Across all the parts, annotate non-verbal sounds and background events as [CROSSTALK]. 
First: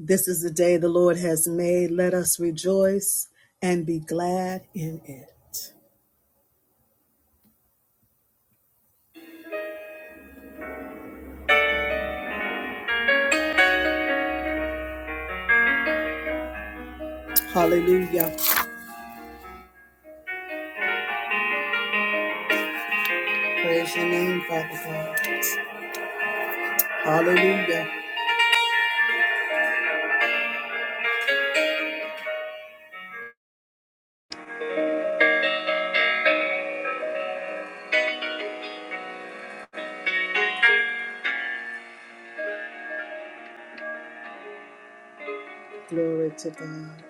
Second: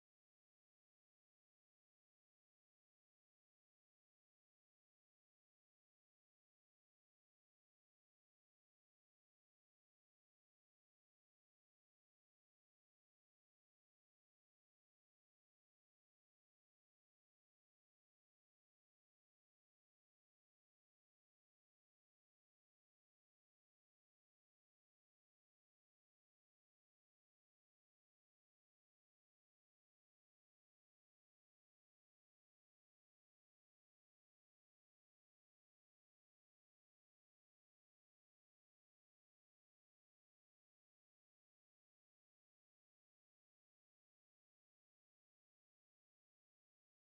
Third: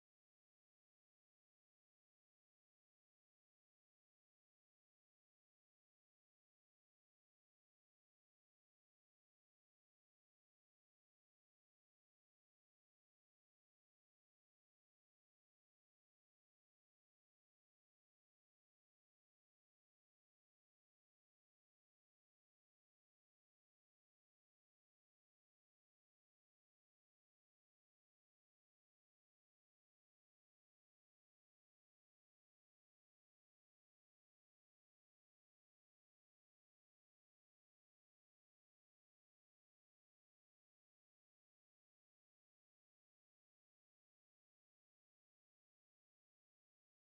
This is the day the Lord has made. Let us rejoice and be glad in it. Hallelujah. Praise your name, Father God. Hallelujah. Glory to God.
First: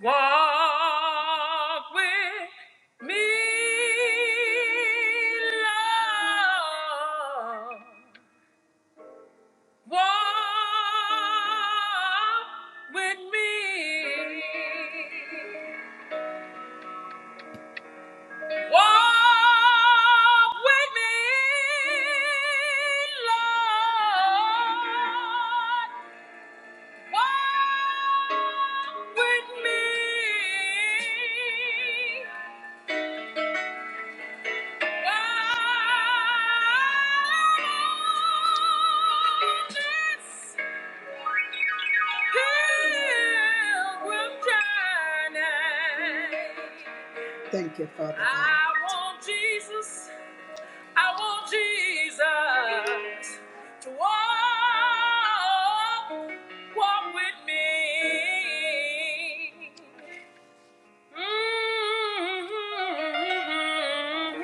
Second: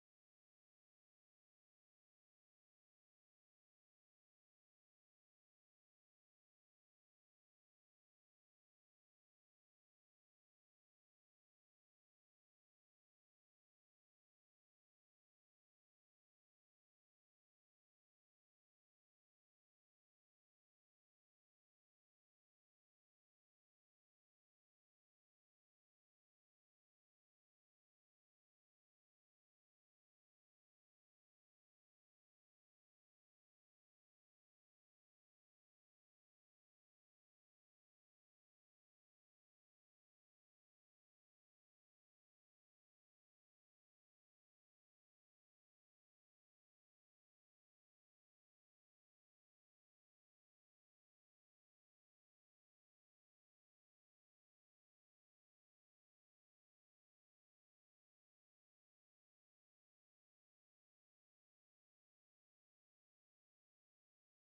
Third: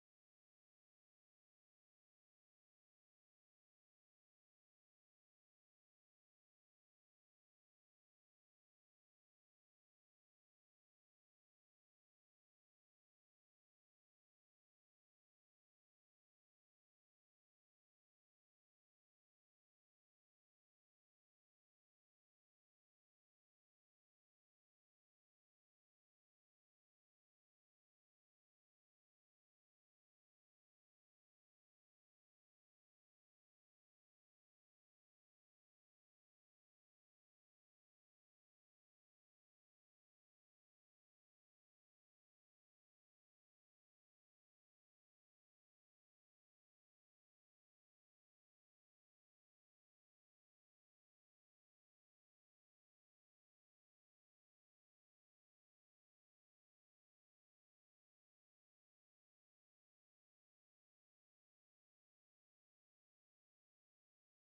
Walk with me, Lord. Walk with me. Walk with me, Lord. Walk with me. Thank you, Father. God. I want Jesus. I want Jesus to walk, walk with me. Mm.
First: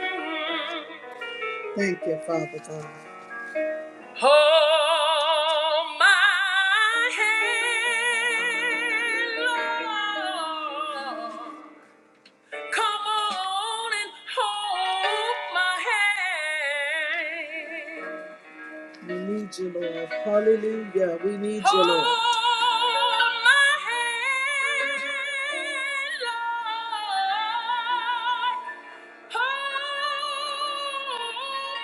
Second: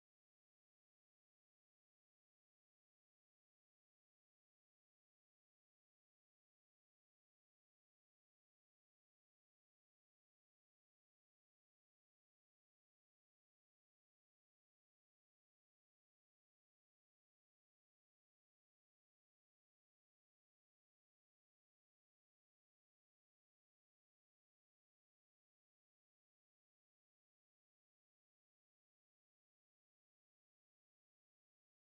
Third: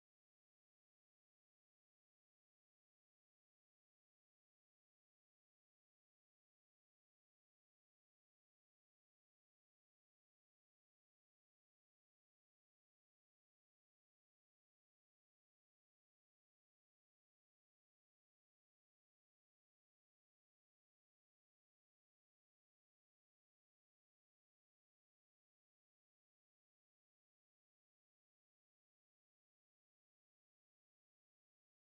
Thank you, Father God. Hold my hand, Lord. Come on and hold my hand. We need you, Lord. Hallelujah. We need you, Lord. Hold my hand, Lord. Hold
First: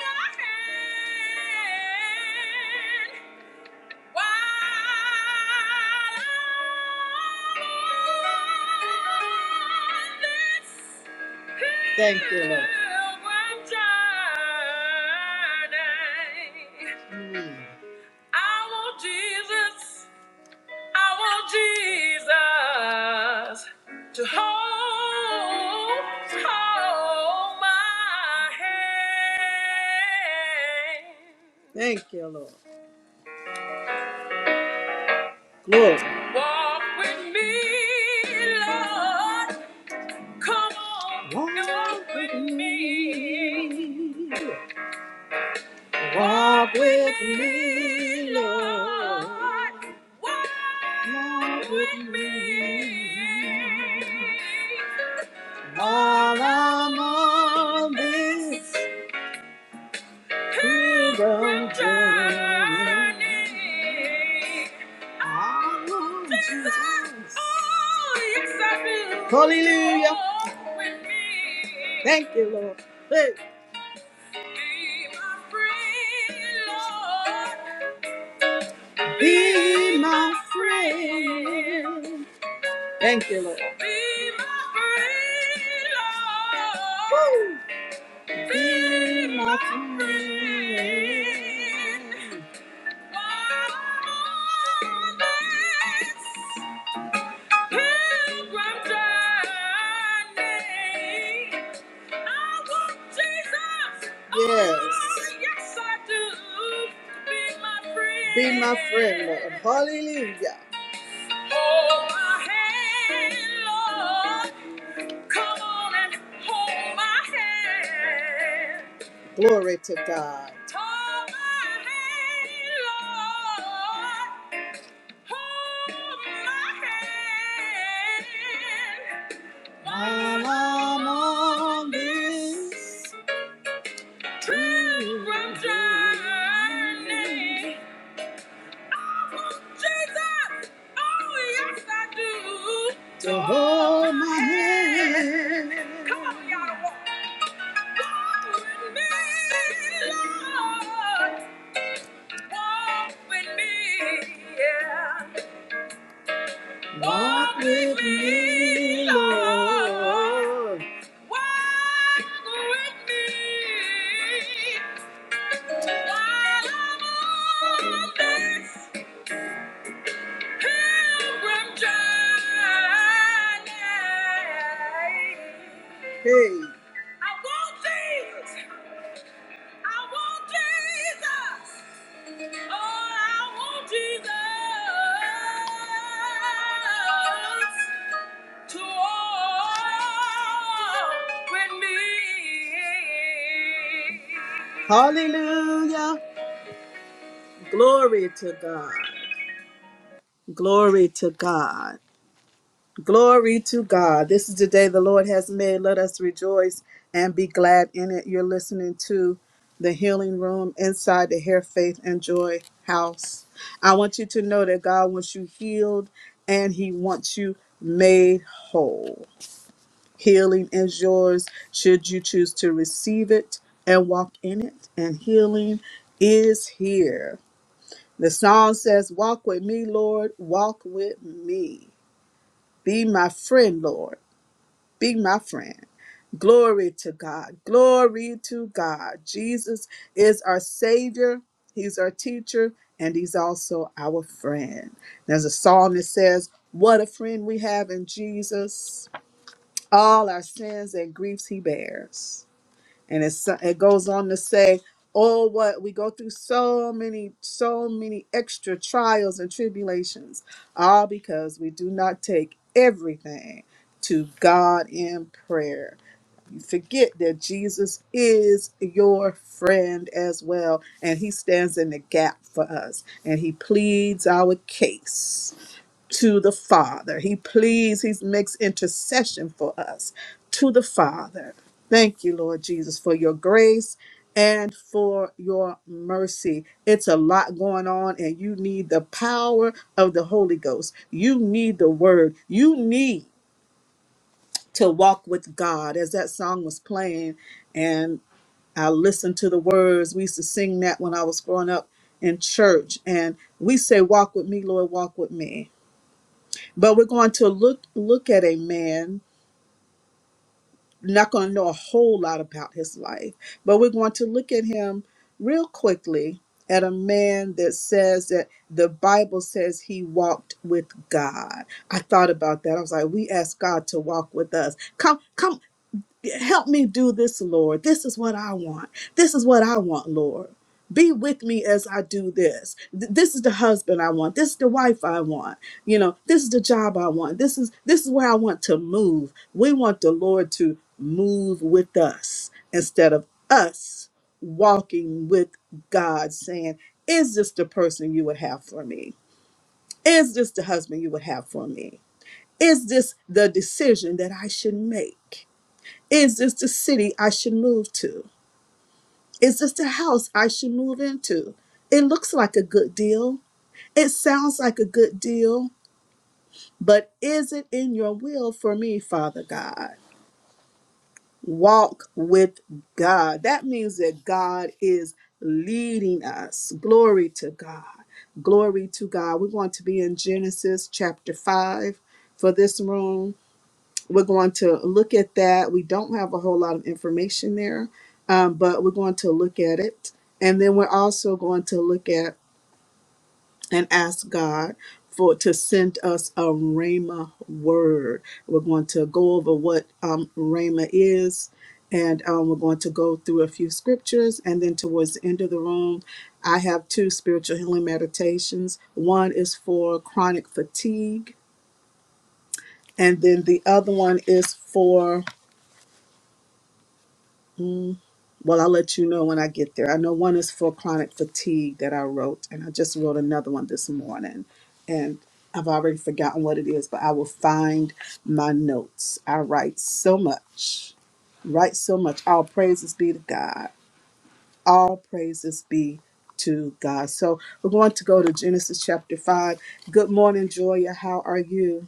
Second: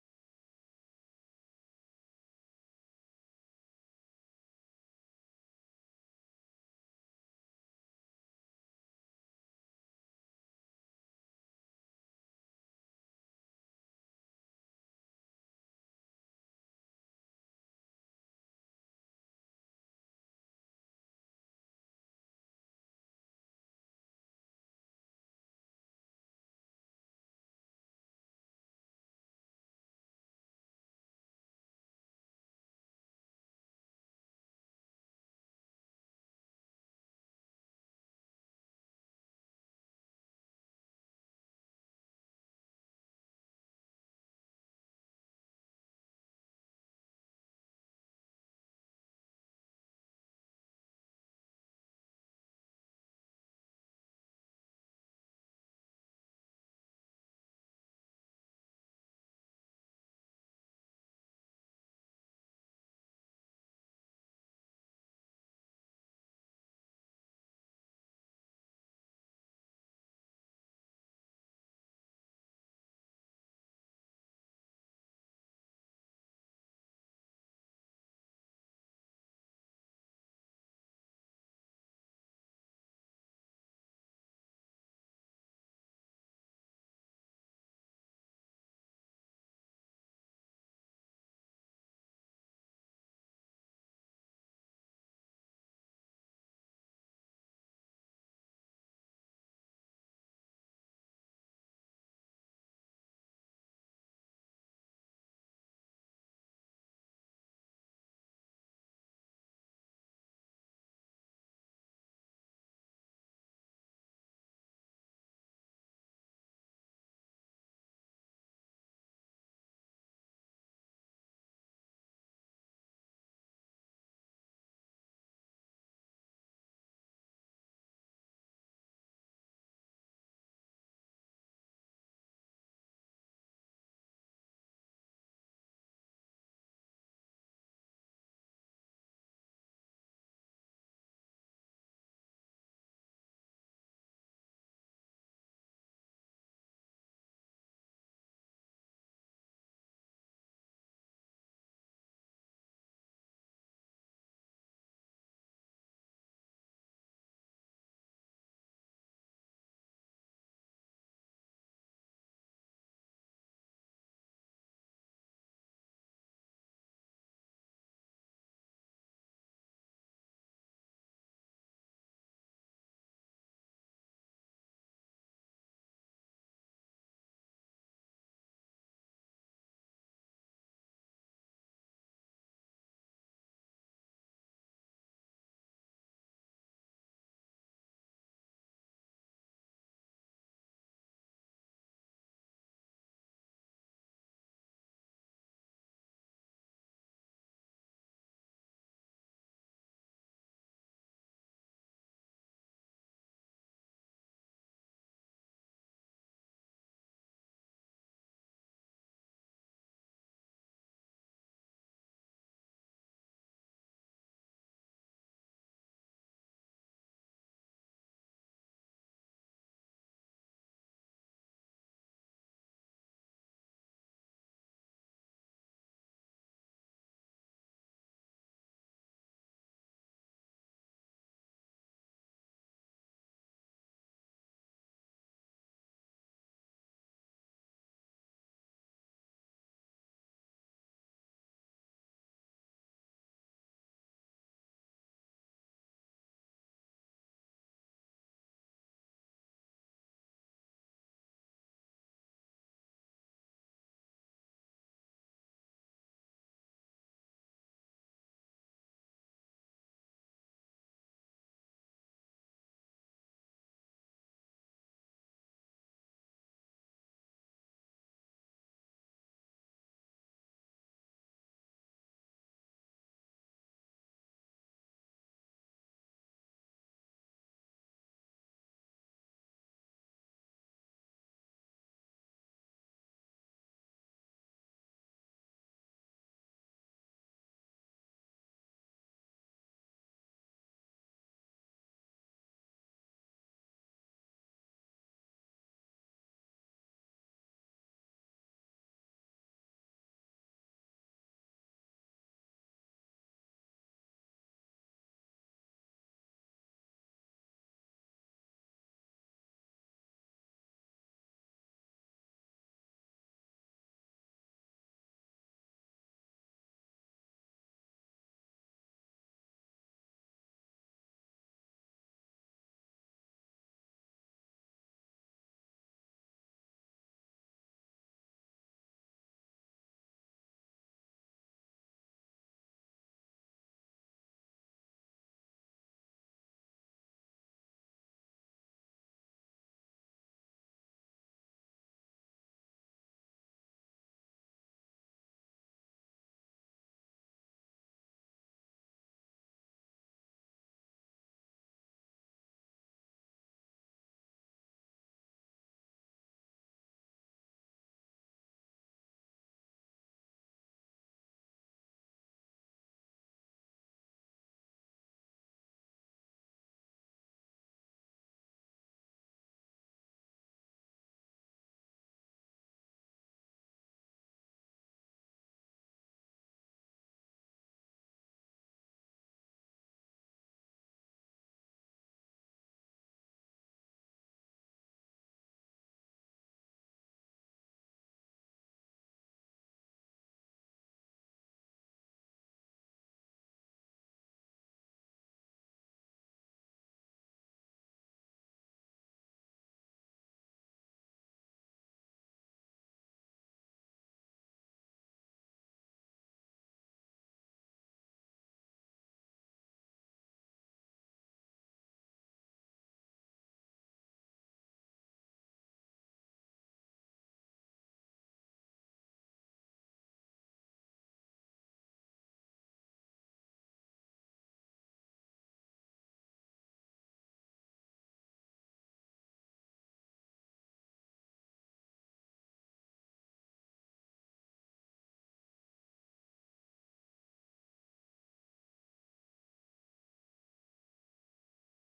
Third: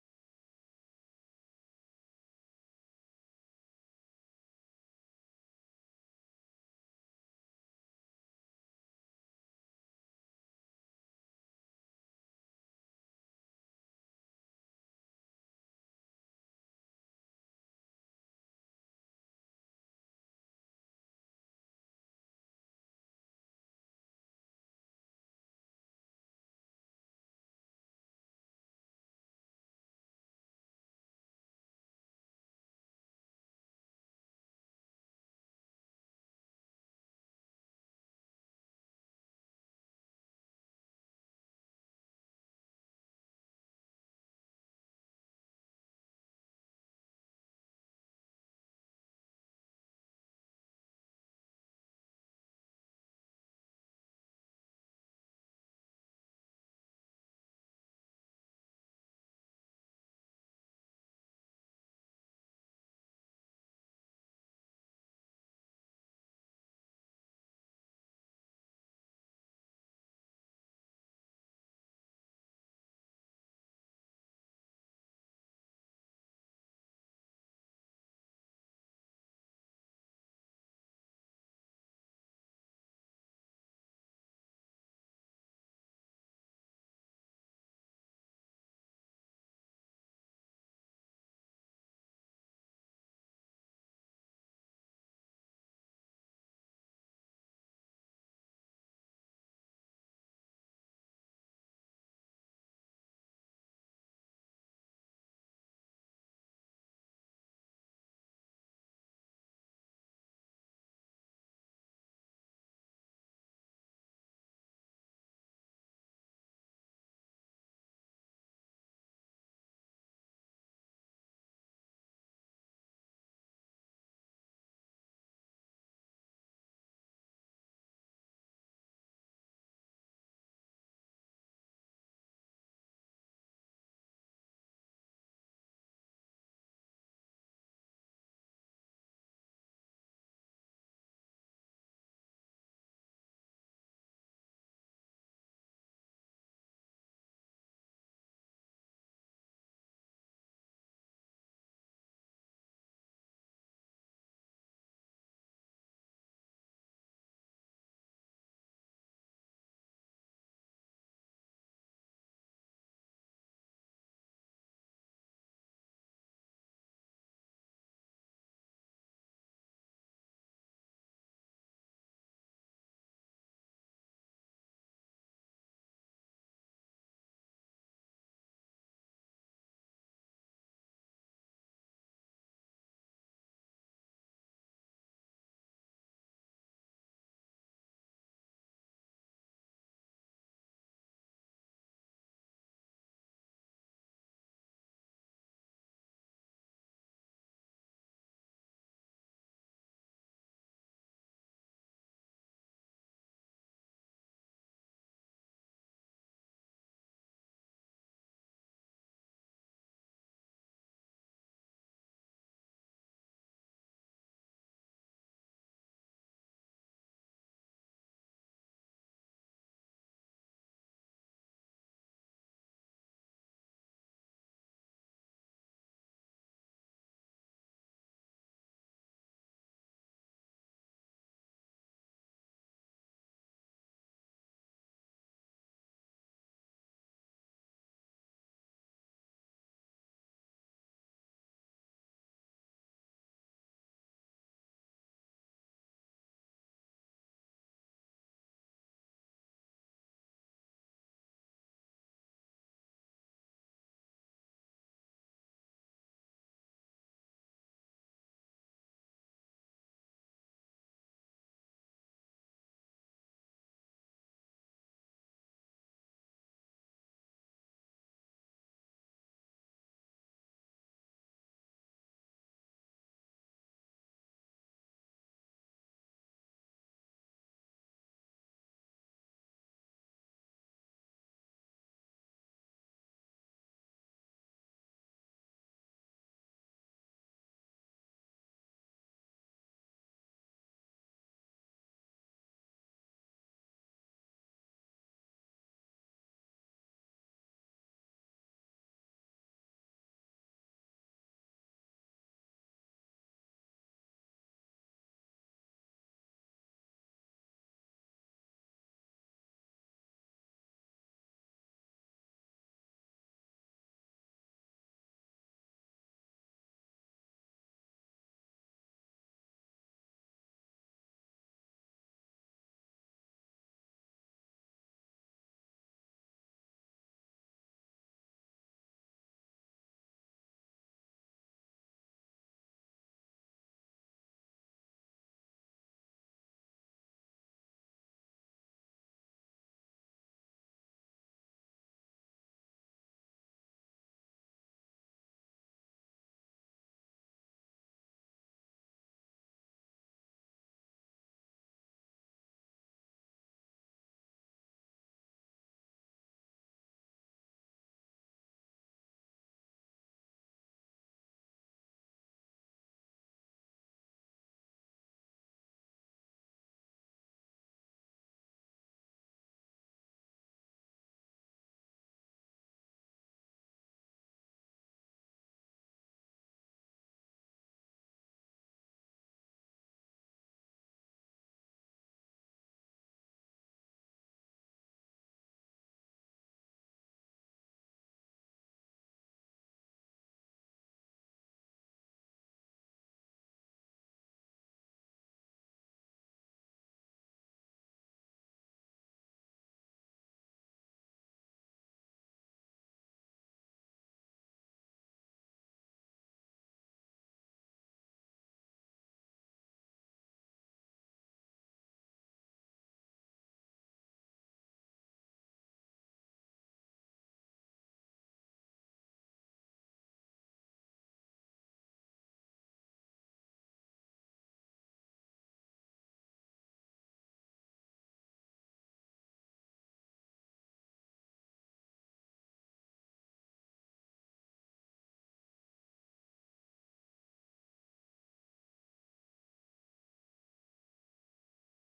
my hand. Thank you, Lord. pilgrim Mm. I want Jesus, I want Jesus to hold, hold my hand. Thank you, Lord. Lord. Walk with me, Lord. Come on, Walk walk with with me. me. Walk with me, Lord. Lord. Walk Walk with with me. me. While I'm on this. Freedom journey. I want Jesus. Oh, yes, I feel Hallelujah. Lord with me. Thank you, Lord. Hey. Be my friend, Lord. Be my friend. Thank you, Lord. Be my friend, Lord. Woo. Be my friend. Yes. yes, I do. Be my friend, Be my friend, Lord. Hallelujah. Hold my hand, Lord. Come on and hold my hand. Glory to God. Hold my hand, Lord. Hold my hand While I'm on this pilgrim journey, I want Jesus, oh yes I do, to hold my hand. Come on, y'all, to walk. Walk with me, Lord, walk with me, yeah. Walk with me, Lord. Walk with me while I'm on this pilgrim journey. Hey. I want Jesus. I want Jesus. Oh, I want Jesus. to walk with me. Hallelujah. Glory to God. Glory to God. Glory to God. This is the day the Lord has made. Let us rejoice and be glad in it. You're listening to the healing room inside the Hair Faith and Joy house. I want you to know that God wants you healed and He wants you made whole. Healing is yours should you choose to receive it and walk in it. And healing is here. The song says, Walk with me, Lord, walk with me. Be my friend, Lord, be my friend. Glory to God, glory to God. Jesus is our Savior, He's our teacher, and He's also our friend. There's a song that says, What a friend we have in Jesus all our sins and griefs he bears. And it's, it goes on to say, oh, what we go through so many, so many extra trials and tribulations, all because we do not take everything to God in prayer. You forget that Jesus is your friend as well, and he stands in the gap for us, and he pleads our case to the Father. He pleads, he makes intercession for us to the Father. Thank you, Lord Jesus, for your grace and for your mercy. It's a lot going on, and you need the power of the Holy Ghost. You need the word. You need to walk with God as that song was playing. And I listened to the words. We used to sing that when I was growing up in church. And we say, Walk with me, Lord, walk with me but we're going to look look at a man not going to know a whole lot about his life but we're going to look at him real quickly at a man that says that the bible says he walked with god i thought about that i was like we ask god to walk with us come come help me do this, Lord. This is what I want. This is what I want, Lord. Be with me as I do this. Th- This is the husband I want. This is the wife I want. You know, this is the job I want. This is this is where I want to move. We want the Lord to move with us instead of us walking with God saying, "Is this the person you would have for me? Is this the husband you would have for me? Is this the decision that I should make?" Is this the city I should move to? Is this the house I should move into? It looks like a good deal. It sounds like a good deal, but is it in your will for me, Father God? Walk with God. That means that God is leading us. Glory to God. Glory to God. We're going to be in Genesis chapter 5 for this room. we're going to look at that. We don't have a whole lot of information there, um, but we're going to look at it. And then we're also going to look at and ask God for to send us a Rhema word. We're going to go over what um, Rhema is, and um, we're going to go through a few scriptures. And then towards the end of the room, I have two spiritual healing meditations. One is for chronic fatigue, and then the other one is for. hmm, Well, I'll let you know when I get there. I know one is for chronic fatigue that I wrote, and I just wrote another one this morning. And I've already forgotten what it is, but I will find my notes. I write so much, write so much. All praises be to God. All praises be to God. So we're going to go to Genesis chapter 5. Good morning, Joya. How are you?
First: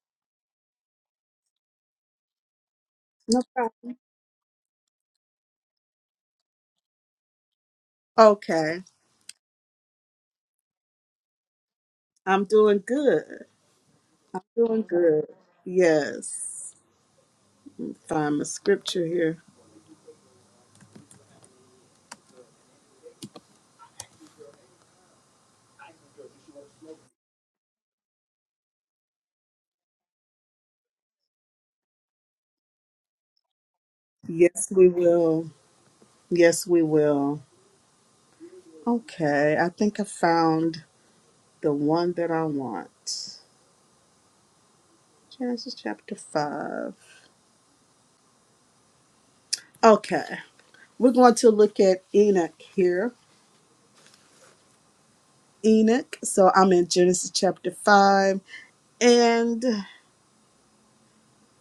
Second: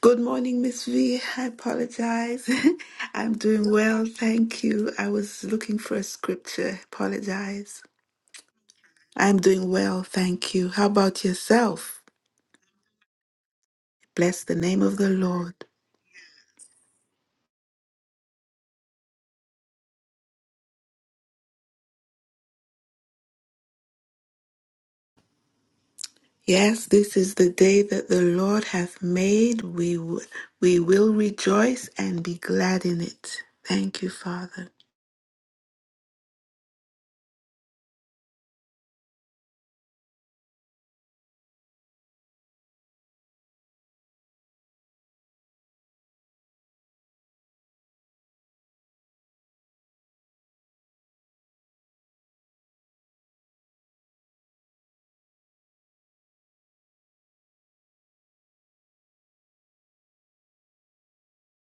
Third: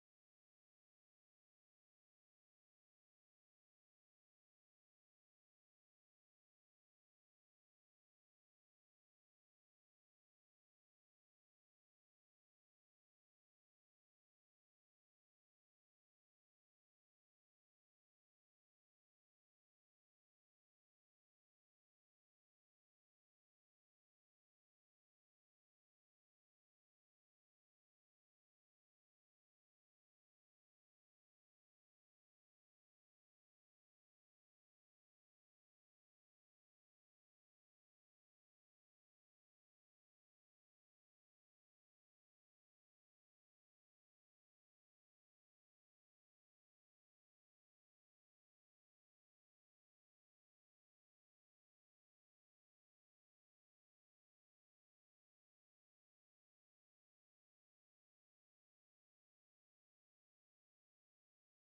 Good morning, Miss V. I apologize. [LAUGHS] I'm No doing problem. well, thank you. I was looking for a scripture. Apologize. Okay. I'm doing well, thank you. How about yourself? I'm doing good. I'm Bless the name doing of the good. Lord. Yes. find a scripture here. Yes, this is the day that the Lord hath made. We w- we will rejoice and be glad in it. Thank you, Yes, Father. we will. Yes, we will. Okay, I think I found the one that I want. Genesis chapter 5. Okay, we're going to look at Enoch here. Enoch, so I'm in Genesis chapter 5, and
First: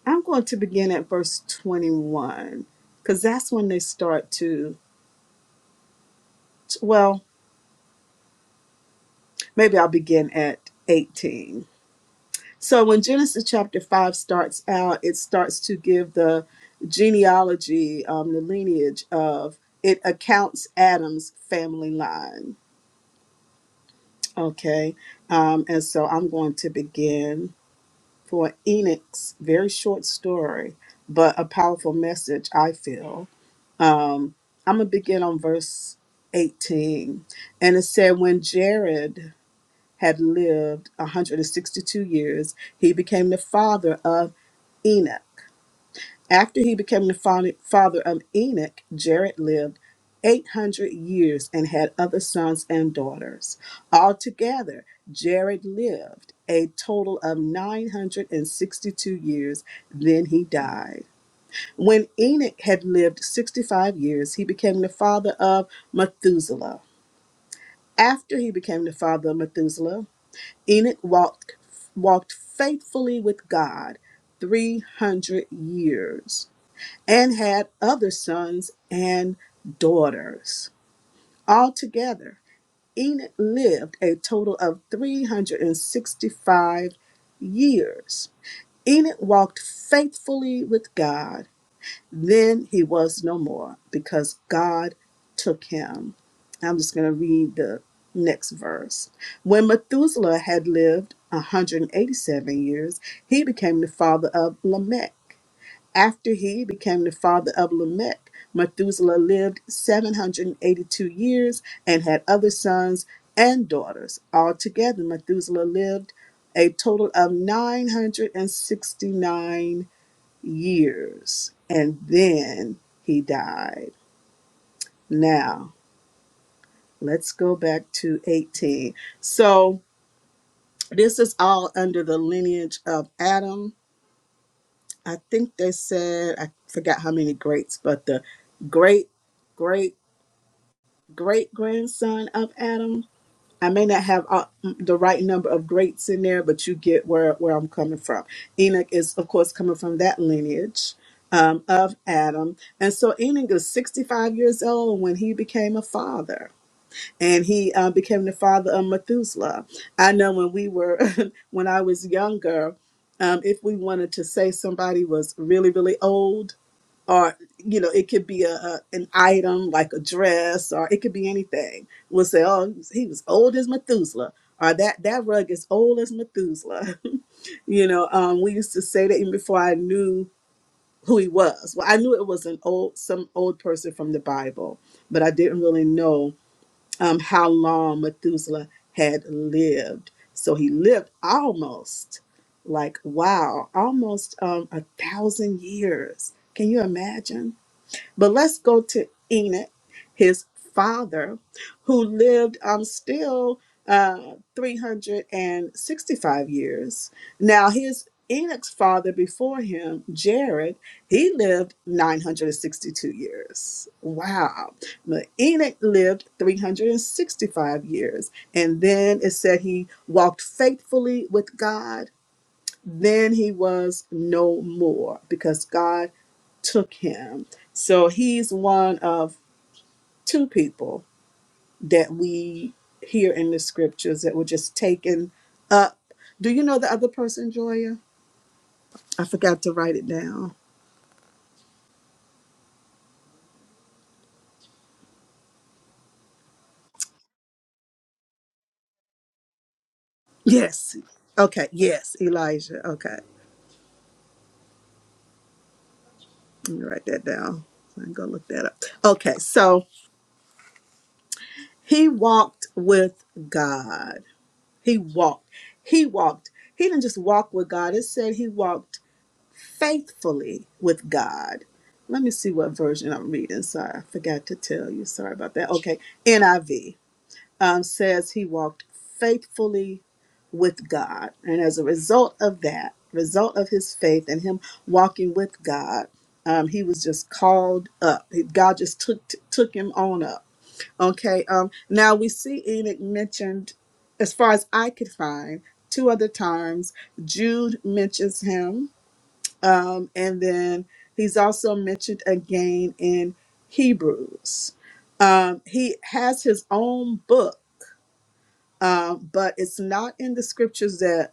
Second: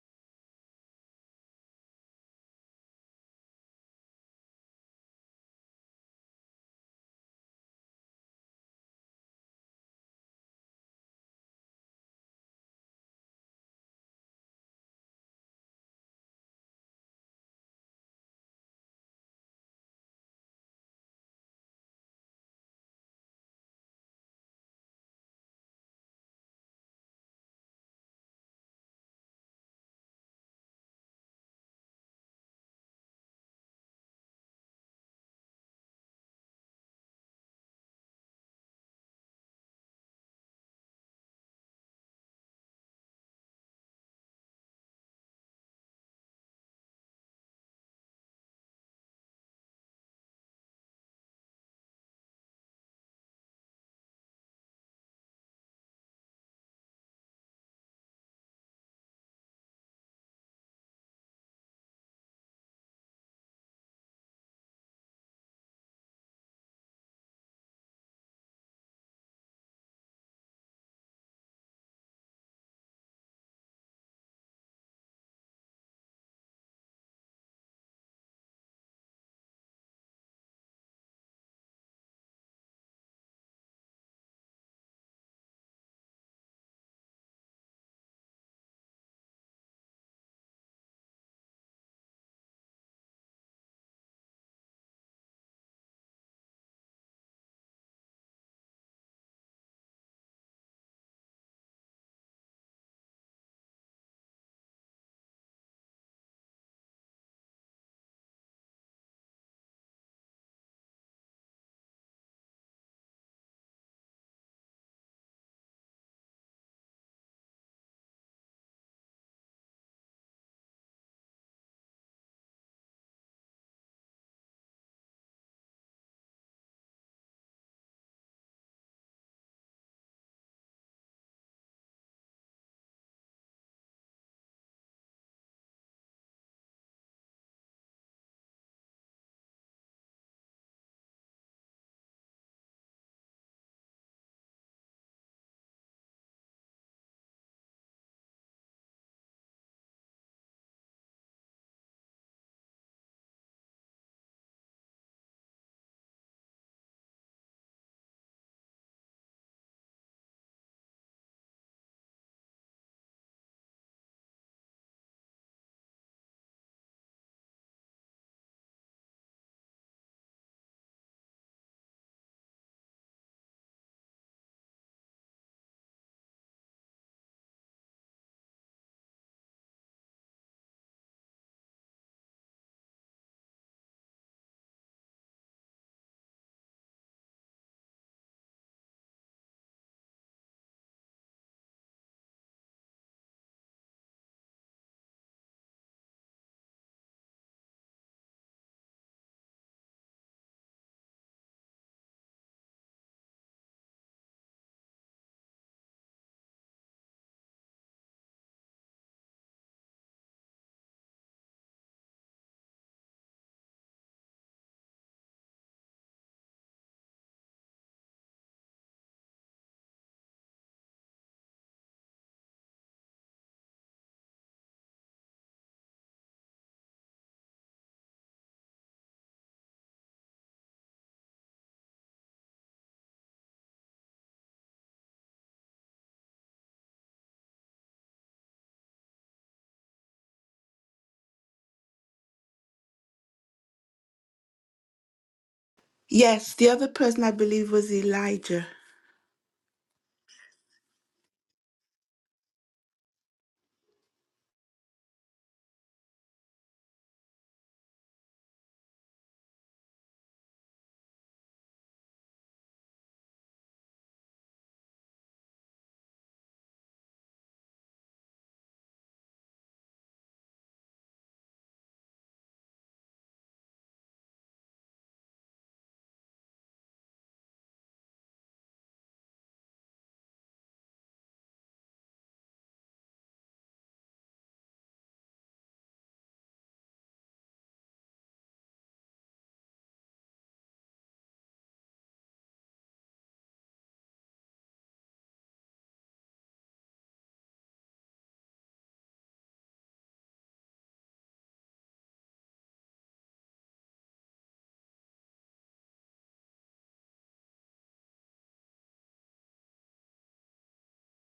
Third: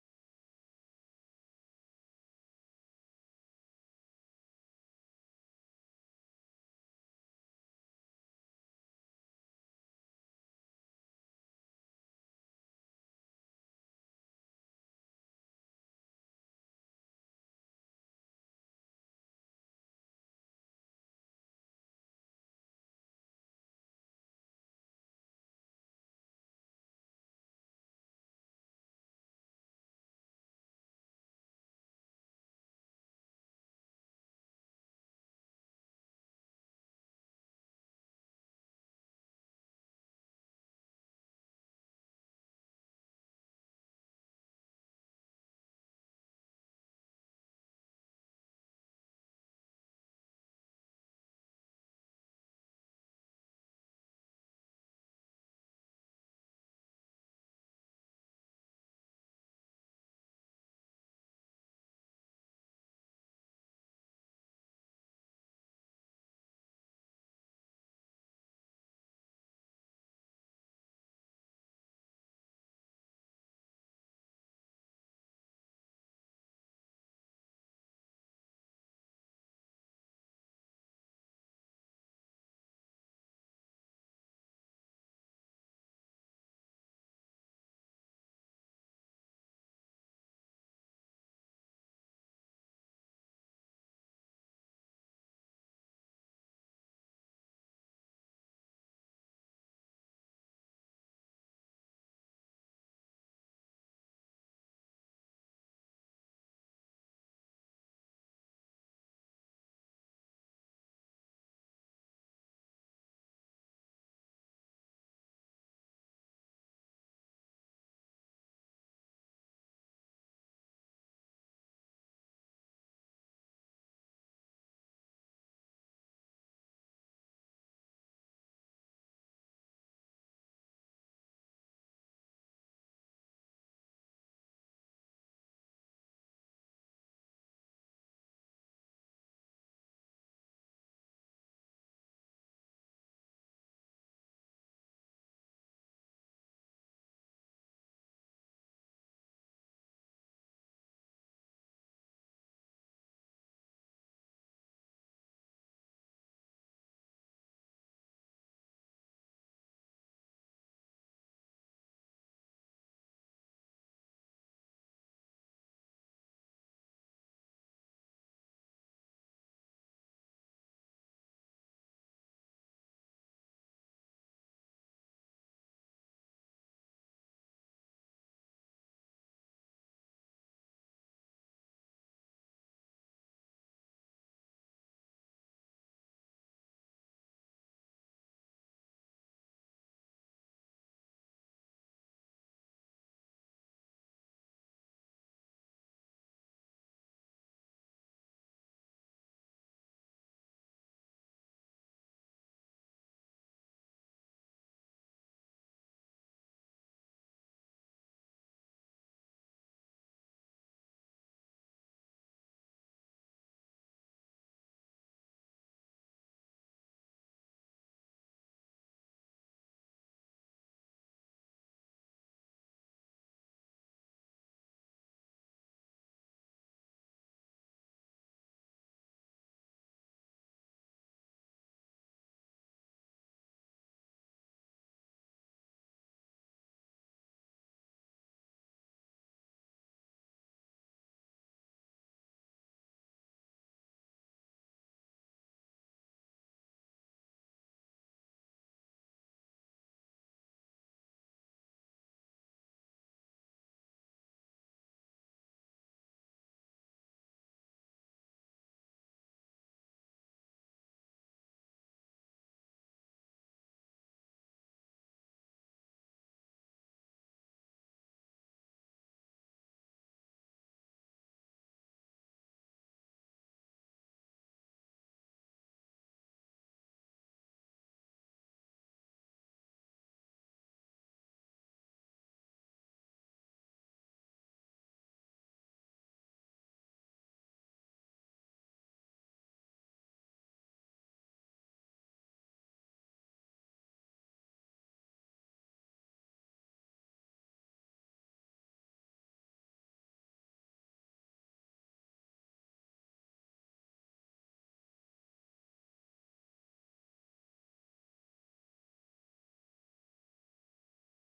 I'm going to begin at verse 21 because that's when they start to, well, maybe I'll begin at 18 So when Genesis chapter 5 starts out, it starts to give the genealogy, um, the lineage of, it accounts Adam's family line. Okay. Um, and so I'm going to begin for Enoch's very short story, but a powerful message, I feel. Um, I'm going to begin on verse 18. And it said, When Jared had lived 162 years, he became the father of Enoch. After he became the fa- father of Enoch, Jared lived 800 years and had other sons and daughters. Altogether, Jared lived a total of 962 years, then he died. When Enoch had lived 65 years, he became the father of Methuselah. After he became the father of Methuselah, Enoch walked, walked faithfully with God 300 years and had other sons and daughters. Altogether, Enoch lived a total of 365 years. Enoch walked faithfully with God then he was no more because God took him. I'm just going to read the next verse. When Methuselah had lived 187 years, he became the father of Lamech. After he became the father of Lamech, Methuselah lived 782 years and had other sons and daughters. Altogether, Methuselah lived a total of 969 years and then he died. Now, let's go back to 18. So, this is all under the lineage of Adam. I think they said, I forgot how many greats, but the great, great, great grandson of Adam I may not have uh, the right number of greats in there, but you get where, where I'm coming from. Enoch is, of course, coming from that lineage um, of Adam. And so Enoch is 65 years old when he became a father. And he uh, became the father of Methuselah. I know when we were, [LAUGHS] when I was younger, um, if we wanted to say somebody was really, really old, or you know it could be a, a an item like a dress or it could be anything we'll say oh he was he was old as methuselah or that that rug is old as methuselah [LAUGHS] you know um we used to say that even before i knew who he was well i knew it was an old some old person from the bible but i didn't really know um how long methuselah had lived so he lived almost like wow almost um a thousand years can you imagine but let's go to Enoch, his father, who lived um, still uh, 365 years. Now, his Enoch's father before him, Jared, he lived 962 years. Wow. But Enoch lived 365 years. And then it said he walked faithfully with God then he was no more because God took him. So he's one of two people that we hear in the scriptures that were just taken up. Do you know the other person, Joya? I forgot to write it down. Yes, the other person I believe was Elijah. Yes. Okay. Yes, Elijah. Okay. Let me write that down. I'm going to look that up. Okay. So he walked with God. He walked. He walked. He didn't just walk with God. It said he walked faithfully with God. Let me see what version I'm reading. Sorry, I forgot to tell you. Sorry about that. Okay, NIV um, says he walked faithfully with God, and as a result of that, result of his faith and him walking with God, um, he was just called up. He- God just took took him on up. Okay. Um, now we see Enoch mentioned, as far as I could find, two other times. Jude mentions him um, and then he's also mentioned again in Hebrews. Um, he has his own book, um, but it's not in the scriptures that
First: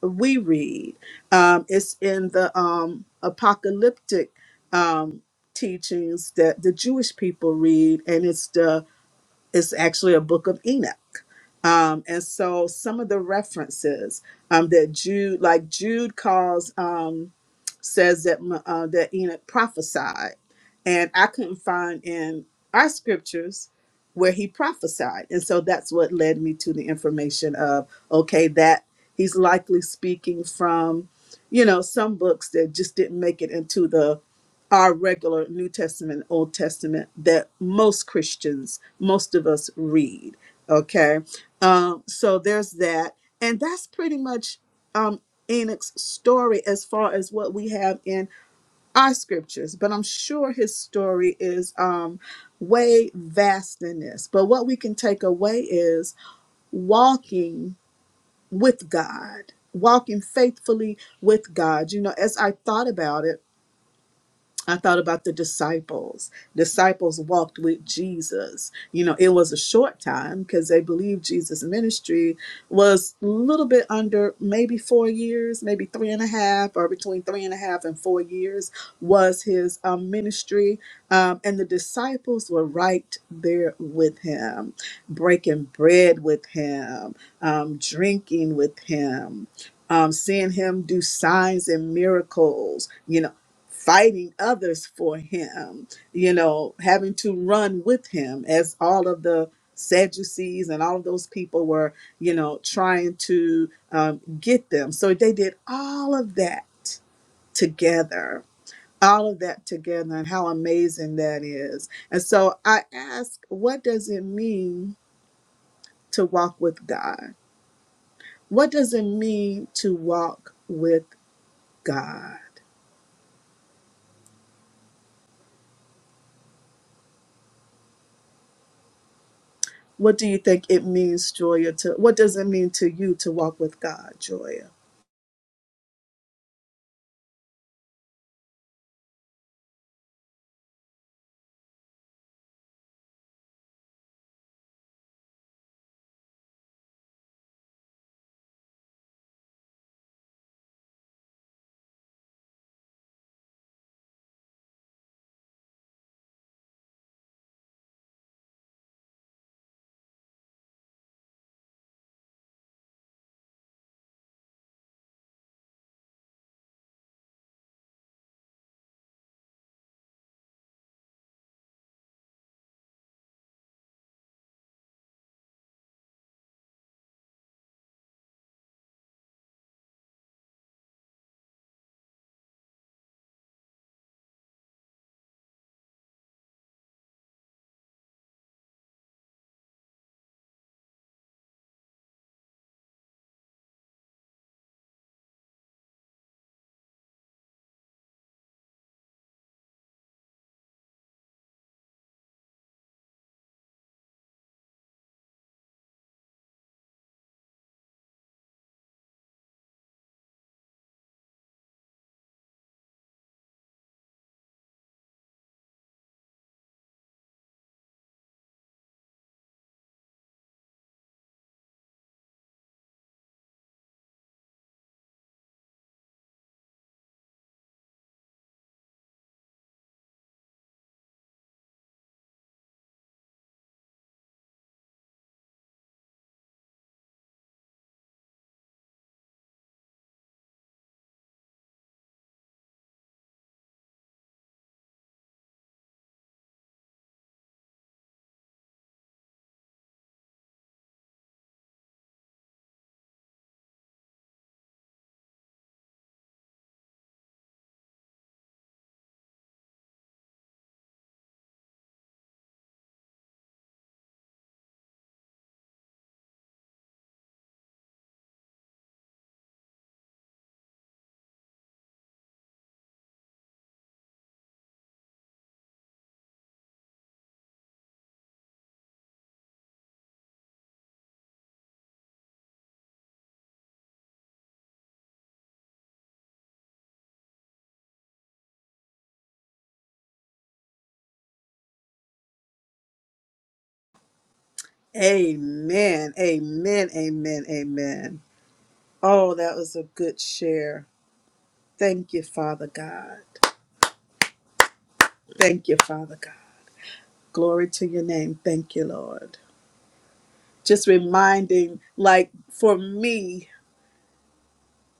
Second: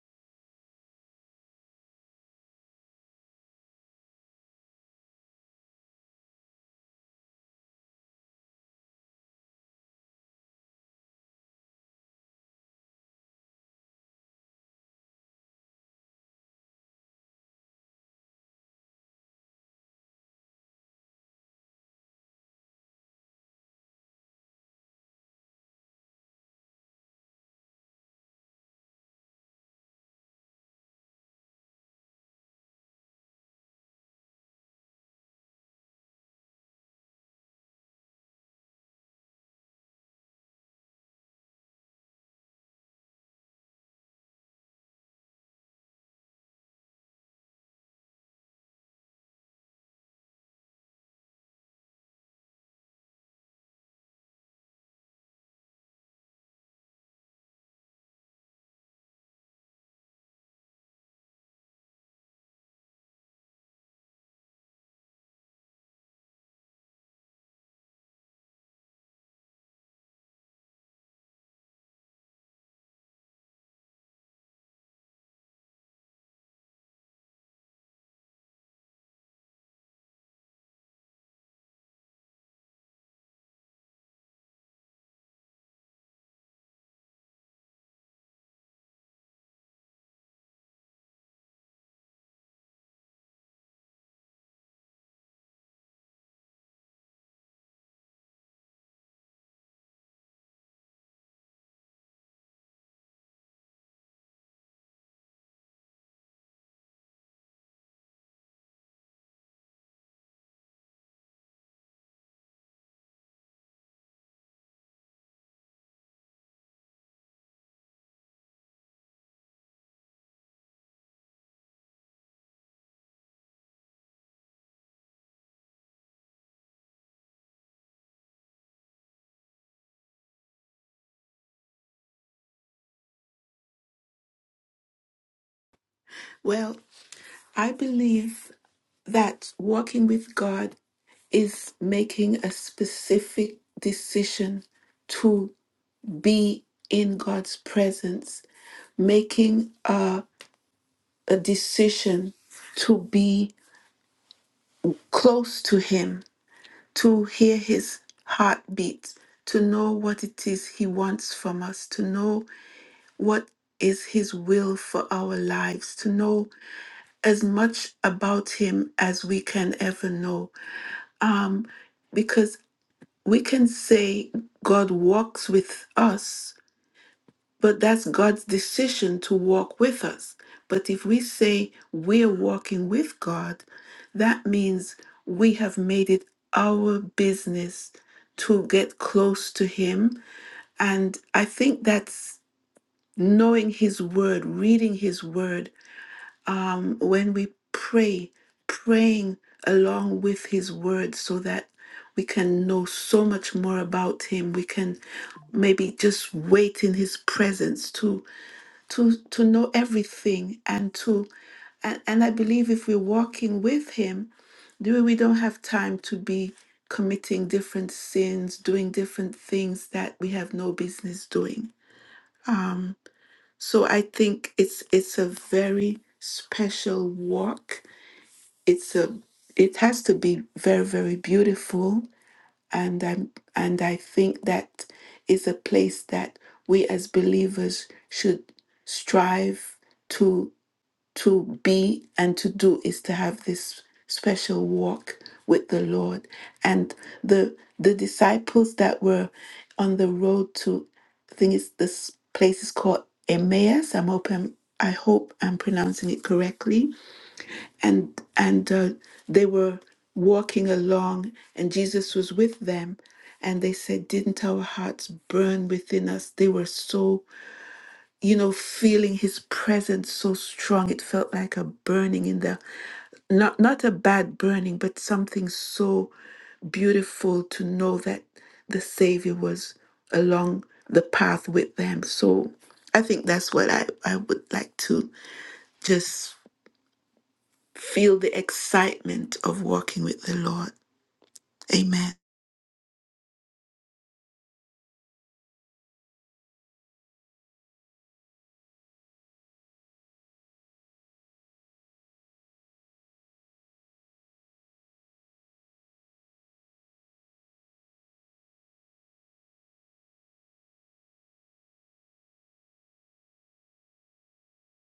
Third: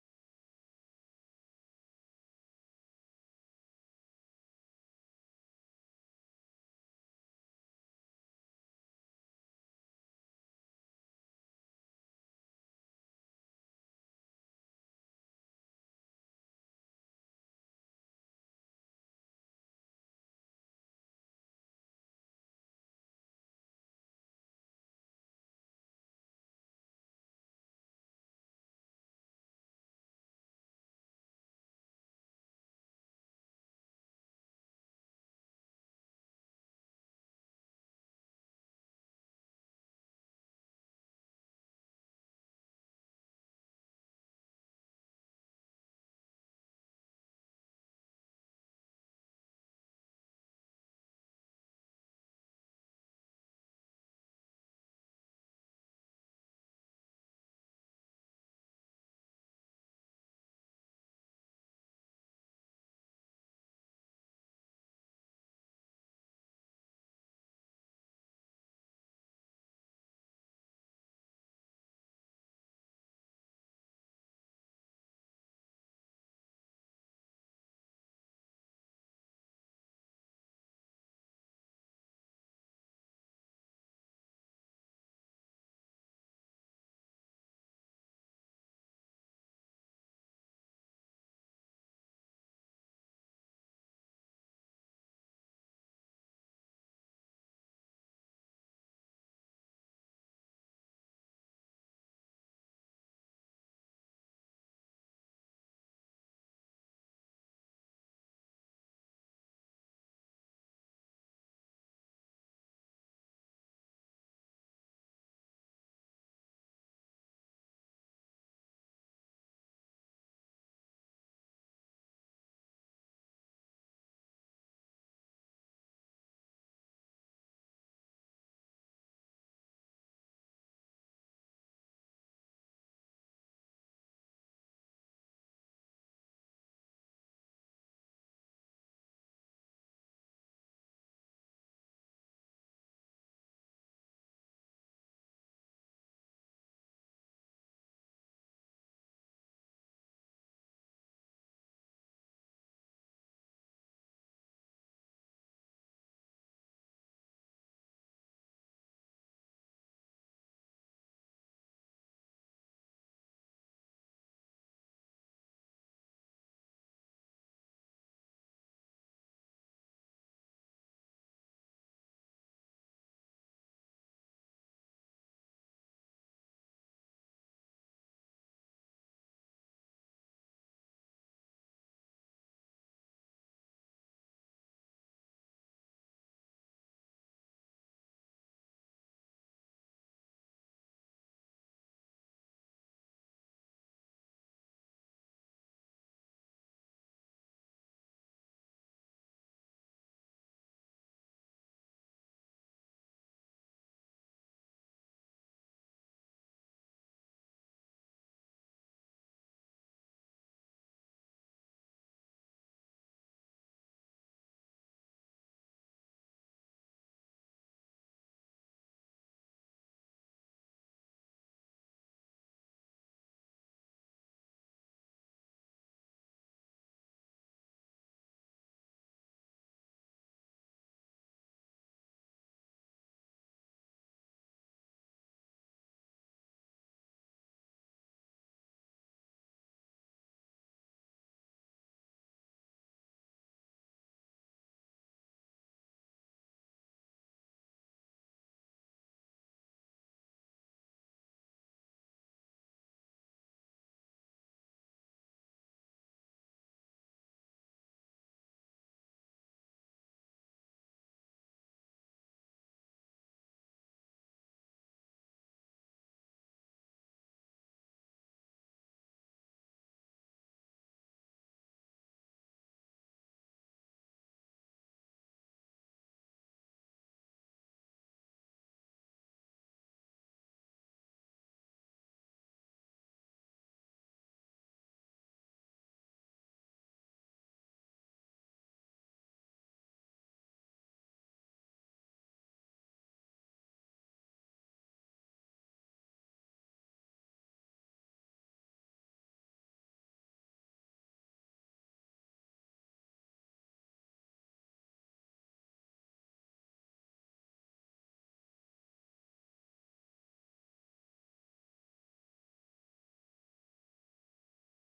we read. Um, it's in the um, apocalyptic um, teachings that the Jewish people read, and it's the it's actually a book of Enoch. Um, and so some of the references um, that Jude, like Jude calls. Um, says that uh, that Enoch prophesied, and I couldn't find in our scriptures where he prophesied, and so that's what led me to the information of okay that he's likely speaking from, you know, some books that just didn't make it into the our regular New Testament, Old Testament that most Christians, most of us read. Okay, um, so there's that, and that's pretty much um Enoch's story as far as what we have in our scriptures, but I'm sure his story is um way vast in this. But what we can take away is walking with God, walking faithfully with God. You know, as I thought about it, I thought about the disciples. Disciples walked with Jesus. You know, it was a short time because they believed Jesus' ministry was a little bit under maybe four years, maybe three and a half, or between three and a half and four years was his um, ministry. Um, and the disciples were right there with him, breaking bread with him, um, drinking with him. Um, seeing him do signs and miracles, you know fighting others for him, you know, having to run with him as all of the Sadducees and all of those people were, you know, trying to um, get them. So they did all of that together, all of that together, and how amazing that is. And so I ask, what does it mean to walk with God? What does it mean to walk with God? What do you think it means, Joya, to what does it mean to you to walk with God, Joya? Well, I believe that walking with God is making a specific decision to be in God's presence, making a, a decision to be close to Him, to hear His heartbeat, to know what it is He wants from us, to know what is His will for our lives, to know as much about Him as we can ever know. Um, because We can say God walks with us, but that's God's decision to walk with us. But if we say we're walking with God, that means we have made it our business to get close to Him. And I think that's knowing His Word, reading His Word, um, when we pray, praying along with His Word so that we can know so much more about Him. We can maybe just wait in His presence to to to know everything and to and, and I believe if we're walking with Him, do we don't have time to be committing different sins, doing different things that we have no business doing. So I think it's it's a very special walk it's a it has to be very very beautiful and i'm and i think that is a place that we as believers should strive to to be and to do is to have this special walk with the lord and the the disciples that were on the road to i think it's this place is called emmaus i'm open i hope i'm pronouncing it correctly and and uh, they were walking along and jesus was with them and they said didn't our hearts burn within us they were so you know feeling his presence so strong it felt like a burning in the not not a bad burning but something so beautiful to know that the savior was along the path with them so i think that's what i, I would like to just Feel the excitement of walking with the Lord. Amen. Amen. Amen. Amen. Amen. Oh, that was a good share. Thank you, Father God. Thank you, Father God. Glory to your name. Thank you, Lord. Just reminding, like for me,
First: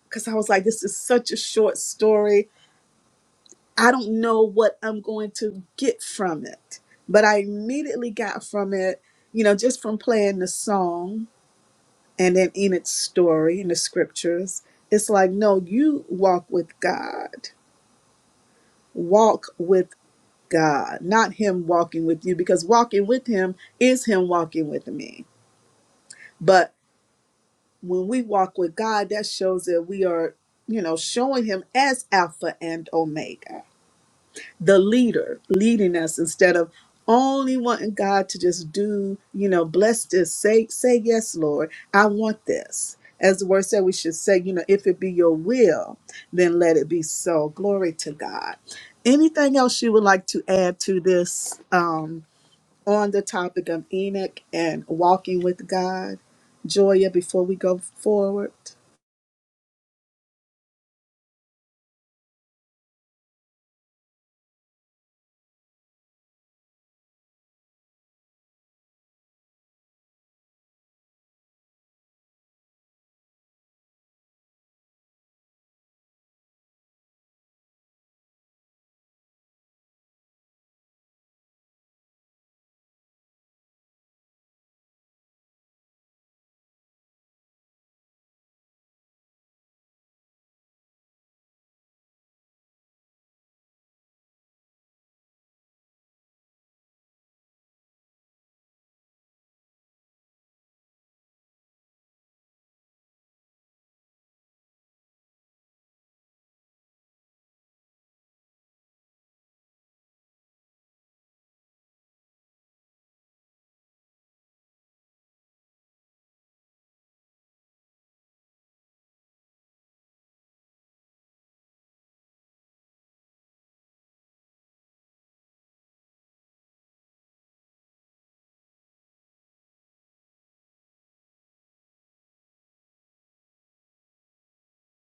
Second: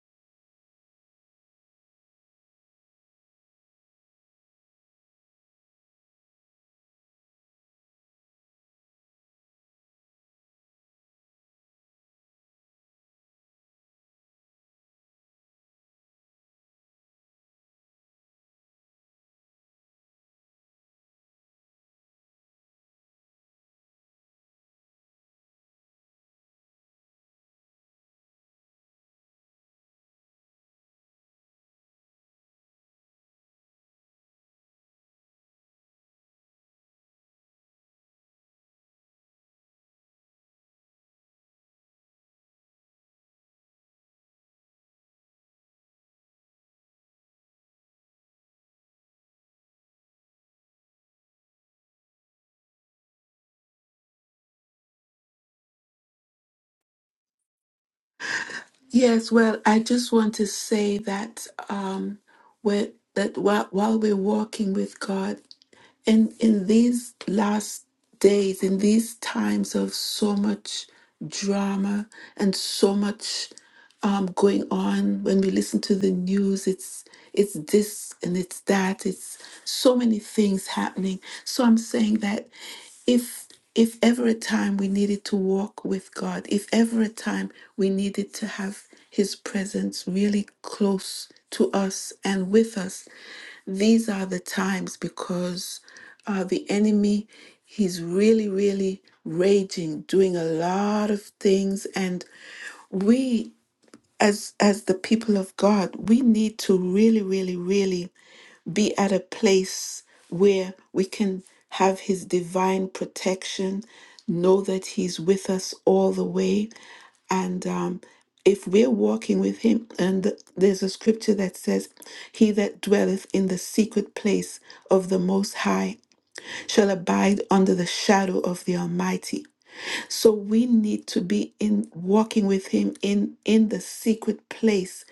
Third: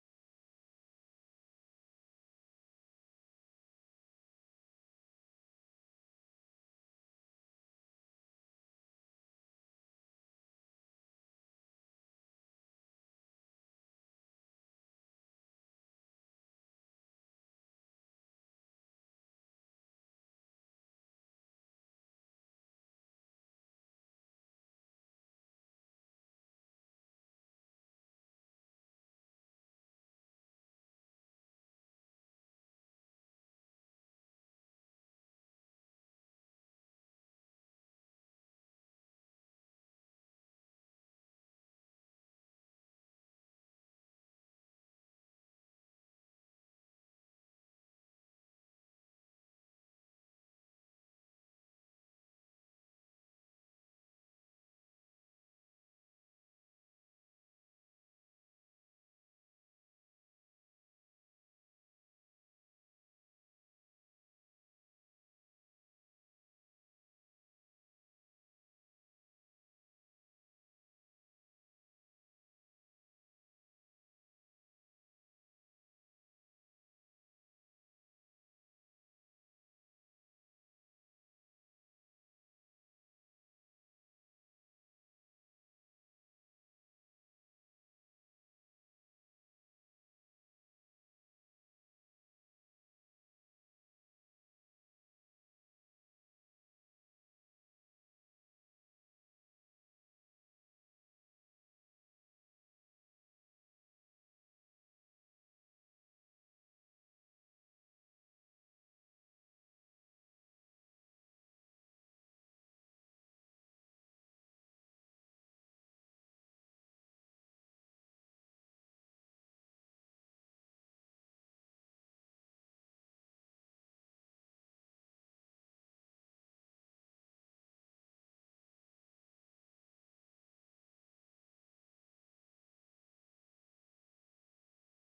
because I was like, this is such a short story. I don't know what I'm going to get from it. But I immediately got from it, you know, just from playing the song and in Enoch's story in the scriptures, it's like, no, you walk with God. Walk with God, not Him walking with you, because walking with Him is Him walking with me. But when we walk with God, that shows that we are, you know, showing Him as Alpha and Omega. the leader leading us instead of only wanting God to just do, you know, bless this, say, say yes, Lord, I want this. As the word said, we should say, you know, if it be your will, then let it be so. Glory to God. Anything else you would like to add to this um, on the topic of Enoch and walking with God? Joya, before we go forward. Yes, well, I just want to say that um, where, that while, while we're walking with God, And in these last days, in these times of so much drama and so much um, going on, when we listen to the news, it's it's this and it's that. It's so many things happening. So I'm saying that if if ever a time we needed to walk with God, if ever a time we needed to have His presence really close to us and with us, these are the times because uh, the enemy he's really really raging doing a lot of things and we as as the people of god we need to really really really be at a place where we can have his divine protection know that he's with us all the way and um, if we're walking with Him, and th- there's a scripture that says, He that dwelleth in the secret place of the Most High shall abide under the shadow of the Almighty. So we need to be in walking with Him in in the secret place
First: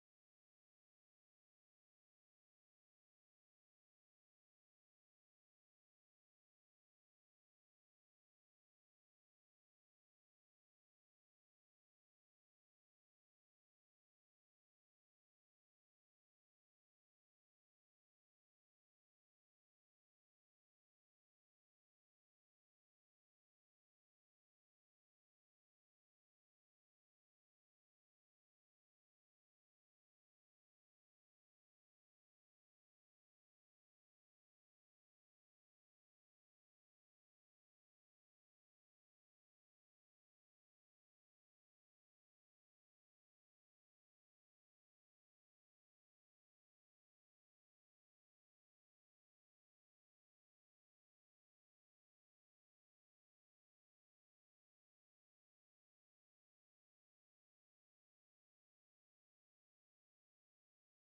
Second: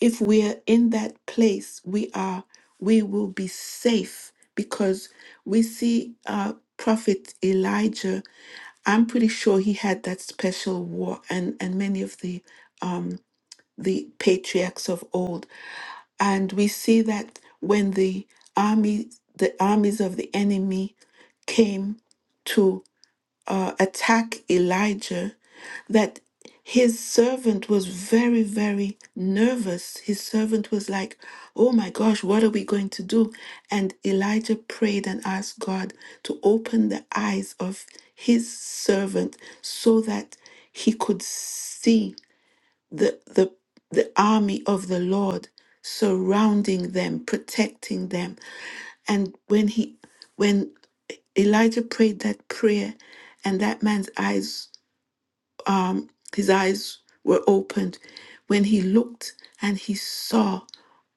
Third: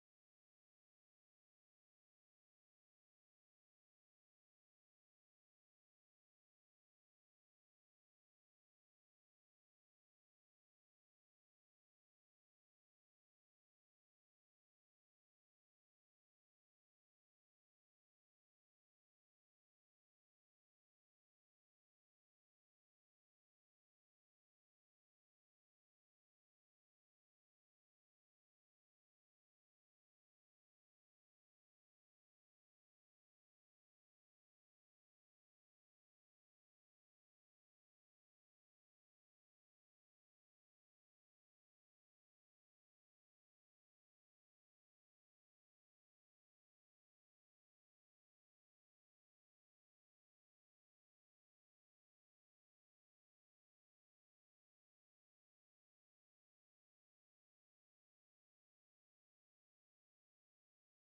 if we are in that place we are we will be safe because we see uh prophet elijah i'm pretty sure he had that special war and and many of the um the patriarchs of old and we see that when the army the armies of the enemy came uh, attack Elijah that his servant was very, very nervous. His servant was like, Oh my gosh, what are we going to do? And Elijah prayed and asked God to open the eyes of his servant so that he could see the, the, the army of the Lord surrounding them, protecting them. And when he, when Elijah prayed that prayer, and that man's eyes, um, his eyes were opened, when he looked and he saw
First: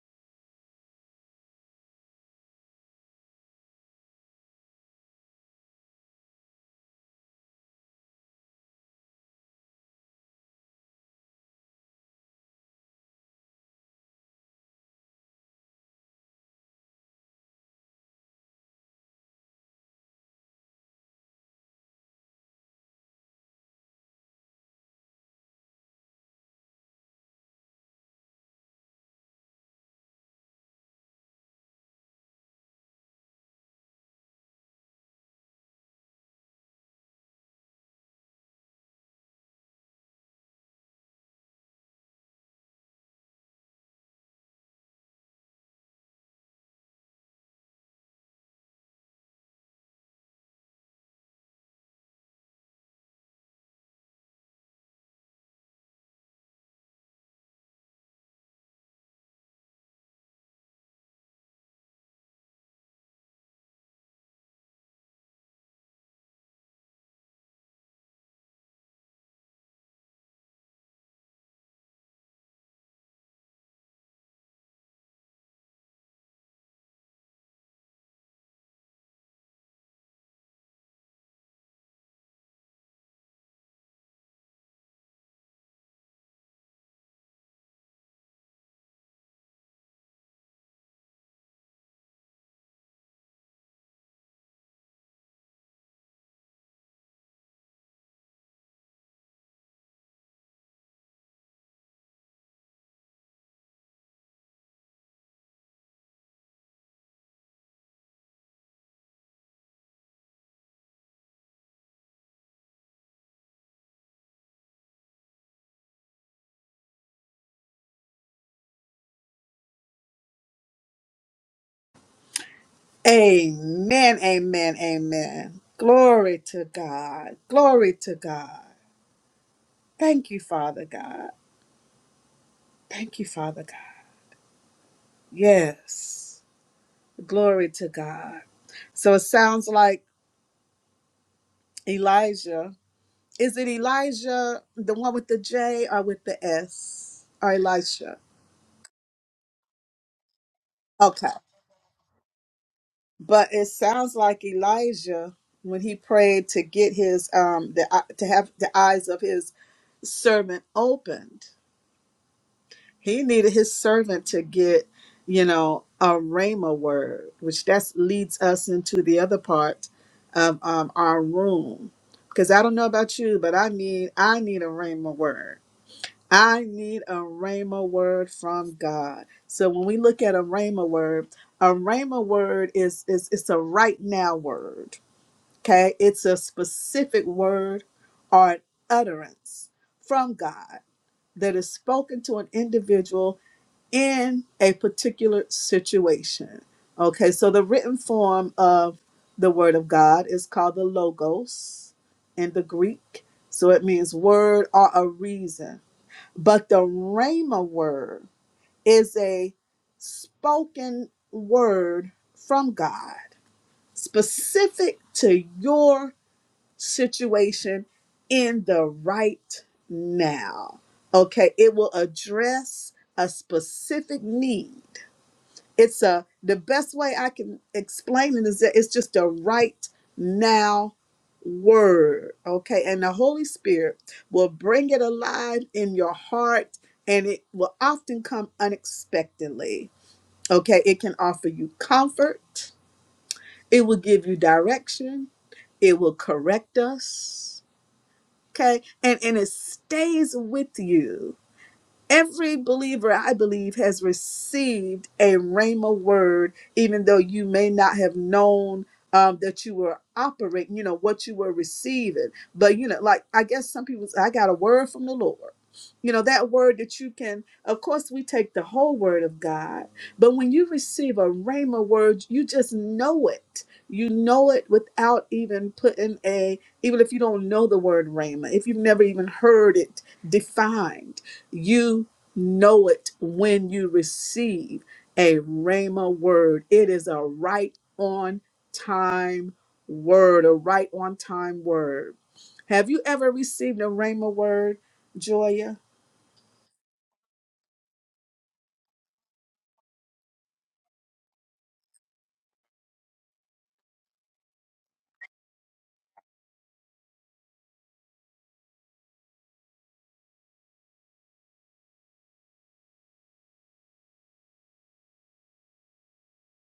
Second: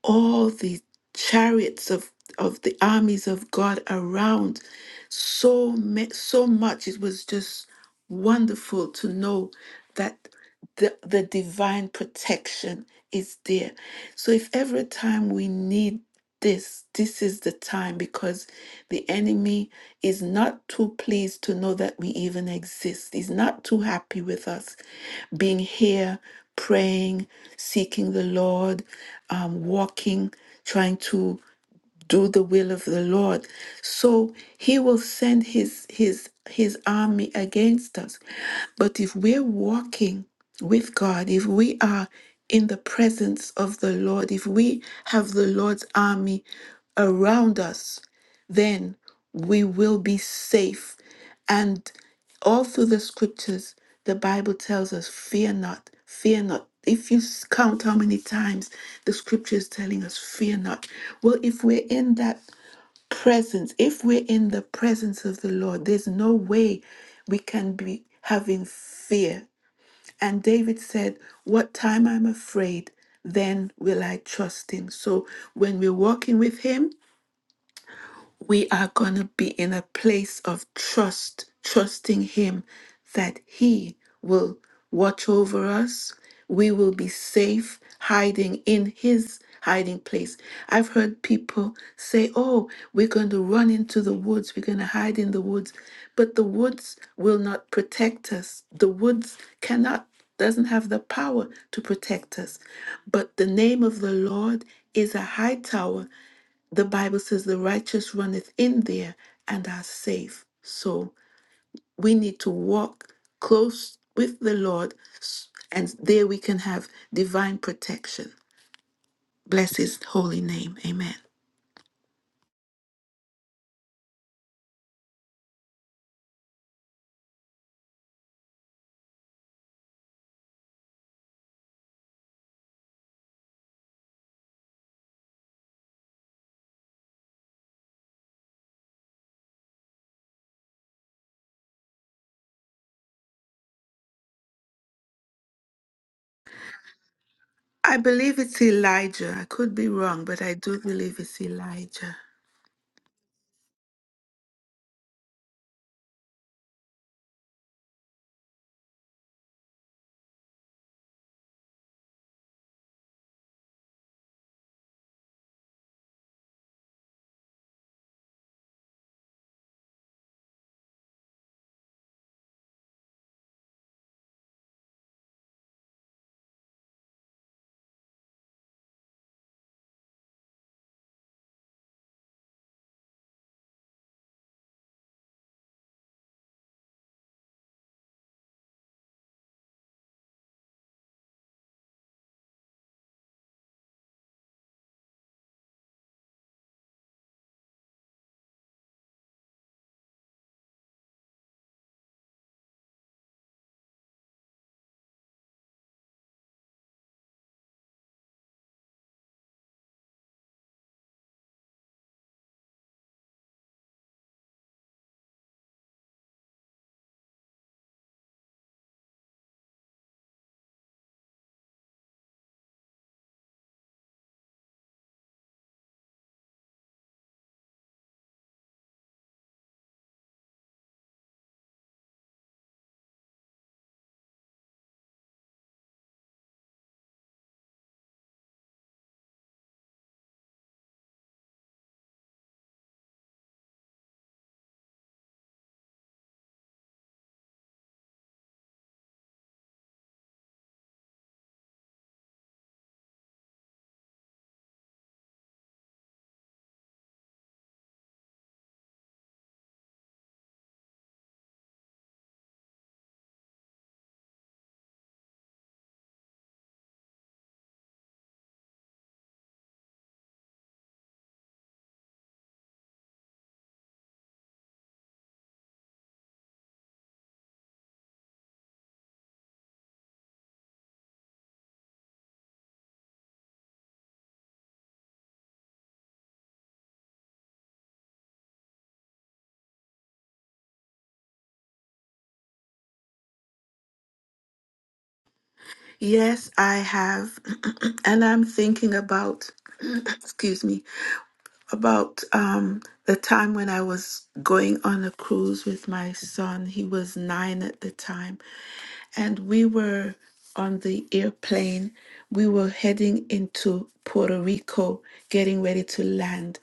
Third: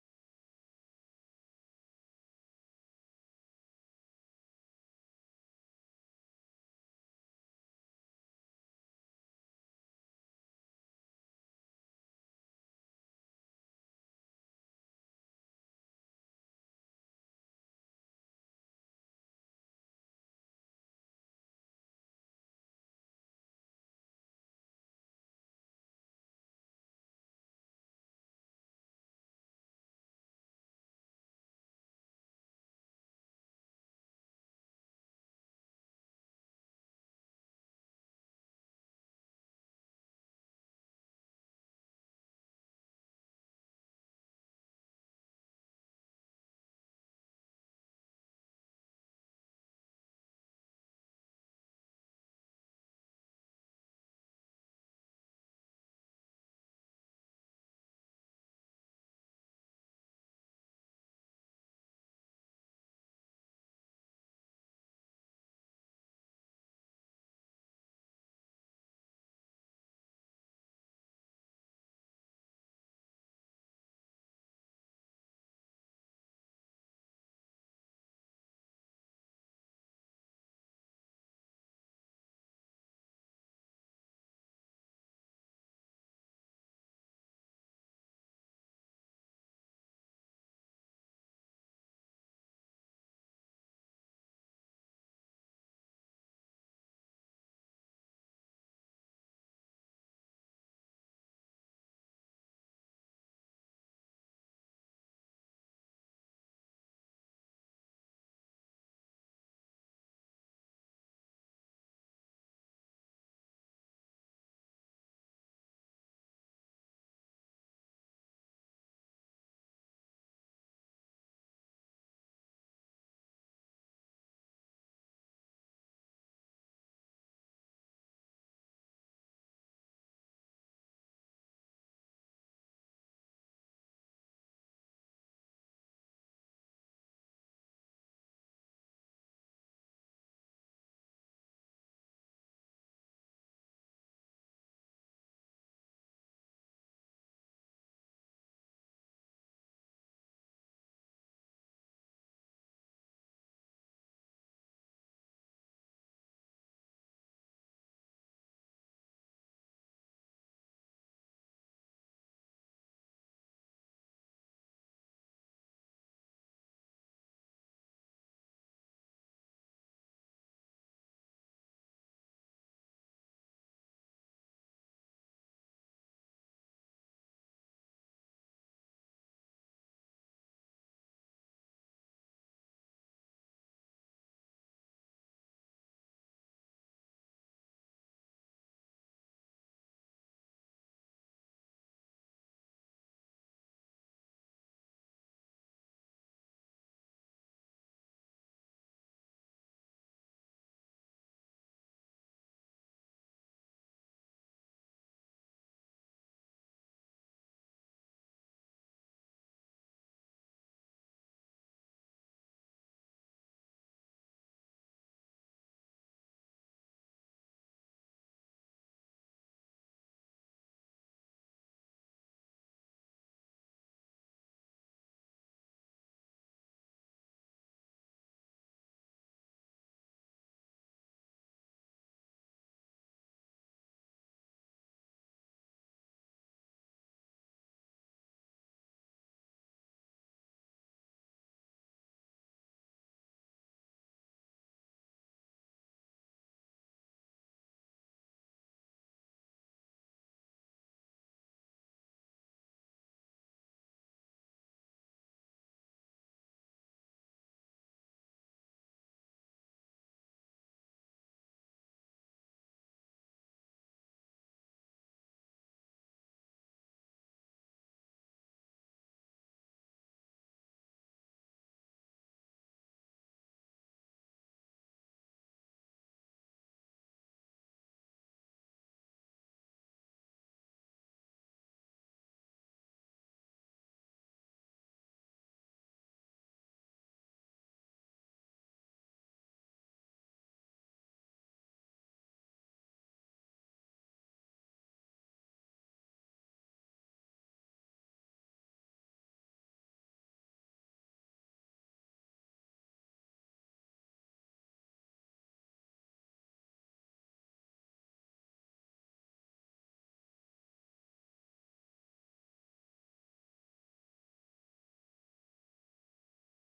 all the chariots of of the armies of God around, so ma- so much. It was just wonderful to know that the, the divine protection is there. So if every time we need this, this is the time because the enemy is not too pleased to know that we even exist. He's not too happy with us being here, praying, seeking the Lord, um, walking, trying to do the will of the Lord. So he will send his his his army against us. But if we're walking with God, if we are in the presence of the Lord, if we have the Lord's army around us, then we will be safe. And all through the scriptures, the Bible tells us, fear not, fear not. If you s- count how many times the scripture is telling us, fear not. Well, if we're in that presence, if we're in the presence of the Lord, there's no way we can be having fear. And David said, What time I'm afraid, then will I trust him. So when we're walking with him, we are going to be in a place of trust, trusting Him that He will watch over us. We will be safe hiding in His hiding place. I've heard people say, Oh, we're going to run into the woods, we're going to hide in the woods. But the woods will not protect us. The woods cannot, doesn't have the power to protect us. But the name of the Lord is a high tower the Bible says the righteous runneth in there and are safe. So we need to walk close with the Lord, and there we can have divine protection. Bless his holy name. Amen. Amen, amen, amen. Glory to God. Glory to God. Thank you, Father God. Thank you, Father God. Yes. Glory to God. So it sounds like Elijah. Is it Elijah, the one with the J or with the S? Or I Elisha? believe it's Elijah. I could be wrong, but I do believe Okay. it's Elijah. But it sounds like Elijah when he prayed to get his um the to have the eyes of his servant opened He needed his servant to get, you know, a rhema word, which that's leads us into the other part of um, our room. Because I don't know about you, but I need I need a rhema word. I need a rhema word from God. So when we look at a rhema word, a rhema word is is it's a right now word. Okay, it's a specific word or an utterance from God that is spoken to an individual in a particular situation. Okay, so the written form of the Word of God is called the Logos in the Greek. So it means word or a reason. But the Rhema word is a spoken word from God specific to your situation in the right now. Okay, it will address a specific need it's a the best way i can explain it is that it's just a right now word okay and the holy spirit will bring it alive in your heart and it will often come unexpectedly okay it can offer you comfort it will give you direction it will correct us okay and and it stays with you Every believer, I believe, has received a Rhema word, even though you may not have known um, that you were operating, you know, what you were receiving. But, you know, like I guess some people, say, I got a word from the Lord. You know, that word that you can, of course, we take the whole word of God, but when you receive a Rhema word, you just know it. You know it without even putting a, even if you don't know the word Rhema, if you've never even heard it defined you know it when you receive a Rhema word. It is a right on time word, a right on time word. Have you ever received a Rhema word, Joya? Yes, I have. [CLEARS THROAT] and I'm thinking about, [CLEARS THROAT] excuse me, about um, the time when I was going on a cruise with my son. He was nine at the time, and we were on the airplane. We were heading into Puerto Rico, getting ready to land,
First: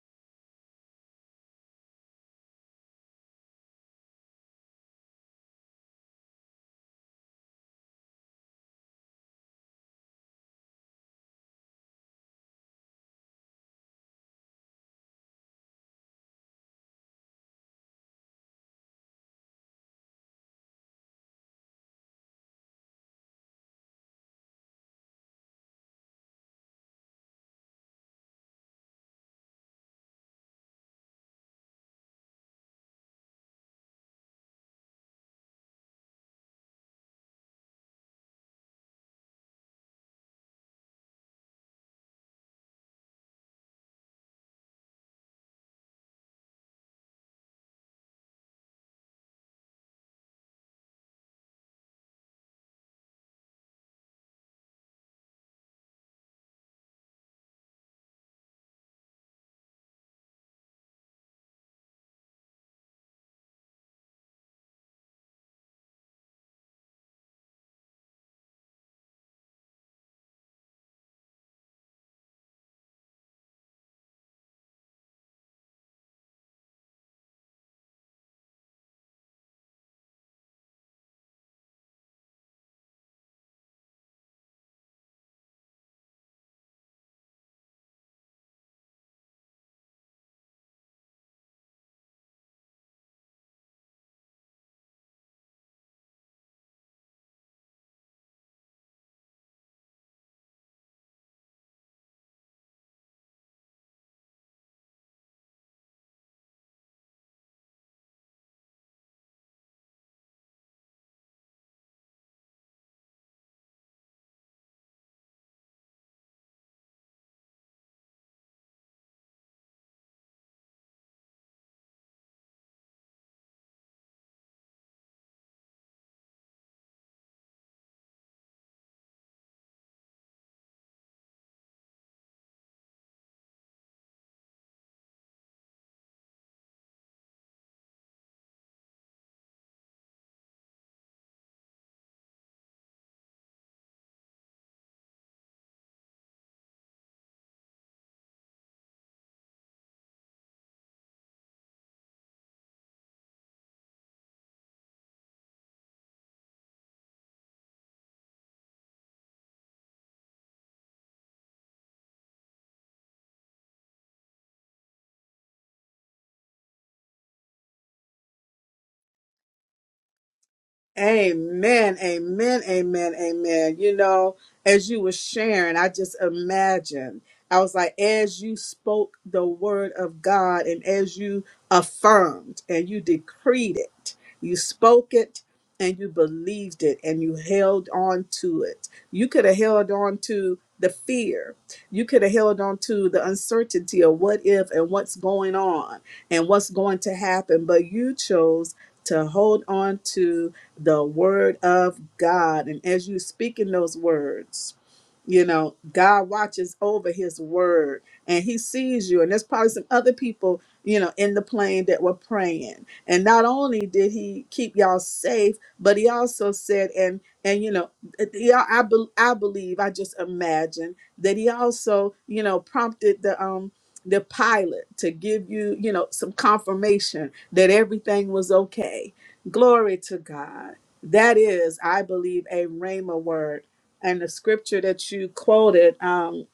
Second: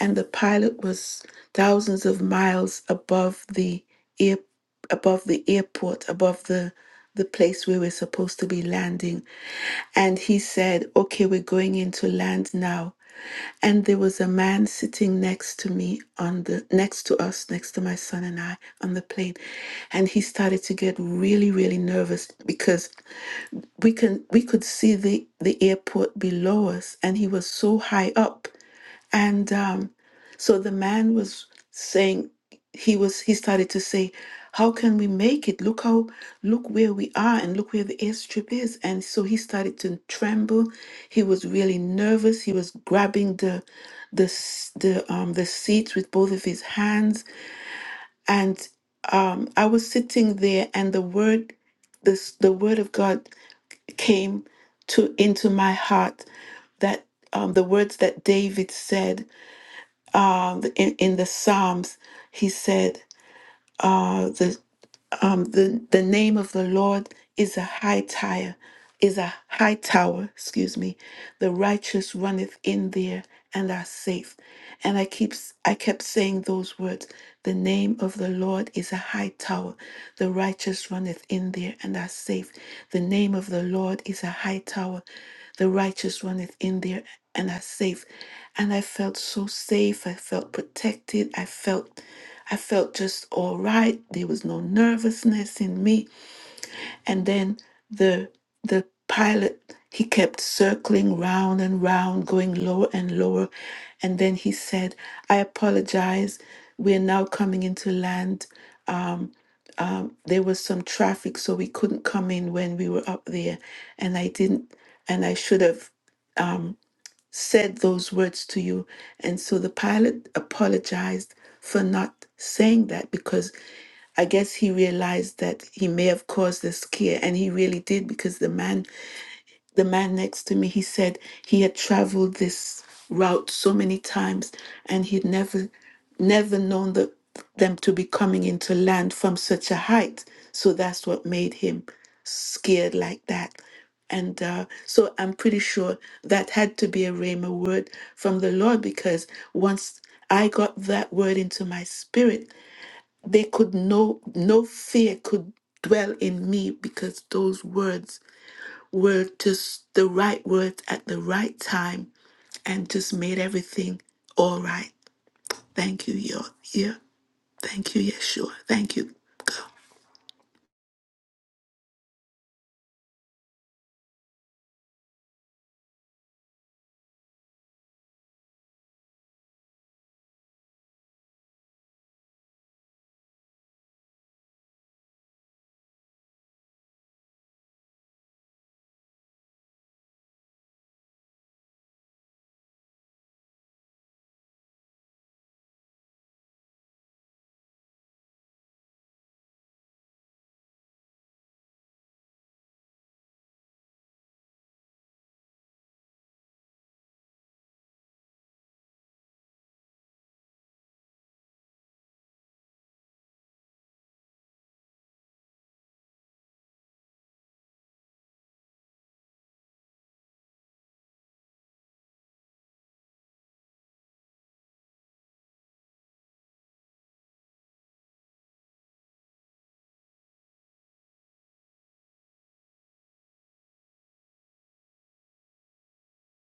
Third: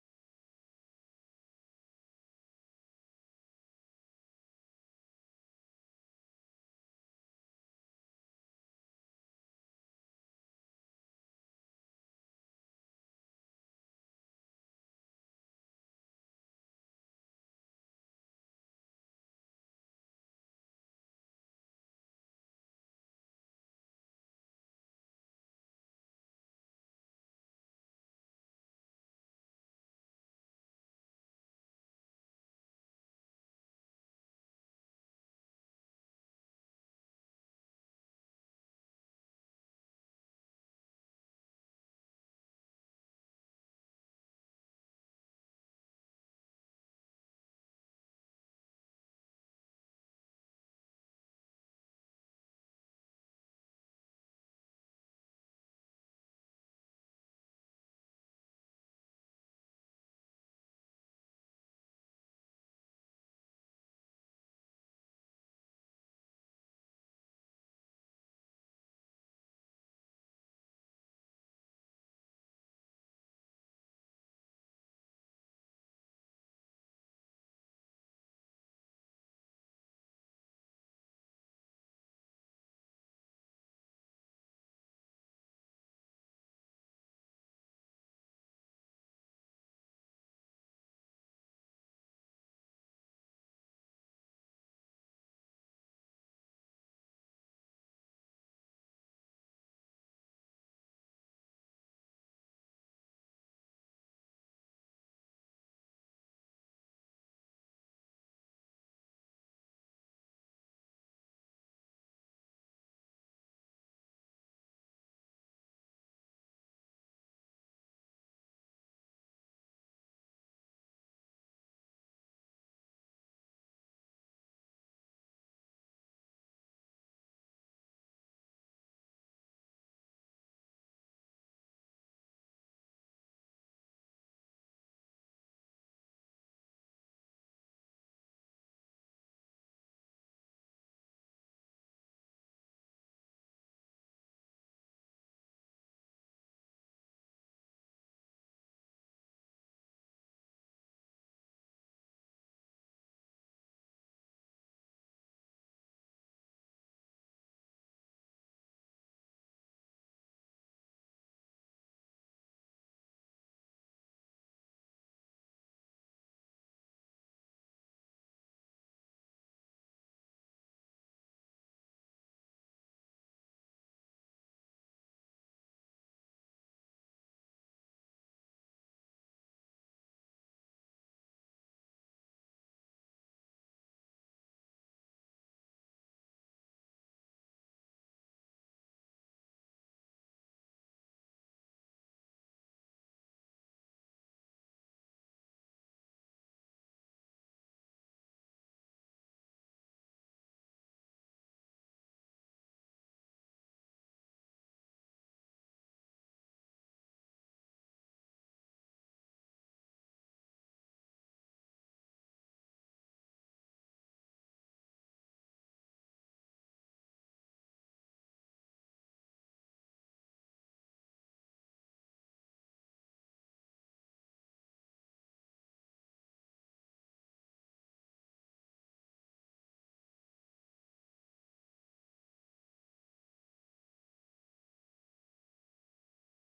and the pilot was thousands of miles above the air, above the airport, above the the place where we're supposed to be landing. And he said, "Okay, we're going into land now." and there was a man sitting next to me on the next to us next to my son and i on the plane and he started to get really really nervous because we can we could see the the airport below us and he was so high up and um, so the man was saying, he was he started to say, "How can we make it? Look how look where we are, and look where the airstrip is." And so he started to tremble. He was really nervous. He was grabbing the the s- the um the seats with both of his hands. And um, I was sitting there, and the word this the word of God came to into my heart that um, the words that David said um, in, in the Psalms, he said, uh, the um, the, the name of the Lord is a high tower, is a high tower, excuse me. The righteous runneth in there and are safe. And I keep I kept saying those words. The name of the Lord is a high tower. The righteous runneth in there and are safe. The name of the Lord is a high tower. The righteous runneth in there and are safe. And I felt so safe. I felt protected. I felt I felt just all right. There was no nervousness in me. And then the the pilot he kept circling round and round, going lower and lower. And then he said, I apologize. We're now coming into land. Um, um, there was some traffic, so we couldn't come in when we were up there. And I didn't, and I should have said those words to you. And so the pilot apologized for not saying that because I guess he realized that he may have caused a scare, and he really did because the man the man next to me he said he had traveled this route so many times and he'd never never known the, them to be coming into land from such a height so that's what made him scared like that and uh, so i'm pretty sure that had to be a rhema word from the lord because once i got that word into my spirit they could no no fear could dwell in me because those words were just the right words at the right time and just made everything all right. Thank you, Yo- yeah. Thank you, Yeshua. Thank you. Amen, amen, amen, amen. You know, as you were sharing, I just imagined. I was like, as you spoke the word of God and as you affirmed and you decreed it, you spoke it and you believed it and you held on to it. You could have held on to the fear. You could have held on to the uncertainty of what if and what's going on and what's going to happen, but you chose to hold on to the word of God. And as you speak in those words, you know, God watches over his word and he sees you. And there's probably some other people, you know, in the plane that were praying. And not only did he keep y'all safe, but he also said, and, and, you know, yeah, I, be, I believe, I just imagine that he also, you know, prompted the, um, the pilot to give you, you know, some confirmation that everything was okay Glory to God. That is, I believe, a Rhema word. And the scripture that you quoted, um,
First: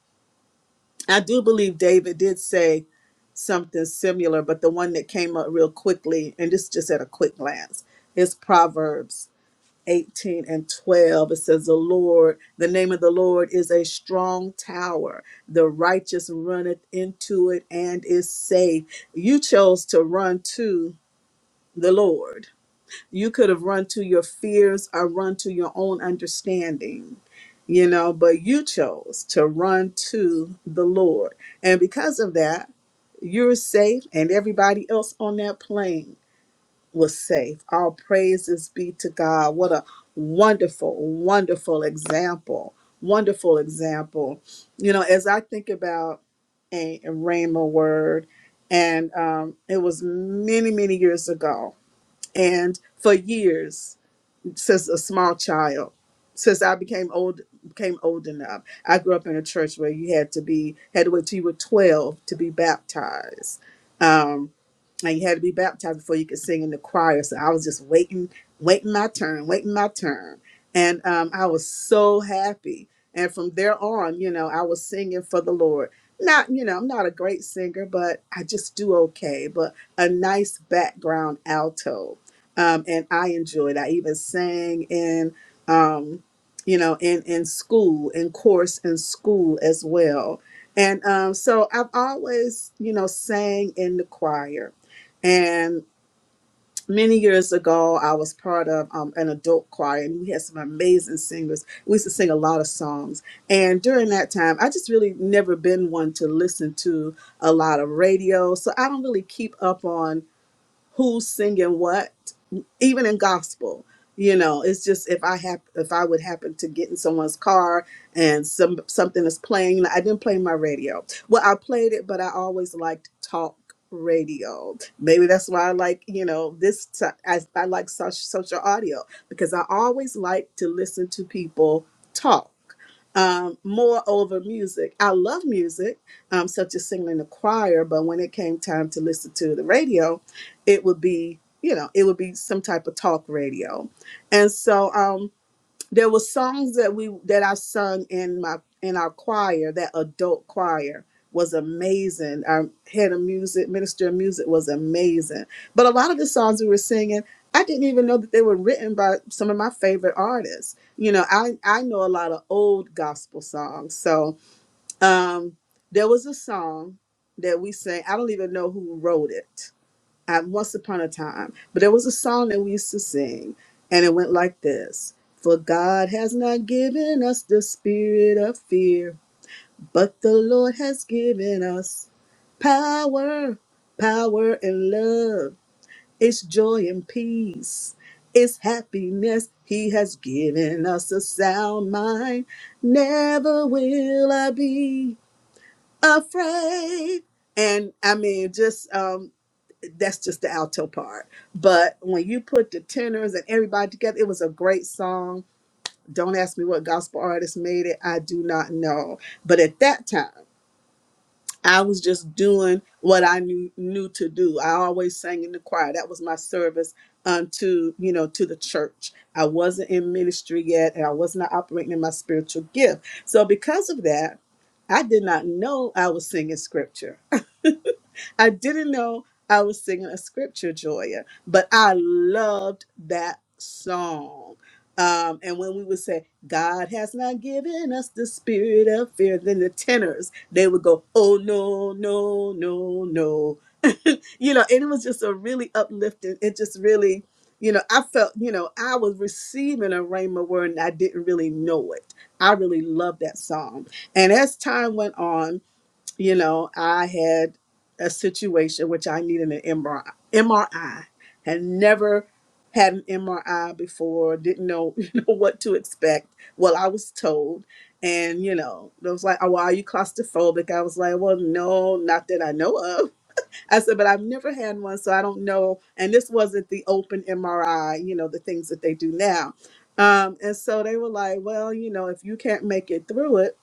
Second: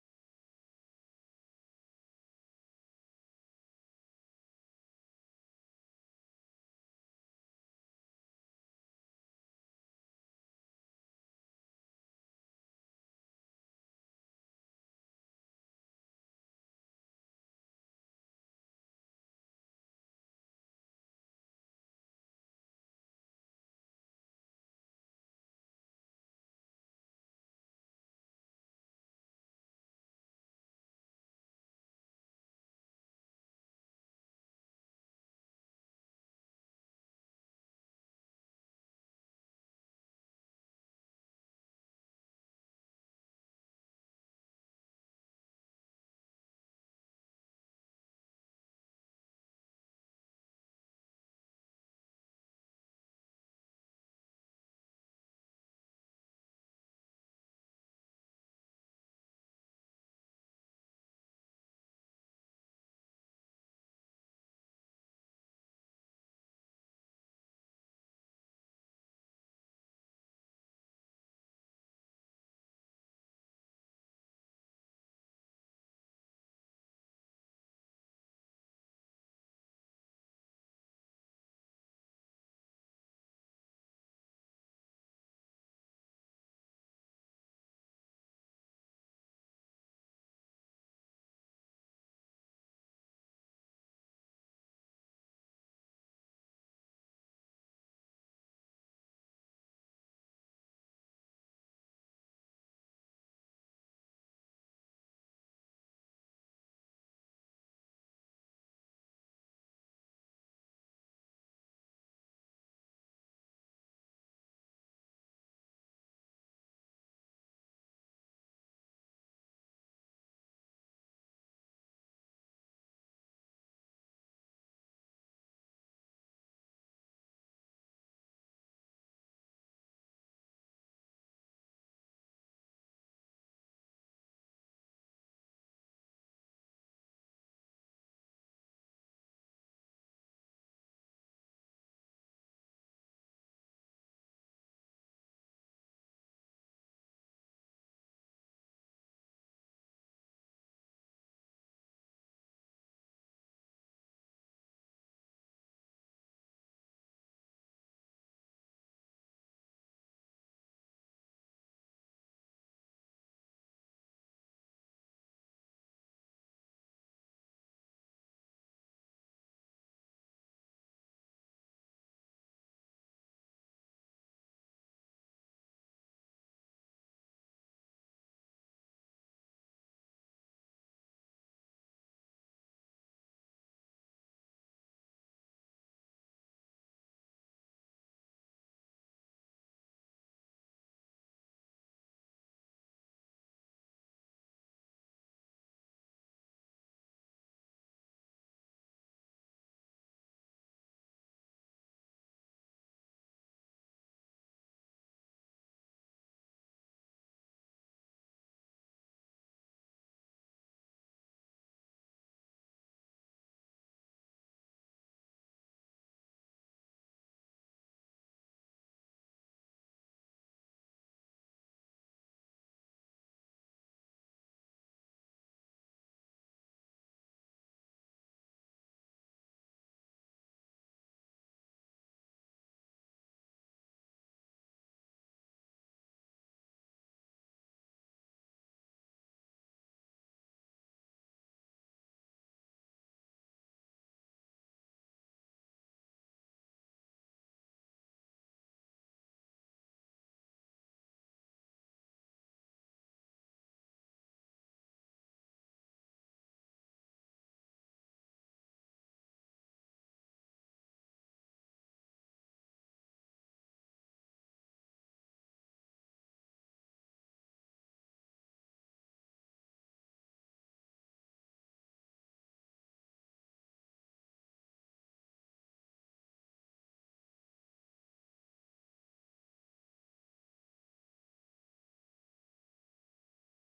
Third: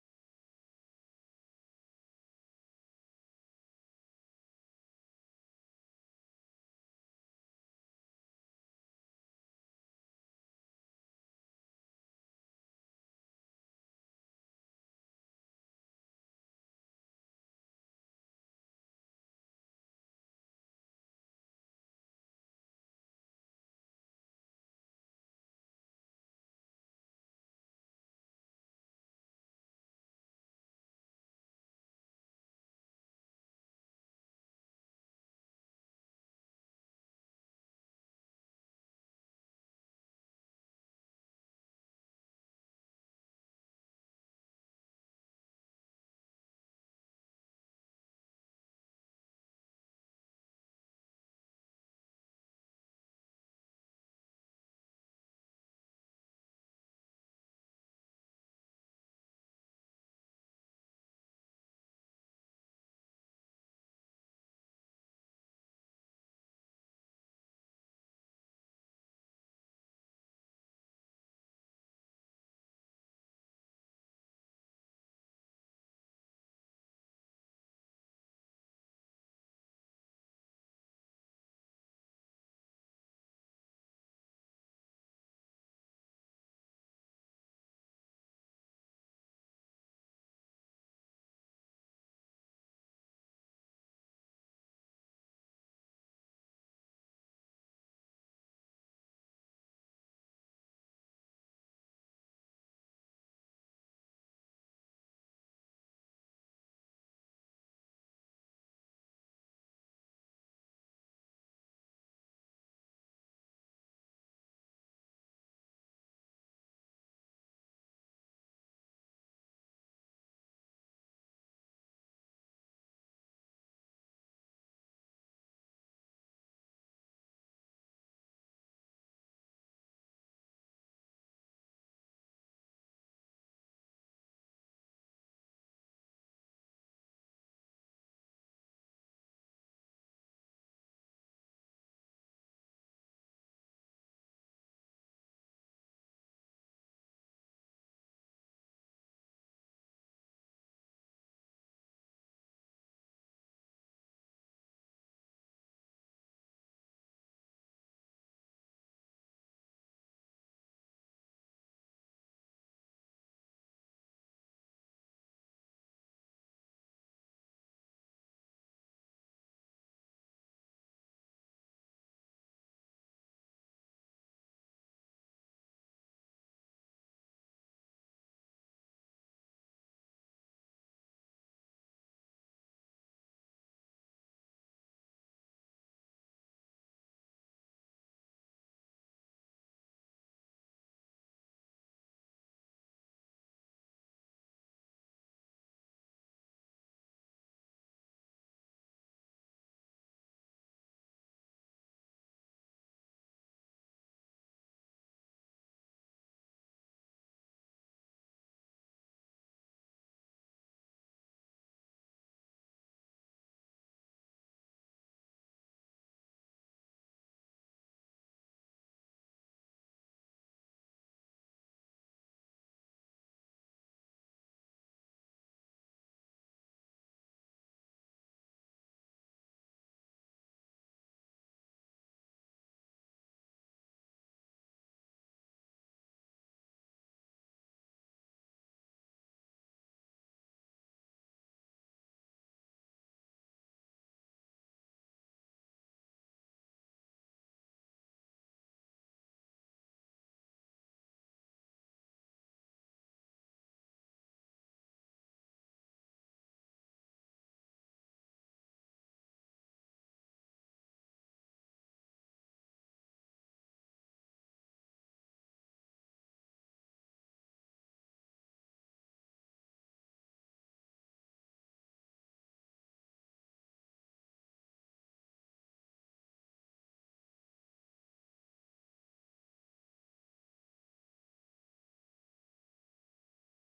I do believe David did say something similar, but the one that came up real quickly, and this just at a quick glance, is Proverbs 18 and 12. It says, The Lord, the name of the Lord is a strong tower. The righteous runneth into it and is safe. You chose to run to the Lord you could have run to your fears or run to your own understanding you know but you chose to run to the lord and because of that you're safe and everybody else on that plane was safe all praises be to god what a wonderful wonderful example wonderful example you know as i think about a, a rhema word and um, it was many many years ago and for years since a small child since i became old became old enough i grew up in a church where you had to be had to wait till you were 12 to be baptized Um, and you had to be baptized before you could sing in the choir. So I was just waiting, waiting my turn, waiting my turn, and um, I was so happy. And from there on, you know, I was singing for the Lord. Not, you know, I'm not a great singer, but I just do okay. But a nice background alto, um, and I enjoyed. I even sang in, um, you know, in in school, in chorus in school as well. And um, so I've always, you know, sang in the choir and many years ago, I was part of um, an adult choir, and we had some amazing singers. We used to sing a lot of songs. And during that time, I just really never been one to listen to a lot of radio, so I don't really keep up on who's singing what even in gospel you know it's just if i have if i would happen to get in someone's car and some something is playing i didn't play my radio well i played it but i always liked talk radio maybe that's why i like you know this t- I, I like such social audio because i always like to listen to people talk um, more over music i love music um, such as singing in the choir but when it came time to listen to the radio it would be you know it would be some type of talk radio and so um there were songs that we that i sung in my in our choir that adult choir was amazing our head of music minister of music was amazing but a lot of the songs we were singing i didn't even know that they were written by some of my favorite artists you know i i know a lot of old gospel songs so um there was a song that we sang i don't even know who wrote it at Once Upon a Time. But there was a song that we used to sing, and it went like this For God has not given us the spirit of fear, but the Lord has given us power, power and love. It's joy and peace, it's happiness. He has given us a sound mind. Never will I be afraid. And I mean, just um, that's just the alto part. But when you put the tenors and everybody together, it was a great song. Don't ask me what gospel artist made it. I do not know. But at that time, I was just doing what I knew knew to do. I always sang in the choir. That was my service unto, you know, to the church. I wasn't in ministry yet and I was not operating in my spiritual gift. So because of that, I did not know I was singing scripture. I didn't know I was singing a scripture, Joya, but I loved that song. Um, and when we would say, God has not given us the spirit of fear, then the tenors, they would go, oh, no, no, no, no. You know, and it was just a really uplifting, it just really, you know, I felt, you know, I was receiving a rhema word and I didn't really know it. I really loved that song. And as time went on, you know, I had a situation which I needed an MRI. MRI had never had an MRI before. Didn't know, [LAUGHS] you know what to expect. Well, I was told, and you know, it was like, "Oh, well, are you claustrophobic?" I was like, "Well, no, not that I know of." [LAUGHS] I said, "But I've never had one, so I don't know." And this wasn't the open MRI, you know, the things that they do now. Um, and so they were like, "Well, you know, if you can't make it through it."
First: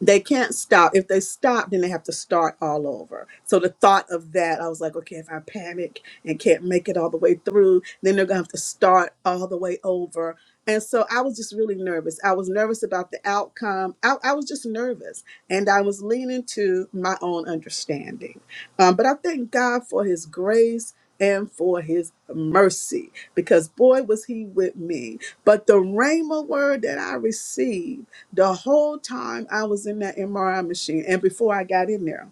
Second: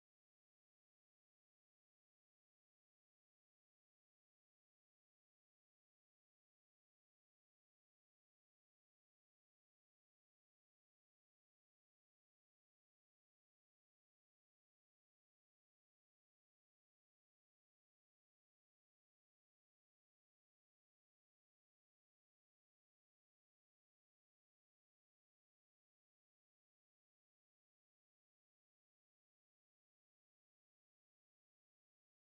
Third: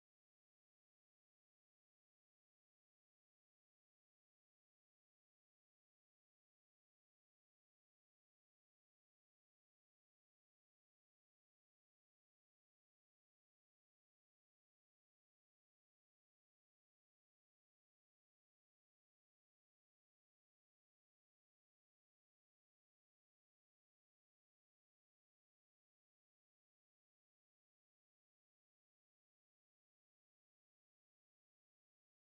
they can't stop. If they stop, then they have to start all over. So the thought of that, I was like, okay, if I panic and can't make it all the way through, then they're gonna have to start all the way over. And so I was just really nervous. I was nervous about the outcome. I, I was just nervous, and I was leaning to my own understanding. Um, but I thank God for His grace and for His mercy, because boy was He with me. But the Rhema word that I received the whole time I was in that MRI machine and before I got in there,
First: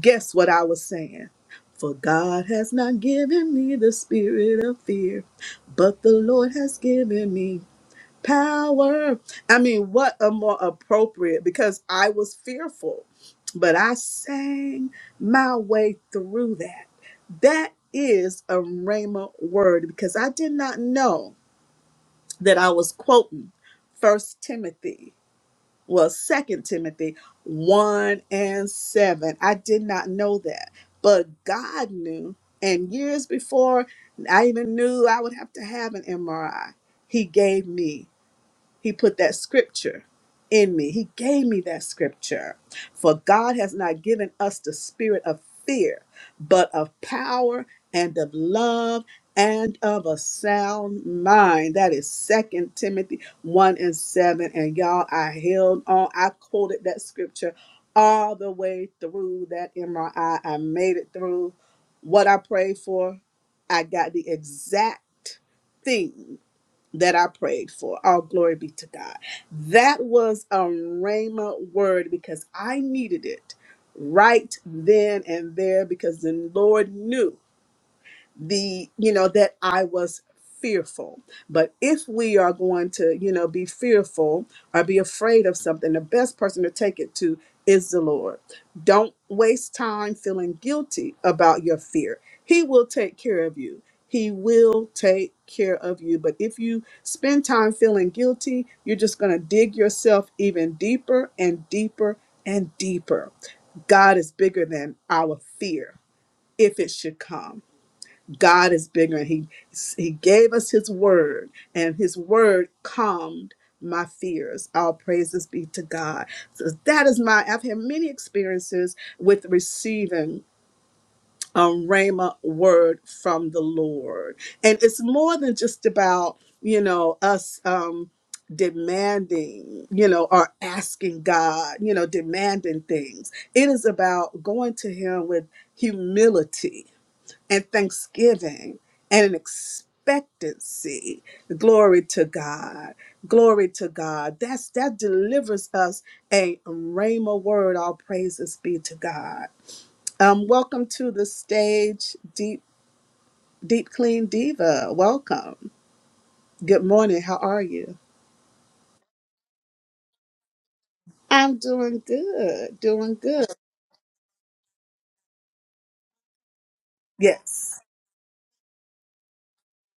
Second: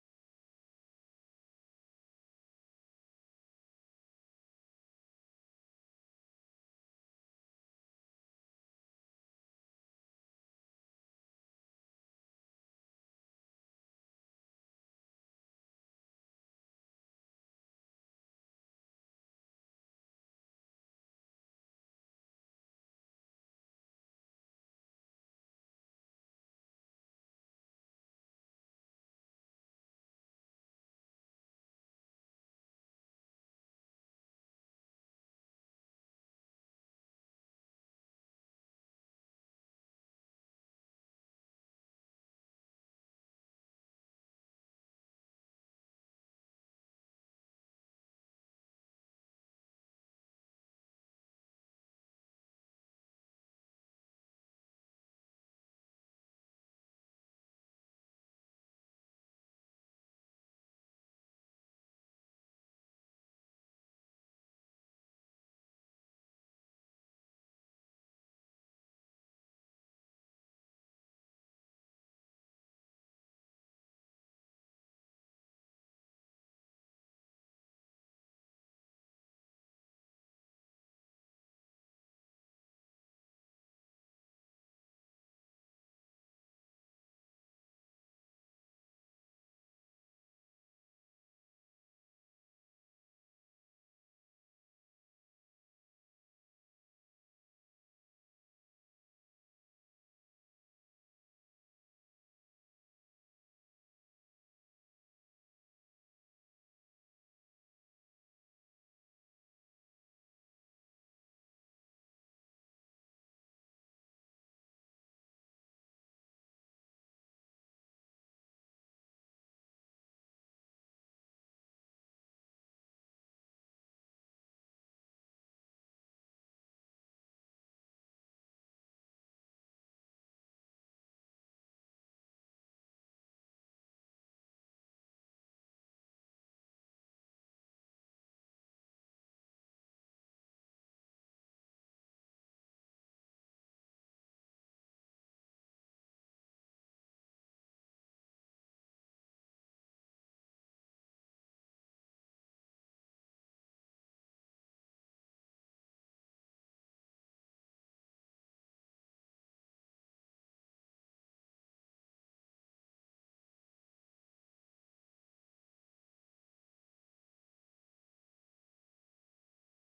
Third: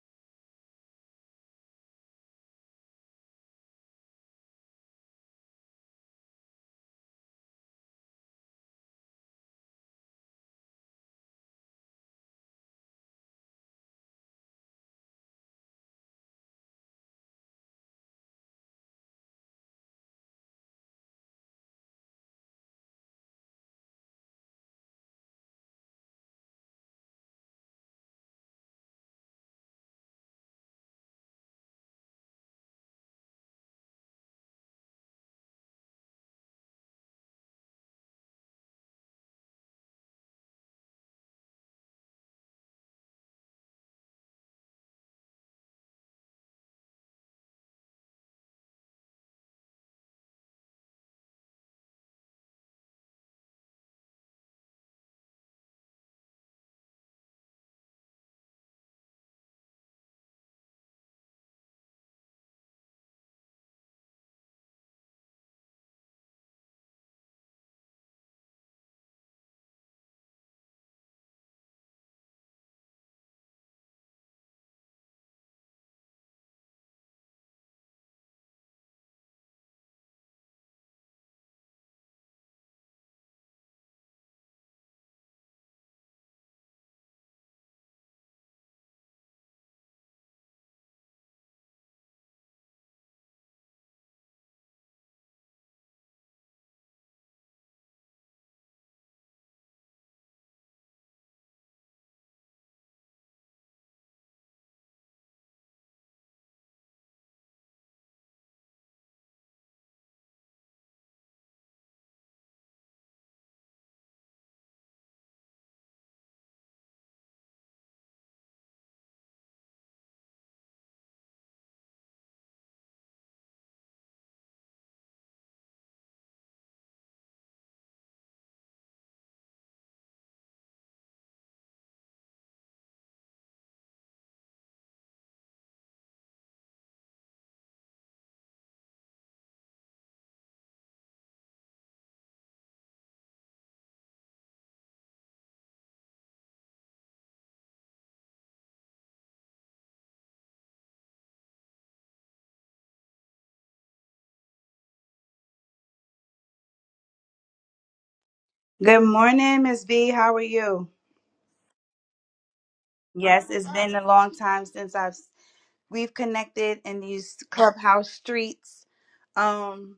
guess what I was saying? For God has not given me the spirit of fear, but the Lord has given me power. I mean, what a more appropriate because I was fearful, but I sang my way through that. That is a Rhema word because I did not know that I was quoting First Timothy well, Second Timothy 1 and 7. I did not know that, but God knew. And years before I even knew I would have to have an MRI, He gave me he put that scripture in me. He gave me that scripture. For God has not given us the spirit of fear, but of power and of love and of a sound mind. That is is Second Timothy 1 and 7. And y'all, I held on. I quoted that scripture all the way through that MRI. I I made it through what I prayed for. I got the exact thing that I prayed for. All glory be to God. That was a Rhema word because I needed it right then and there because the Lord knew the you know that i was fearful but if we are going to you know be fearful or be afraid of something the best person to take it to is the lord don't waste time feeling guilty about your fear he will take care of you he will take care of you but if you spend time feeling guilty you're just going to dig yourself even deeper and deeper and deeper god is bigger than our fear if it should come God is bigger. and He He gave us His word, and His word calmed my fears. All praises be to God. So that is my. I've had many experiences with receiving a rhema word from the Lord, and it's more than just about you know us. Um, demanding you know or asking god you know demanding things it is about going to him with humility and thanksgiving and an expectancy. Glory to God. Glory to God. That's that delivers us a rhema word. All praises be to God. Um, welcome to the stage, Deep Deep Clean Diva. Welcome. Good morning. How are you? Good morning, Miss B. How are you? I'm doing good. Doing good. Yes, it's been a long time since I've we've connected in these Yes. clubhouse streets. Um,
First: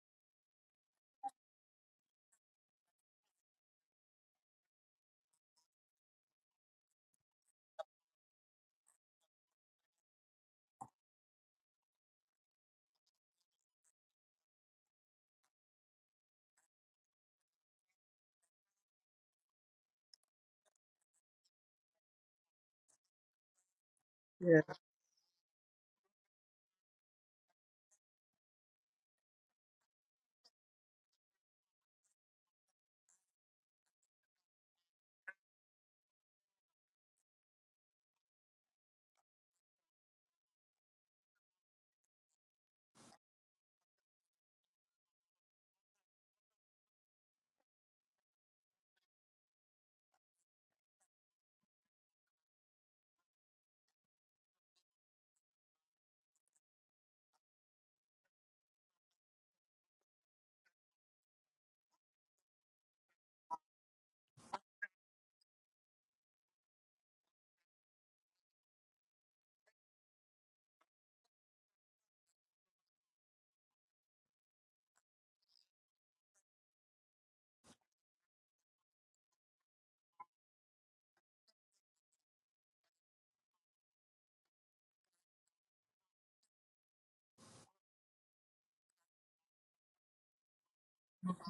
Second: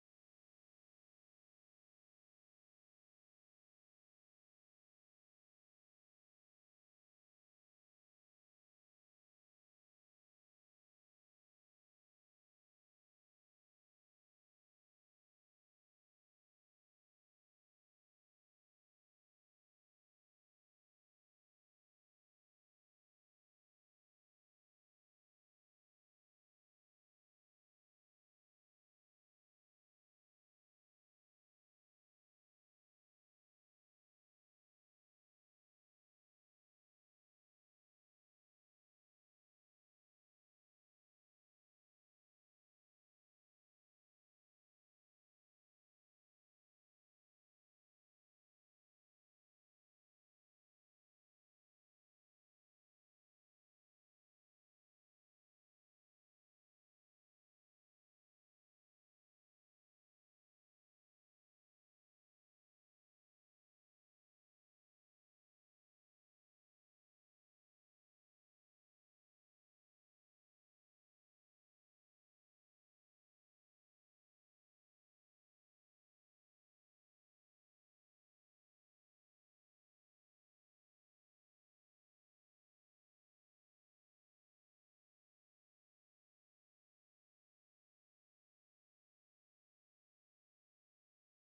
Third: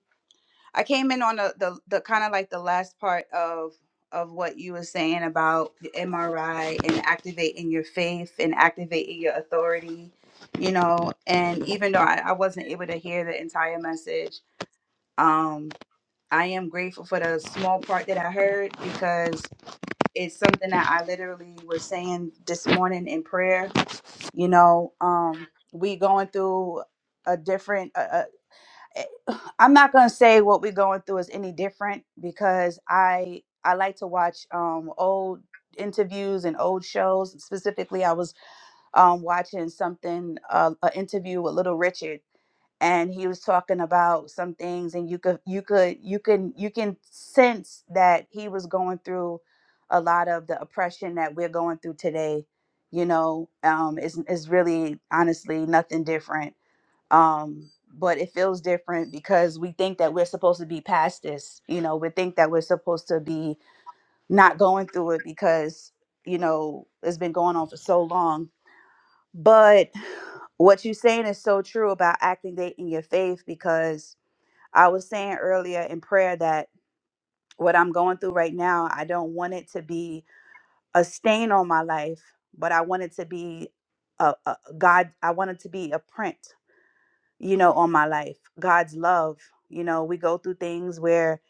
I came in on the the, the kind of like the last part of of what you were saying about the MRI and activating your faith and activating your authority, you know. And even though I, I wasn't able to hear the entire message, um, I am grateful for the small part that I heard because is something that I literally was saying this morning in prayer. You Yes. know, um, we going through a different. Uh, uh, eh, [SIGHS] I'm not gonna say what we going through is any different because I I like to watch um, old interviews and old shows. Specifically, I was um, watching something uh, an interview with Little Richard and he was talking about some things and you could you could you can you can sense that he was going through a lot of the oppression that we're going through today you know um it's, it's really honestly nothing different um but it feels different because we think that we're supposed to be past this you know we think that we're supposed to be not going through it because you know it's been going on for so long but what you're saying is so true about acting date in your faith because I was saying earlier in prayer that what I'm going through right now, I don't want it to be a stain on my life, but I want it to be a, a a God, I want it to be a print, you know, on my life. God's love. You know, we go through things where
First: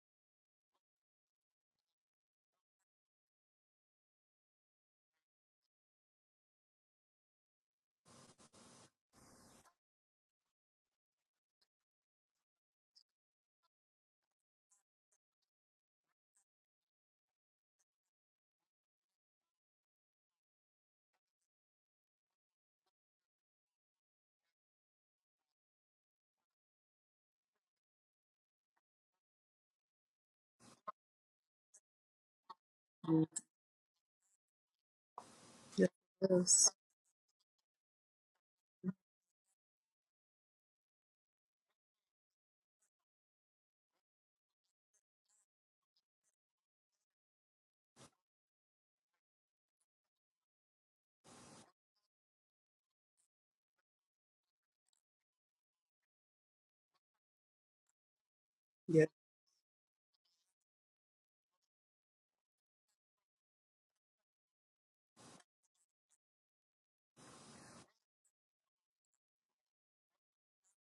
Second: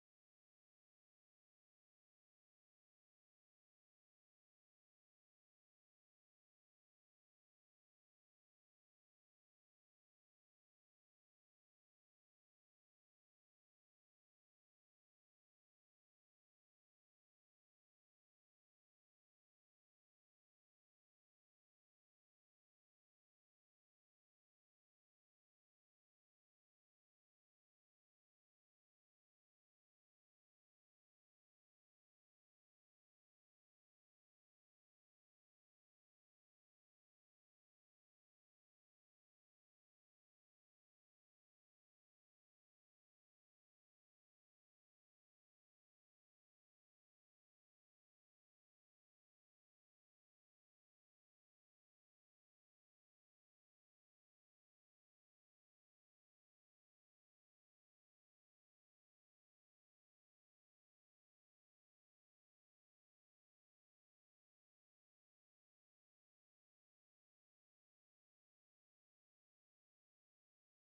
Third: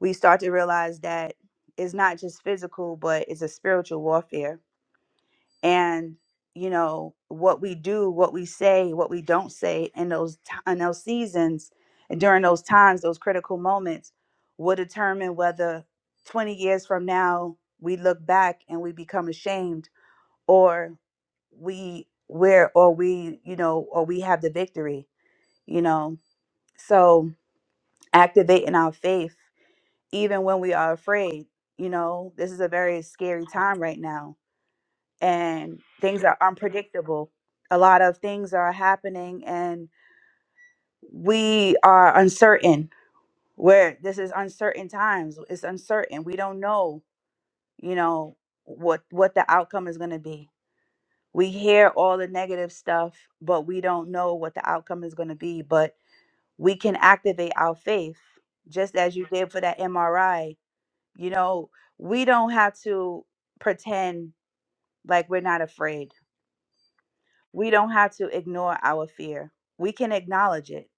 we start to realize that it's not just physical, but it's a spiritual warfare and you know what we do what we say what we don't say in those t- in those seasons and during those times those critical moments will determine whether 20 years from now we look back and we become ashamed or we where or we you know or we have the victory you know so activating our faith even when we are afraid you know this is a very scary time right now and things are Yes. unpredictable. A lot of things are happening and we are uncertain. Where this is uncertain times, it's uncertain. We don't know, you know, what what the outcome is going to be. We hear all the negative stuff, but we don't know what the outcome is going to be, but we can activate our faith just Yes. as you did for that MRI. You know, we don't have to pretend like we're not afraid We don't have to ignore our fear. We can acknowledge it,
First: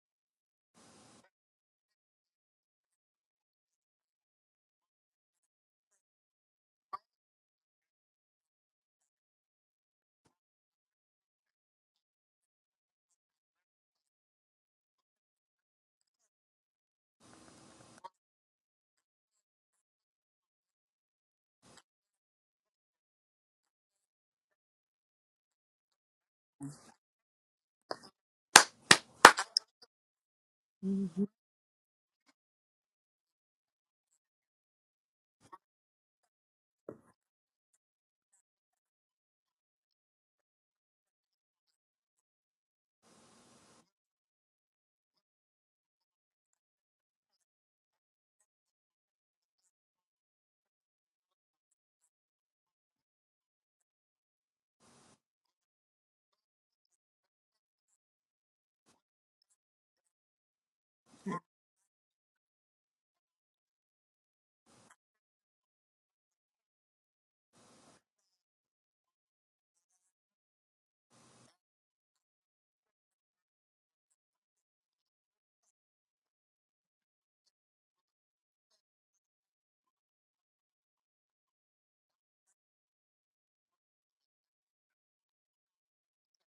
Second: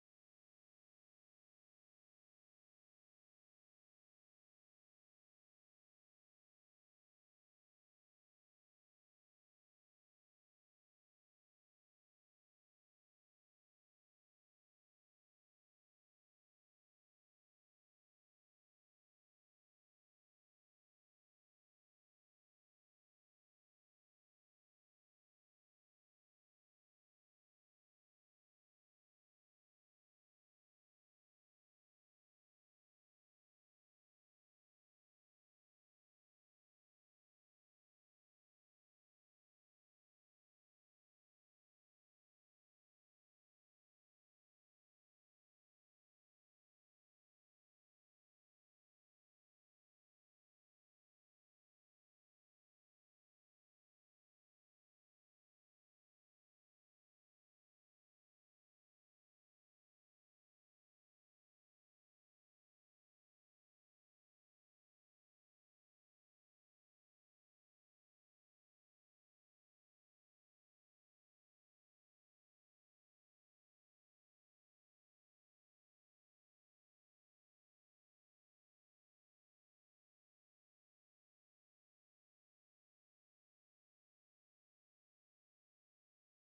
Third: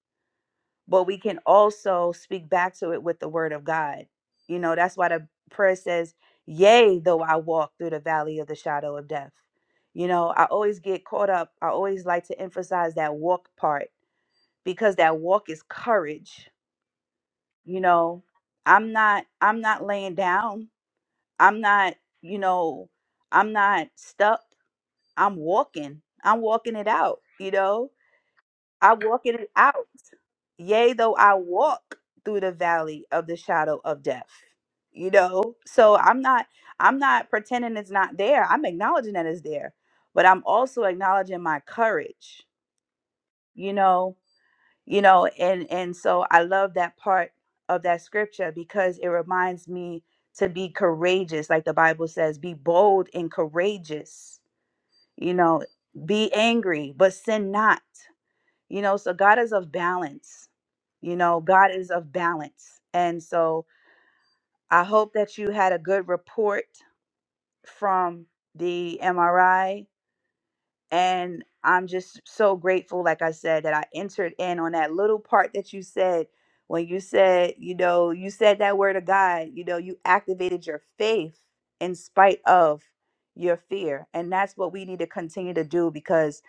but we can also speak back to it with the word of God. You know, that's why the prayer says, Yea, though I walk through the valley of the shadow of death. You know, I always get caught up. I always like to emphasize that walk part because that walk is courage. You know, I'm not I'm not laying down. I'm not, you know, I'm not stuck. I'm walking. I'm walking it out, you know? I walk in and out. Yea, though hmm I walk through the valley of the shadow of death. You know, so I'm not I'm not pretending it's not there. I'm acknowledging that it's there, but I'm also acknowledging my courage. You know, you know, and and so I love that part of that scripture because it reminds me to be courageous, like the Bible says, be bold and courageous. You know, be angry, but sin not. You know, so God is of balance. You know, God is of balance. And so I hope that you had a good report from the MRI. And I'm just so grateful, like I said, that I entered in on that little part that you said when you said, you know, you said that word of God, you know, you activated your faith in spite of your fear. And that's what we need to continue to do because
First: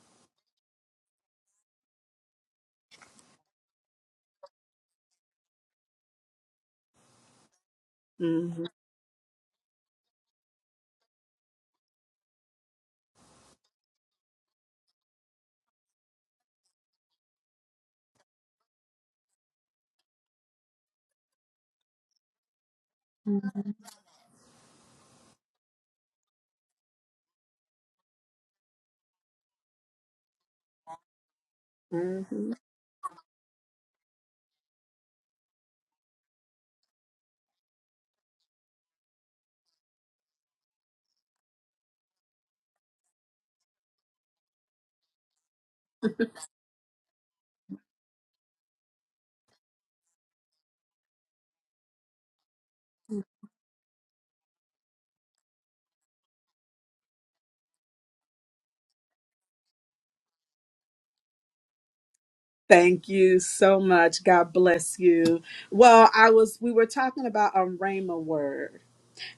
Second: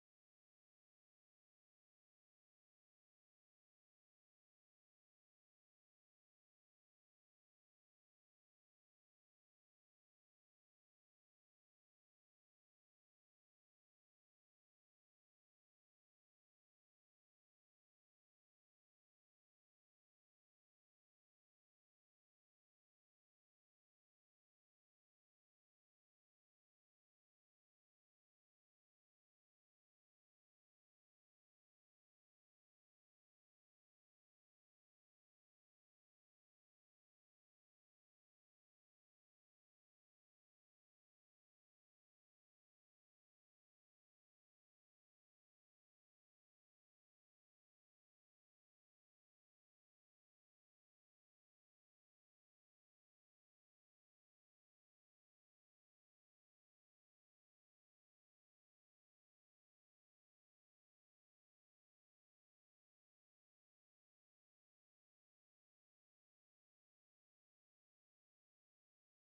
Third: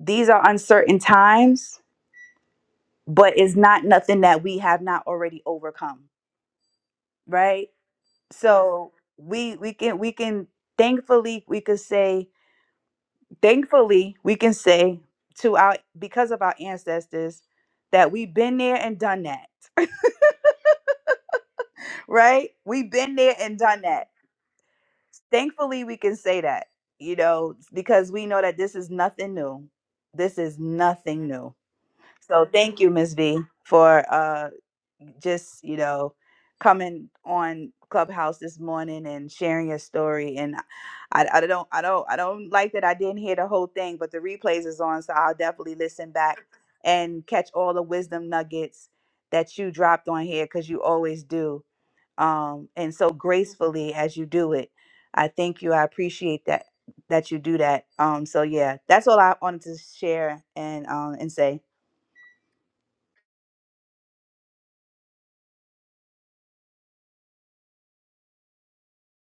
these are uncertain times but it's not nothing that we have not already overcome right so we we can we can thankfully we could say thankfully we can say to our because of our ancestors that we've been there and done that [LAUGHS] right we've been there and done that thankfully we can say that you know because we know that this is nothing new this is nothing new so hmm thank you Miss v for uh. just you know coming on clubhouse this morning and sharing your story and I, I don't i don't i don't like that i didn't hear the whole thing but the replays is on so i'll definitely listen back and catch all the wisdom nuggets that you dropped on here because you always do um and so gracefully as you do it i thank you i appreciate that that you do that um so yeah that's all i wanted to share and um and say Thank you so much. God bless you. Well, I was we were talking about a Rhema word,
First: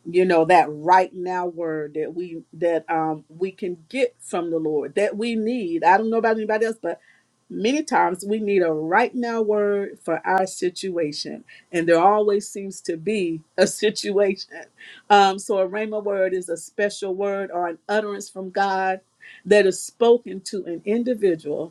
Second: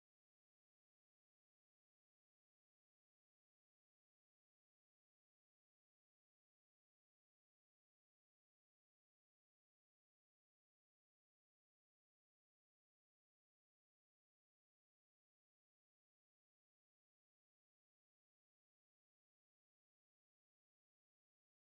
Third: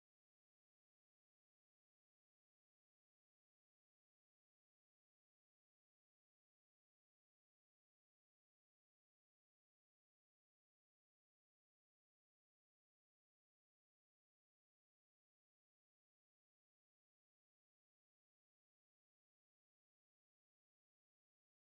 you know, that right now word that we that um we can get from the Lord that we need. I don't know about anybody else, but many times we need a right now word for our situation. And there always seems to be a situation. Um, so a Rhema word is a special word or an utterance from God that is spoken to an individual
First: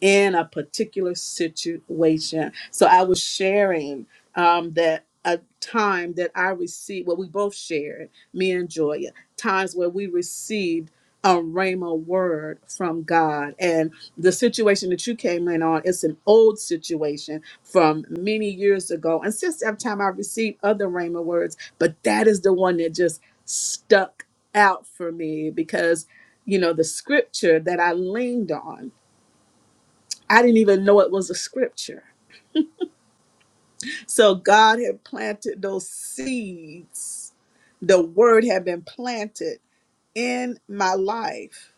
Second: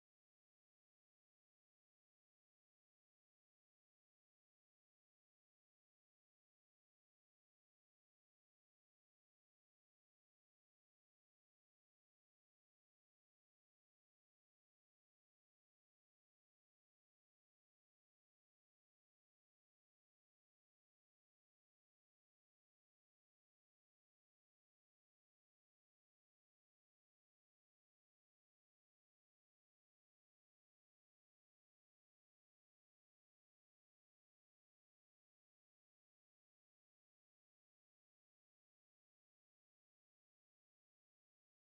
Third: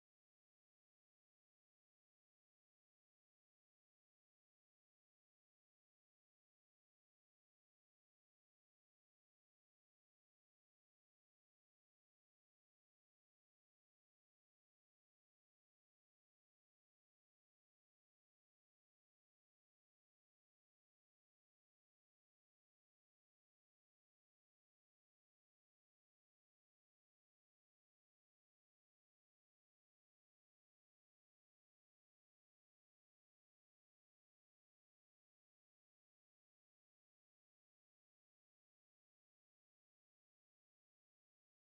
in a particular situation. So I was sharing um, that a time that I received, well, we both shared, me and Joya, times where we received a rhema word from God. And the situation that you came in on, it's an old situation from many years ago. And since that time, I received other rhema words, but that is the one that just stuck out for me because, you know, the scripture that I leaned on I didn't even know it was a scripture. So God had planted those seeds. The word had been planted in my life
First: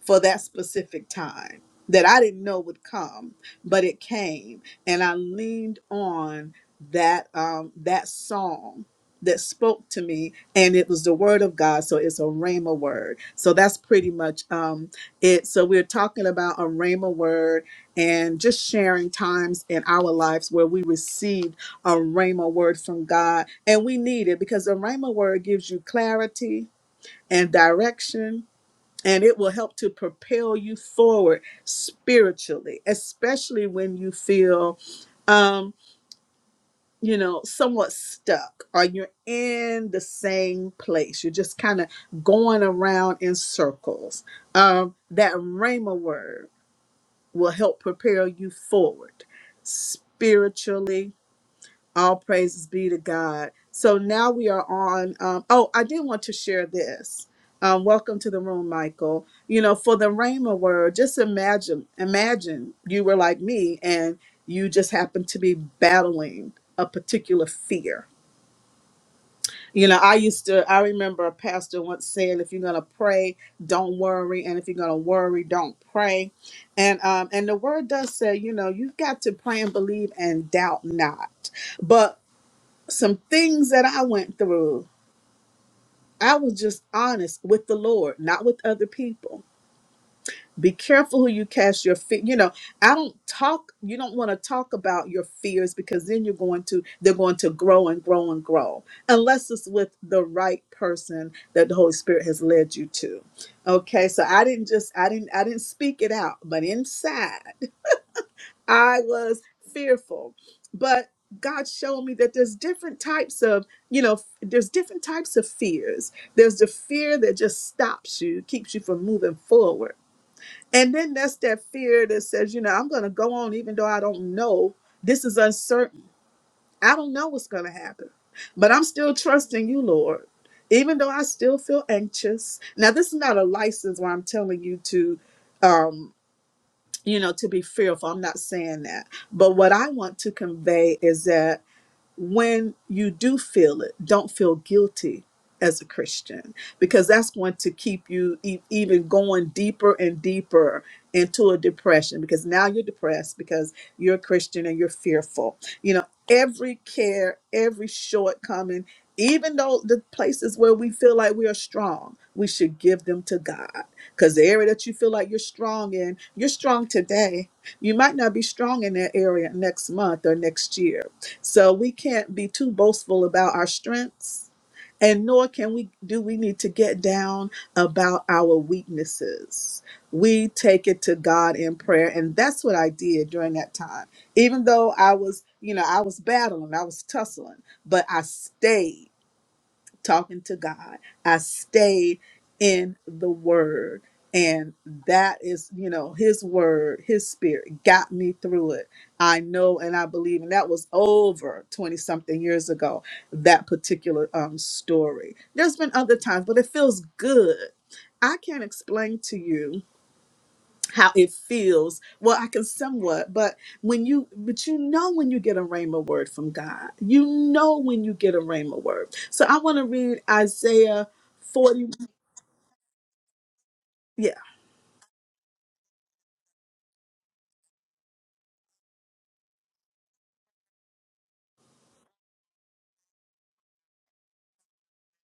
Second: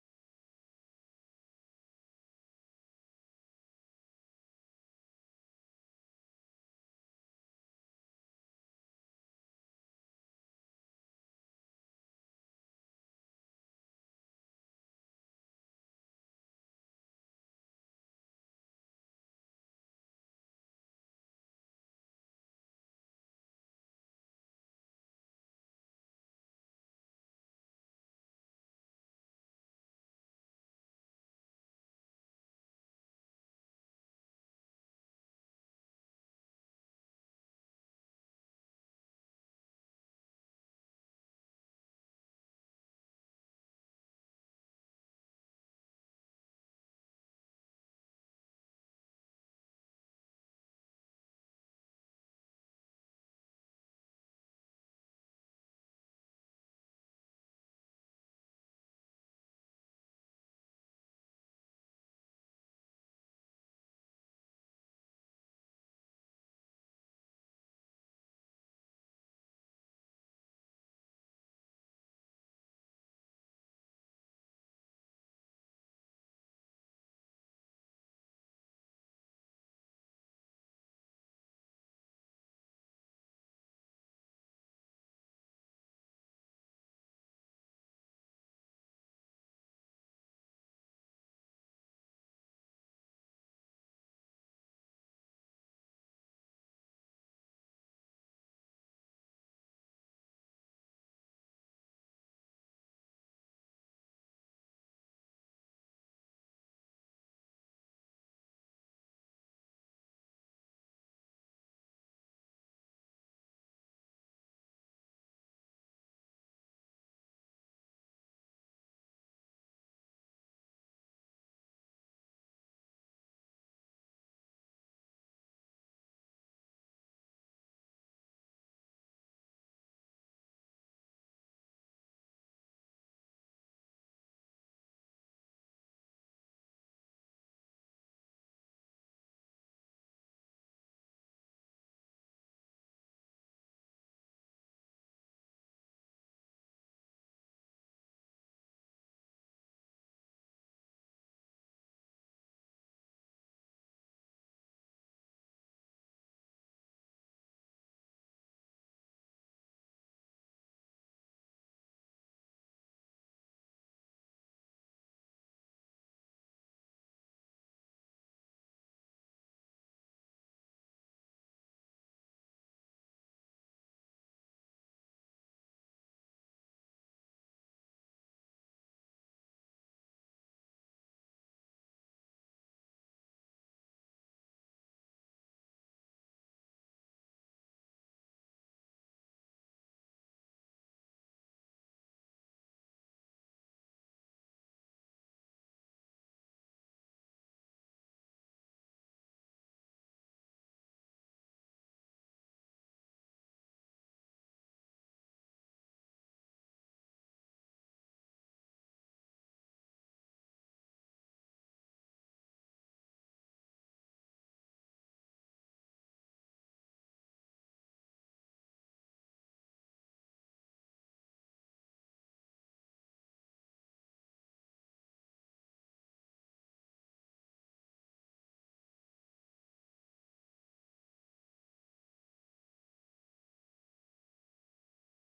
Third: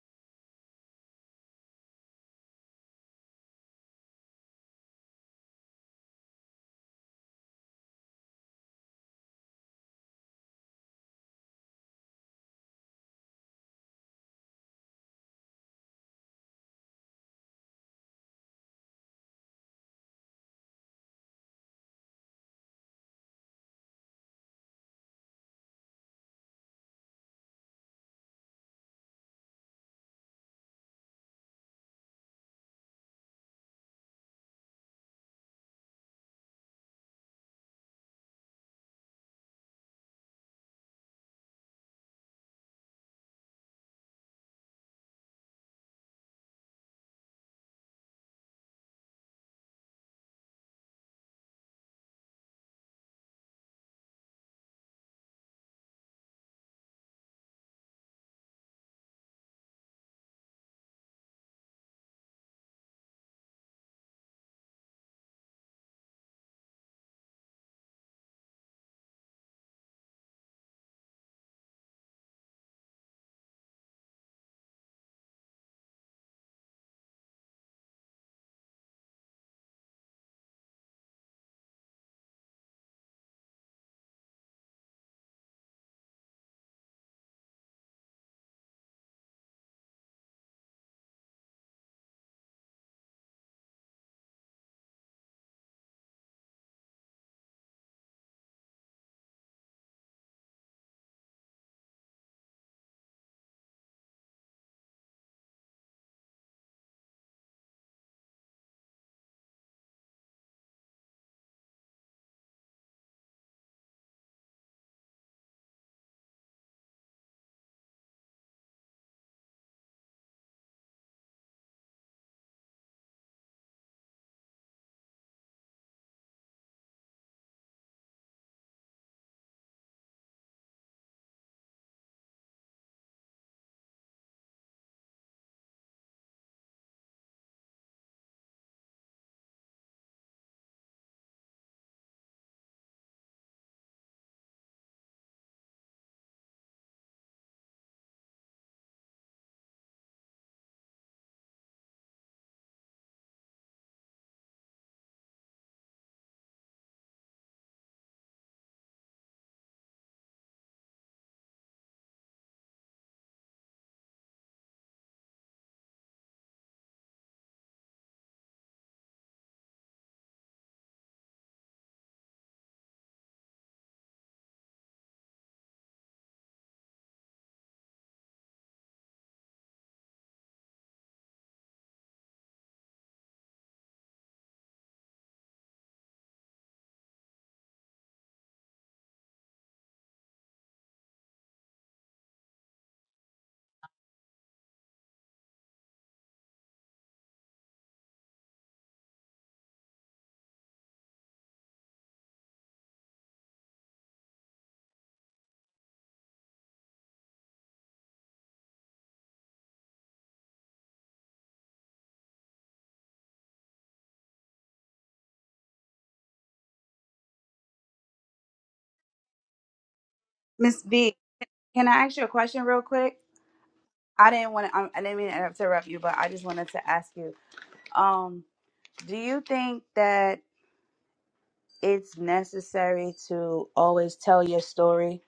for that specific time that I didn't know would come, but it came, and I leaned on that um, that song that spoke to me, and it was the word of God. So it's a rhema word. So that's pretty much um, it. So we're talking about a rhema word and just sharing times in our lives where we received a rhema word from God, and we need it because a rhema word gives you clarity and direction and it will help to propel you forward spiritually especially when you feel um you know somewhat stuck or you're in the same place you're just kind of going around in circles um that rhema word will help propel you forward spiritually all praises be to God. So now we are on. Um, oh, I did want to share this. Um, welcome to the room, Michael. You know, for the Rhema word, just imagine, imagine you were like me and you just happened to be battling a particular fear. You know, I used to, I remember a pastor once said, if you're going to pray, don't worry. And if you're going to worry, don't pray. And, um, and the word does say, you know, you've got to pray and believe and doubt not. But some things that I went through, I was just honest with the Lord, not with other people. Be careful who you cast your fear. You know, I don't talk, you don't want to talk about your fears because then you're going to, they're going to grow and grow and grow, unless it's with the right person that the Holy Spirit has led you to. Okay. So I didn't just, I didn't, I didn't speak it out, but inside. I was fearful. But God showed me that there's different types of, you know, f- there's different types of fears. There's the fear that just stops you, keeps you from moving forward. And then that's that fear that says, you know, I'm going to go on even though I don't know. This is uncertain. I don't know what's going to happen, but I'm still trusting you, Lord. Even though I still feel anxious. Now, this is not a license where I'm telling you to Um, you know, to be fearful. I'm not saying that. But what I want to convey is that when you do feel it, don't feel guilty as a Christian because that's going to keep you e- even going deeper and deeper into a depression because now you're depressed because you're a Christian and you're fearful. You know, every care, every shortcoming, even though the places where we feel like we are strong, we should give them to God because the area that you feel like you're strong in, you're strong today. You might not be strong in that area next month or next year so we can't be too boastful about our strengths, and nor can we do we need to get down about our weaknesses. We take it to God in prayer, and that's what I did during that time. Even though I was, you know, I was battling, I was tussling, but I stayed talking to God. I stayed in the word. And that is, you know, his word, his spirit got me through it. I know and I believe. And that was over 20 something years ago, that particular um, story. There's been other times, but it feels good. I can't explain to you how it feels. Well, I can somewhat, but when you but you know when you get a rhema word from God. You know when you get a rhema word. So I want to read miss Isaiah b 40. can i ask you a question real quick I Yeah. didn't want to. I didn't mean to interrupt you, but I just wanted to ask you. Um, do you think that it's necessary to always tell your story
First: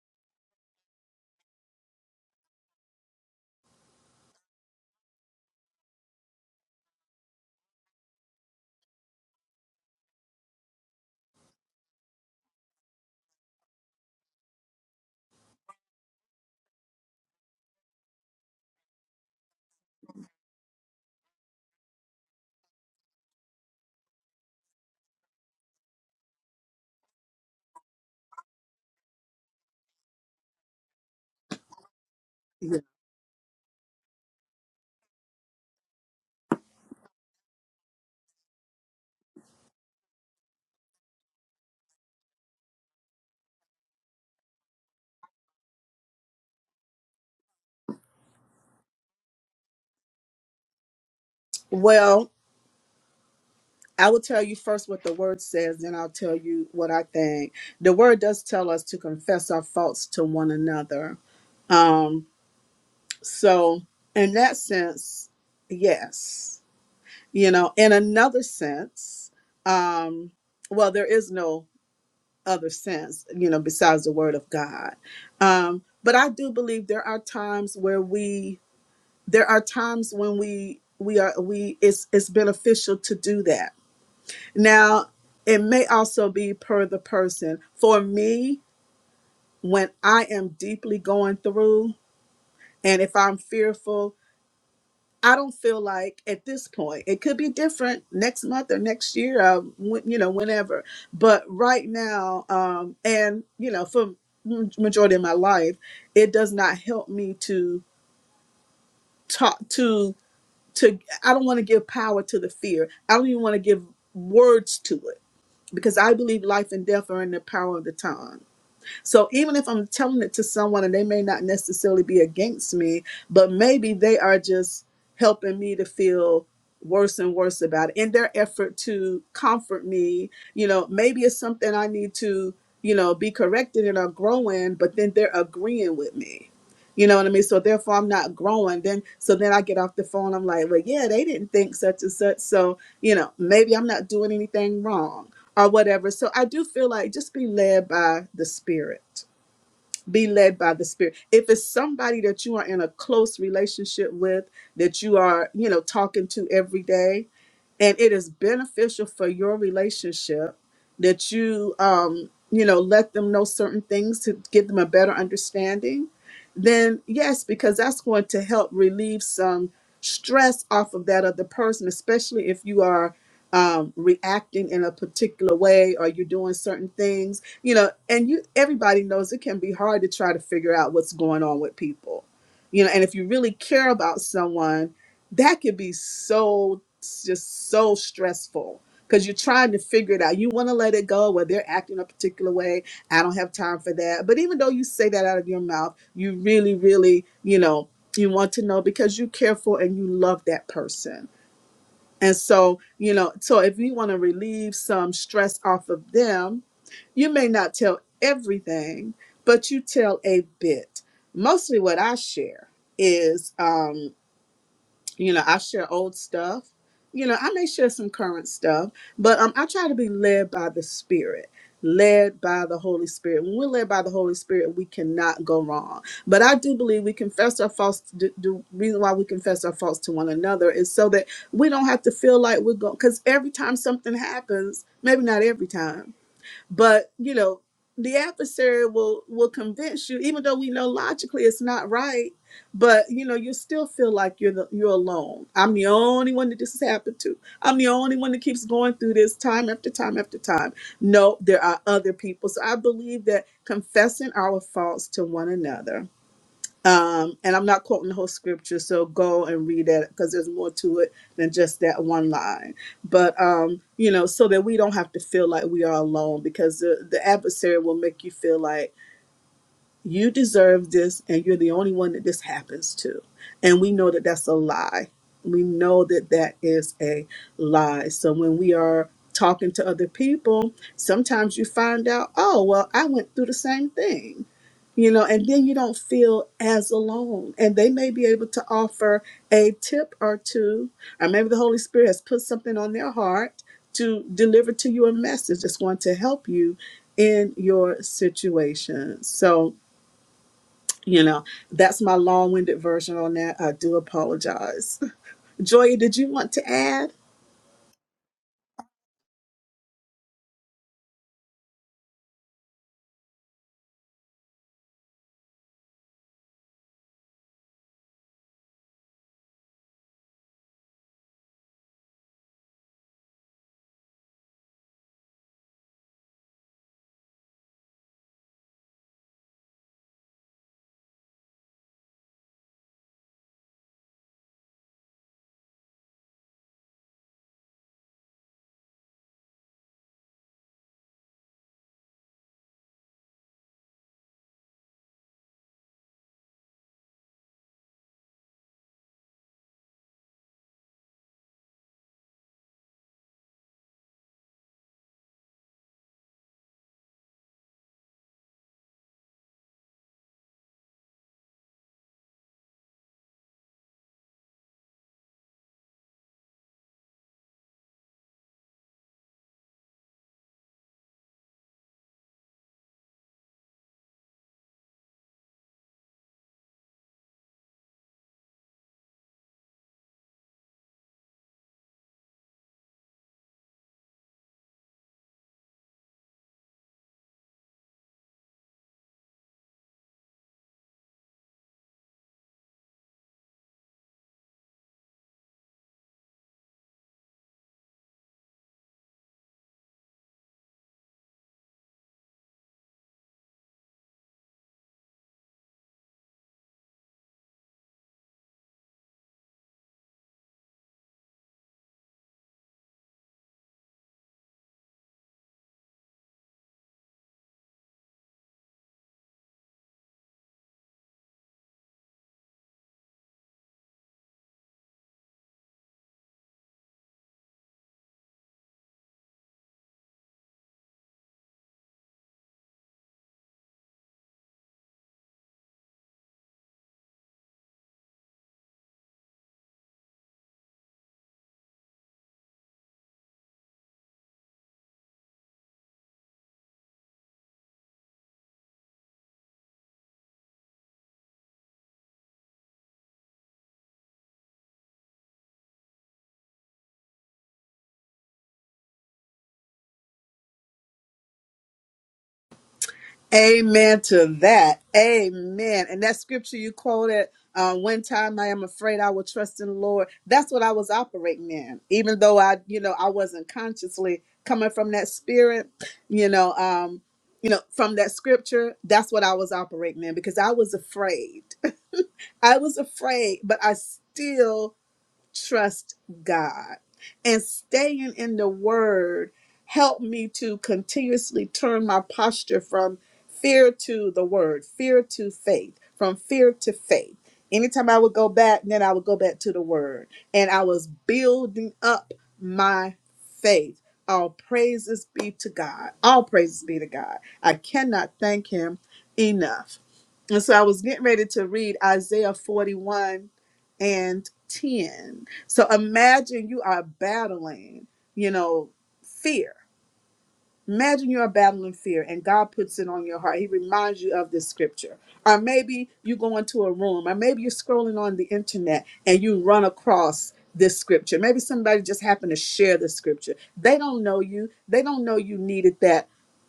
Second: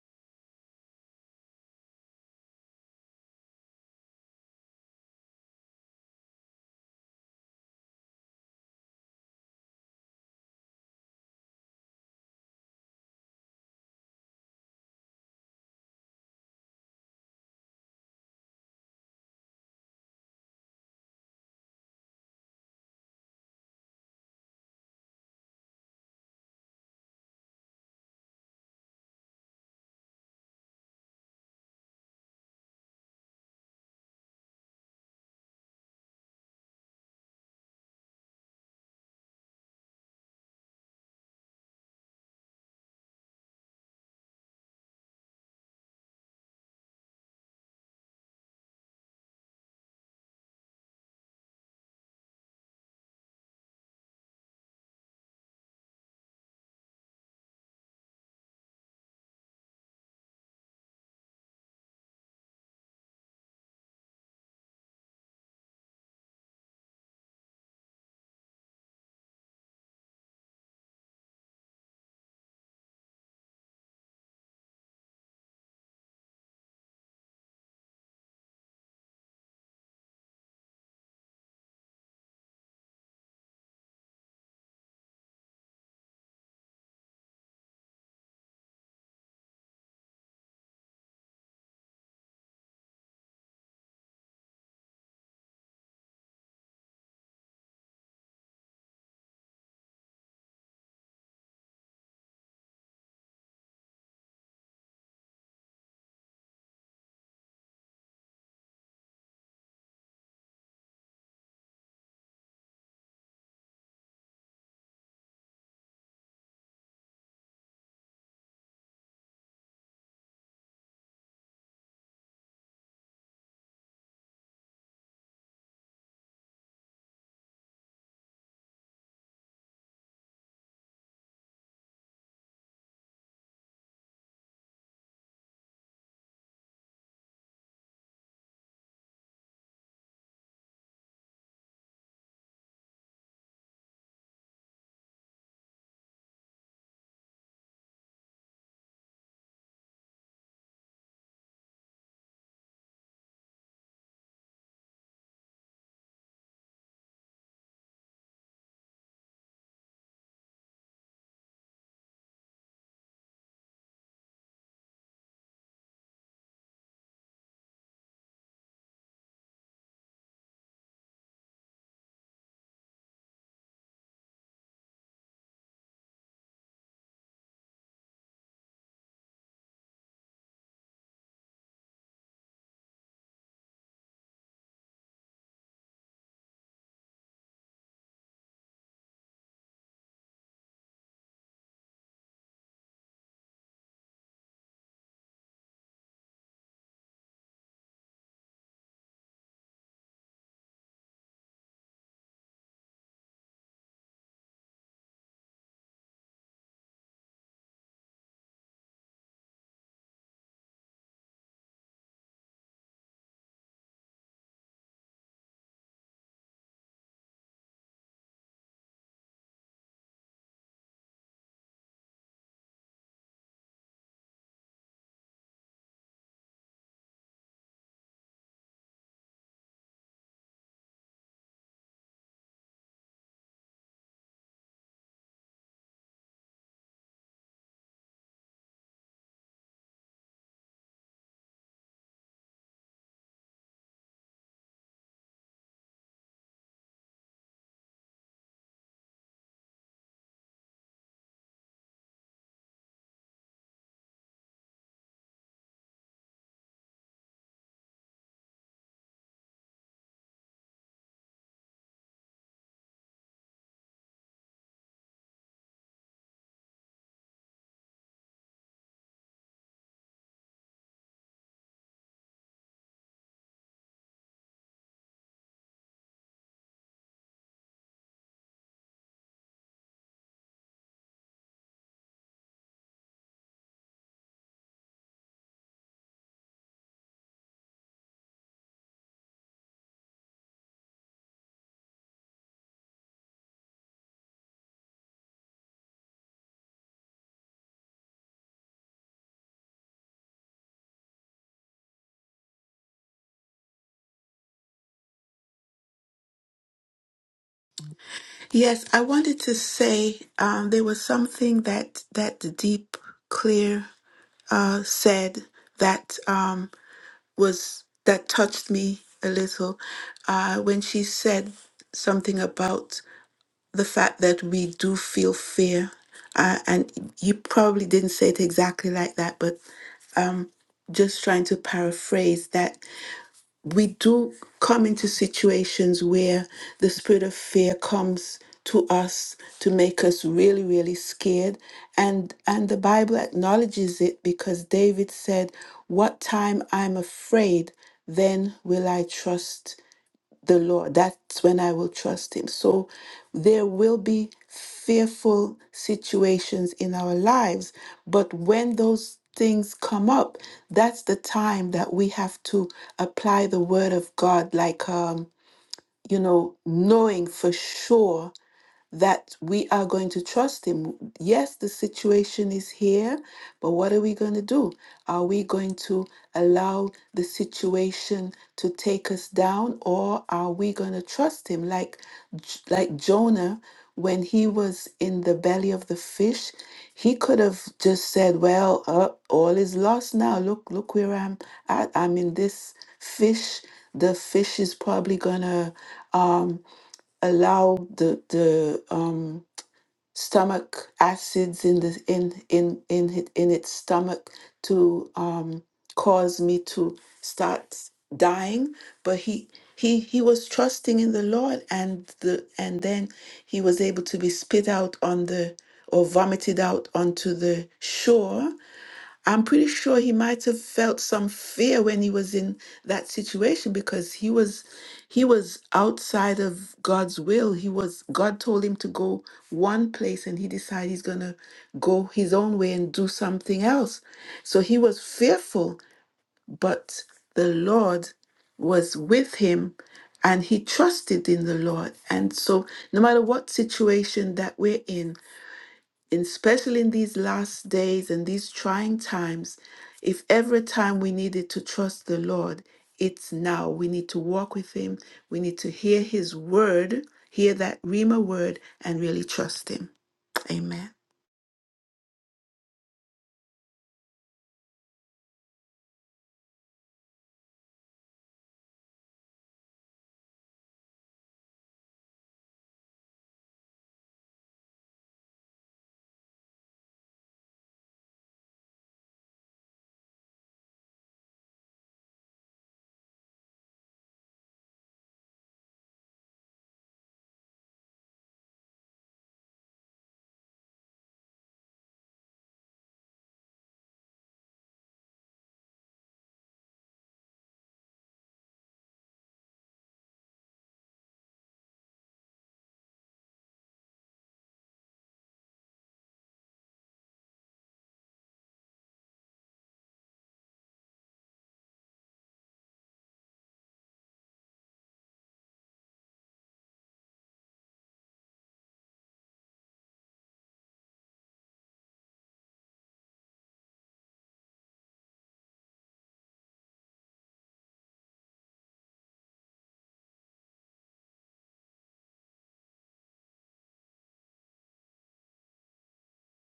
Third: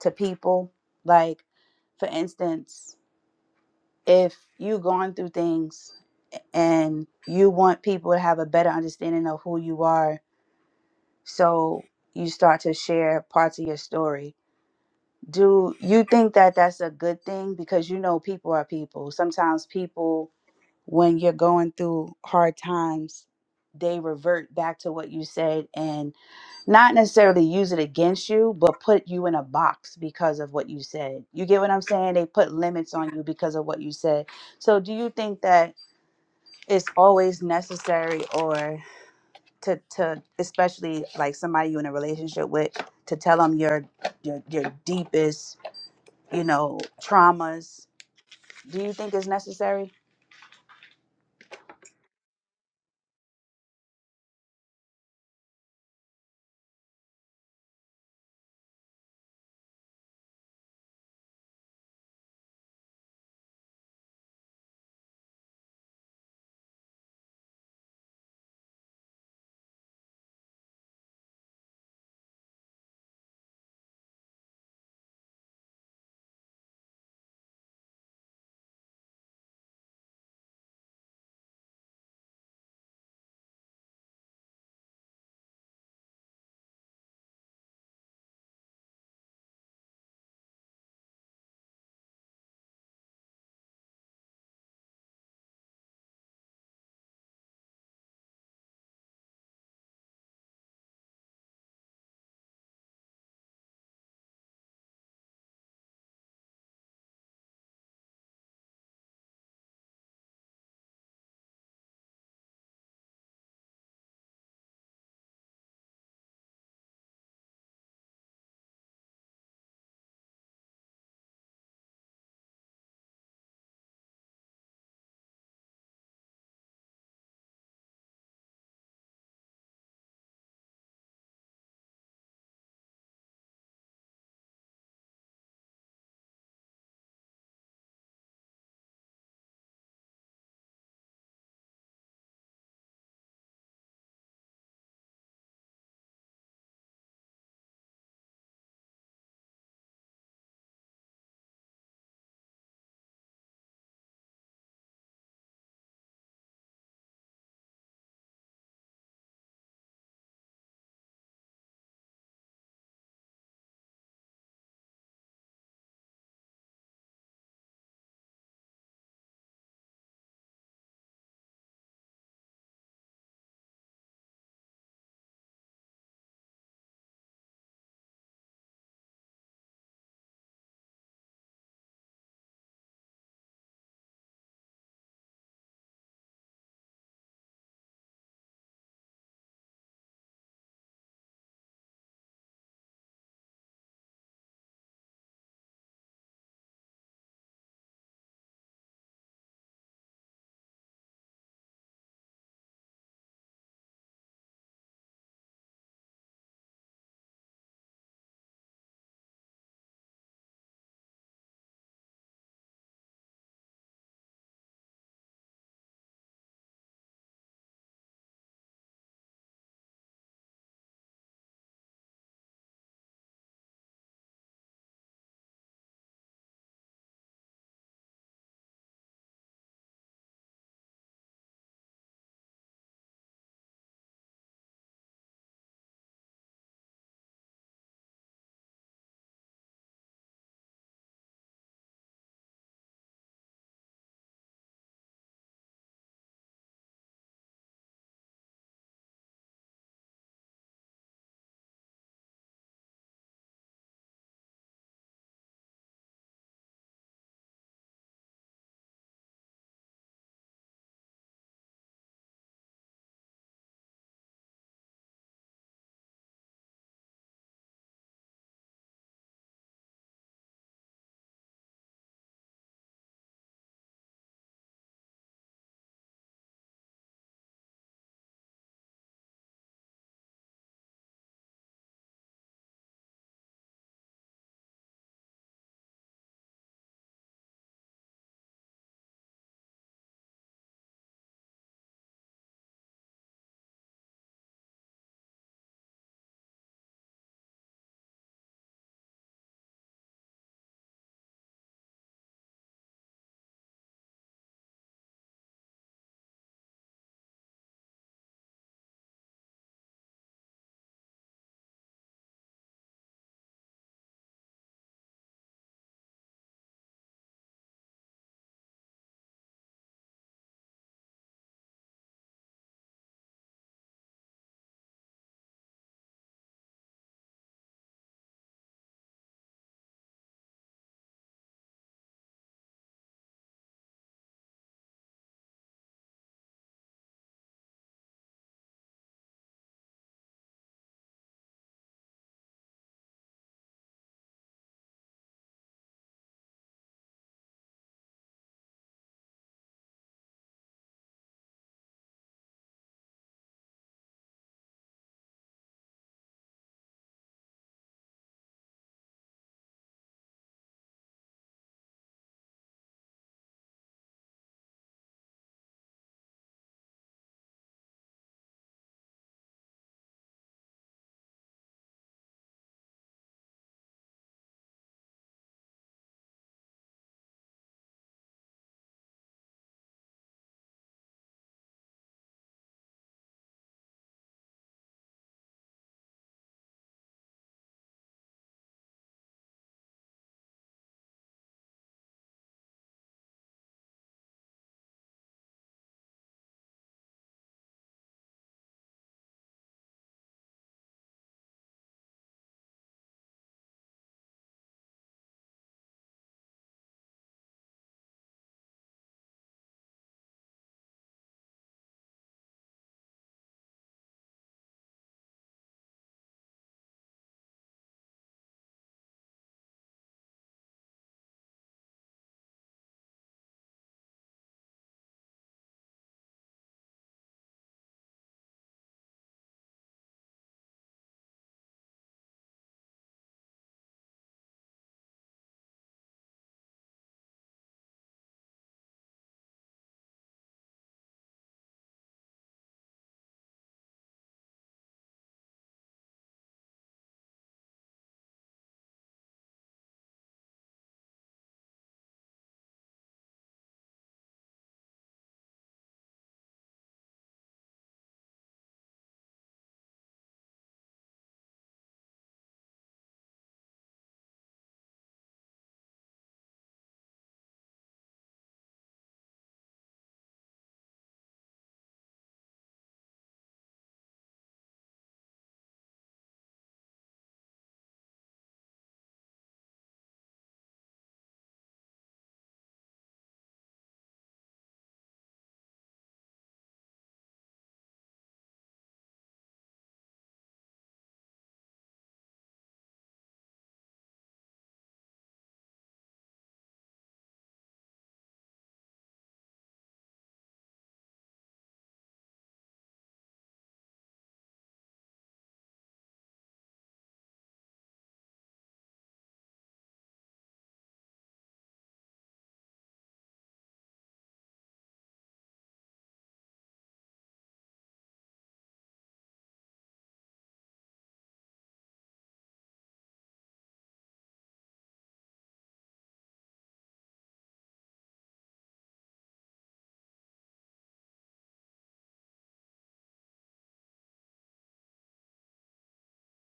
to people? Like, for instance, if you've gone through things and you want people to have a better understanding of who you are, so you start to share parts of your story. Do you think that that's a good thing? Because you know, people are people. Sometimes people when you're going through hard times, they revert back to what you said and not necessarily use it against you, but put you in a box because of what you said. You get what I'm saying? They put yeah. limits on you because of what you said. So do you think that it's always necessary or to to especially like somebody you're in a relationship with to tell them your your your deepest, you know, traumas? Do you think it's necessary? Well, I will tell you first what the word says, then I'll tell you what I think. The word does tell us to confess our faults to one another. Um, so in that sense, yes. You know, in another sense, um, well, there is no other sense, you know, besides the word of God. Um, but I do believe there are times where we there are times when we we are we it's it's beneficial to do that. Now, it may also be per the person. For me, when I am deeply going through and if I'm fearful, I don't feel like at this point it could be different next month or next year, uh, when, you know, whenever. But right now, um, and you know, for m- majority of my life, it does not help me to talk to to. I don't want to give power to the fear. I don't even want to give words to it because I believe life and death are in the power of the tongue. So even if I'm telling it to someone and they may not necessarily be against me, but maybe they are just helping me to feel worse and worse about it in their effort to comfort me. You know, maybe it's something I need to, you know, be corrected in or grow in, but then they're agreeing with me. You know what I mean? So therefore I'm not growing. Then so then I get off the phone, I'm like, well yeah, they didn't think such and such. So, you know, maybe I'm not doing anything wrong or whatever. So I do feel like just be led by the Spirit. Be led by the Spirit. If it's somebody that you are in a close relationship with, that you are, you know, talking to every day, and it is beneficial for your relationship that you um you know let them know certain things to give them a better understanding then yes because that's going to help relieve some stress off of that other person especially if you are um, reacting in a particular way or you're doing certain things you know and you everybody knows it can be hard to try to figure out what's going on with people you know and if you really care about someone that could be so just so stressful because you're trying to figure it out. You want to let it go Well, they're acting a particular way. I don't have time for that. But even though you say that out of your mouth, you really, really, you know, you want to know because you care for and you love that person. And so, you know, so if you want to relieve some stress off of them, you may not tell everything, but you tell a bit. Mostly what I share is um, you know i share old stuff you know i may share some current stuff but um, i try to be led by the spirit led by the holy spirit when we're led by the holy spirit we cannot go wrong but i do believe we confess our faults the, the reason why we confess our faults to one another is so that we don't have to feel like we're going because every time something happens maybe not every time but you know the adversary will will convince you even though we know logically it's not right but you know you still feel like you're the, you're alone i'm the only one that this has happened to i'm the only one that keeps going through this time after time after time no there are other people so i believe that confessing our faults to one another um, and I'm not quoting the whole scripture, so go and read that because there's more to it than just that one line. But um, you know, so that we don't have to feel like we are alone, because the, the adversary will make you feel like you deserve this and you're the only one that this happens to and we know that that's a lie we know that that is a lie so when we are talking to other people sometimes you find out oh well i went through the same thing you know and then you don't feel as alone and they may be able to offer a tip or two or maybe the holy spirit has put something on their heart to deliver to you a message that's going to help you in your situation so you know, that's my long-winded version on that. I do apologize. [LAUGHS] Joya, did you want to add? Yes, I wanted to say um, there was something that that the deep clear uh, said that um, was that touched me a little uh, when she said something about the fact that we do feel fear, uh, and you probably didn't say it exactly like that, but um, just trying to paraphrase that we do come into situations where the spirit of fear comes to us to make us really really scared and and the bible acknowledges it because david said what time i'm afraid then will i trust the Lord. That's when I will trust Him. So there will be fearful situations in our lives, but when those things come up, that's the time that we have to apply the Word of God, like, um, you know, knowing for sure that we are going to trust Him. Yes, the situation is here, but what are we going to do? Are we going to allow the situation to take us down, or are we going to trust Him like, J- like Jonah? When he was in the belly of the fish, he could have just said, "Well, uh, all is lost now. Look, look where I'm at. I'm in this fish. The fish is probably gonna um, allow the the um, stomach acids in the in in in it, in its stomach to um, cause me to start dying. But he he he was trusting in the Lord, and the and then he was able to be spit out on the or vomited out onto the shore I'm pretty sure he might have felt some fear when he was in that situation because he was he was outside of God's will. He was God told him to go one place and he decided he's going to go his own way and do something else. So he was fearful, but the Lord was with him and he trusted in the Lord. And so no matter what situation that we're in, in- especially in these last days and these trying times, if every time we needed to trust the Lord, it's now. We need to walk with Him. We need to hear His word, hear that Rima word, and really trust Him. Amen. Amen to that. Amen. And that scripture you quoted, uh, one time I am afraid I will trust in the Lord. That's what I was operating in, even though I, you know, I wasn't consciously coming from that spirit, you know, um, you know, from that scripture. That's what I was operating in because I was afraid. [LAUGHS] I was afraid, but I still trust God. And staying in the word helped me to continuously turn my posture from fear to the word, fear to faith, from fear to faith. Anytime I would go back, then I would go back to the word. And I was building up my faith. All praises be to God. All praises be to God. I cannot thank him enough. And so I was getting ready to read Isaiah 41 and 10. So imagine you are battling, you know, fear. Imagine you're battling fear and God puts it on your heart. He reminds you of this scripture. Or maybe you go into a room, or maybe you're scrolling on the internet and you run across this scripture. Maybe somebody just happened to share the scripture. They don't know you, they don't know you needed that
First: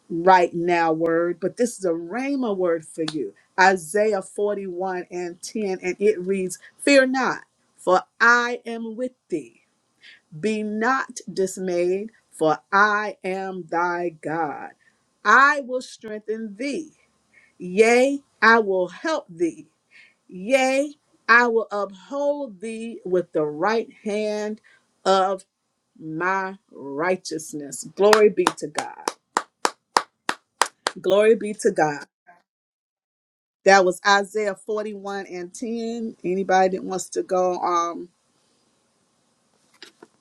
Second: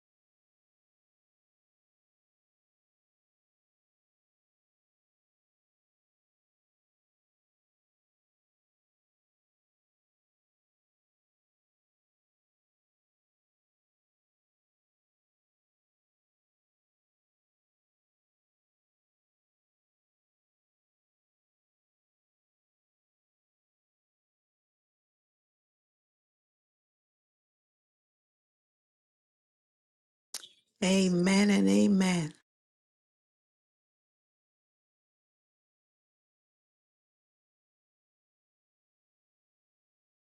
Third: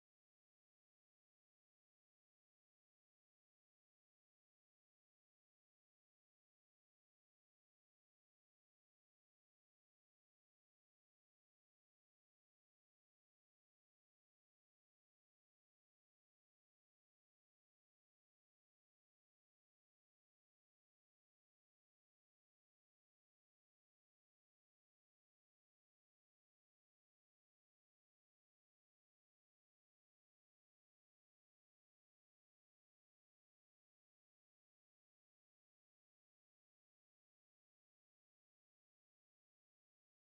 right now word, but this is a Rhema word for you. Isaiah 41 and 10, and it reads, Fear not, for I am with thee. Be not dismayed, for I am thy God. I will strengthen thee. Yea, I will help thee. Yea, I will uphold thee with the right hand of my righteousness. Glory be to God. Glory Amen be and to God. amen. That was Isaiah 41 and 10. Anybody that wants to go um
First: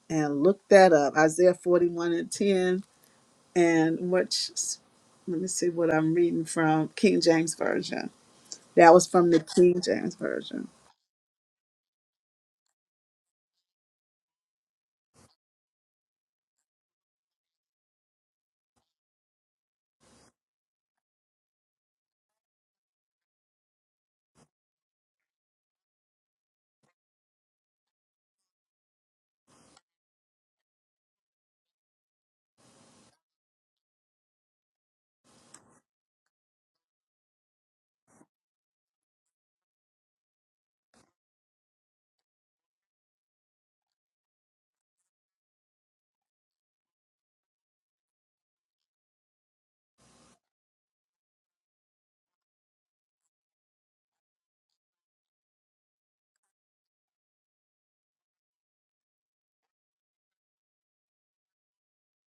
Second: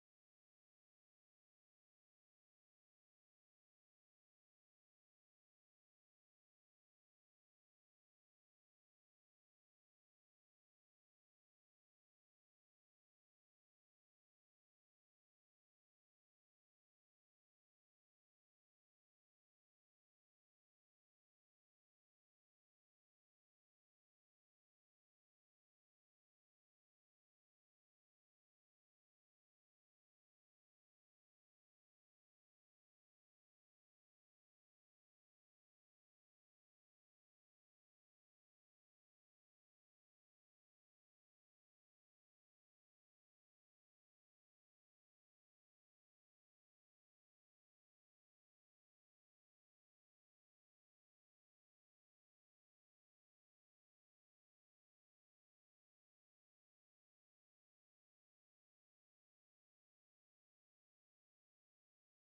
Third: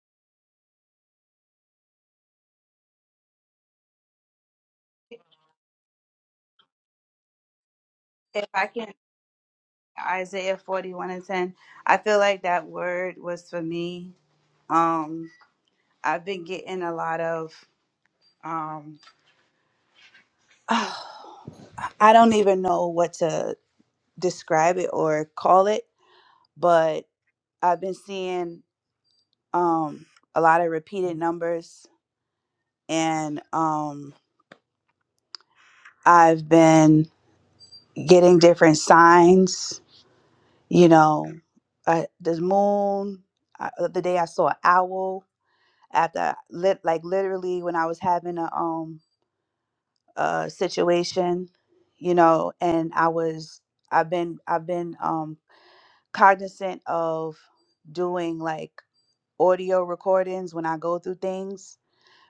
and look that up. Isaiah 41 and 10 and which let me see what I'm reading from King James Version. If I can That was from the King James Isaiah Version. 41 and 10. I feel like that word was for me. Um, I've been getting a lot of, um, [SIGHS] I don't even know what to describe it or call it, but I've been seeing um, a lot of repeated numbers and um, I've been getting different signs, you know, uh, the moon. Uh, the other day I saw an owl after lit like literally when I was having a um uh situation, you know, and I was I've been I've been um cognizant of doing like audio recordings when I go through things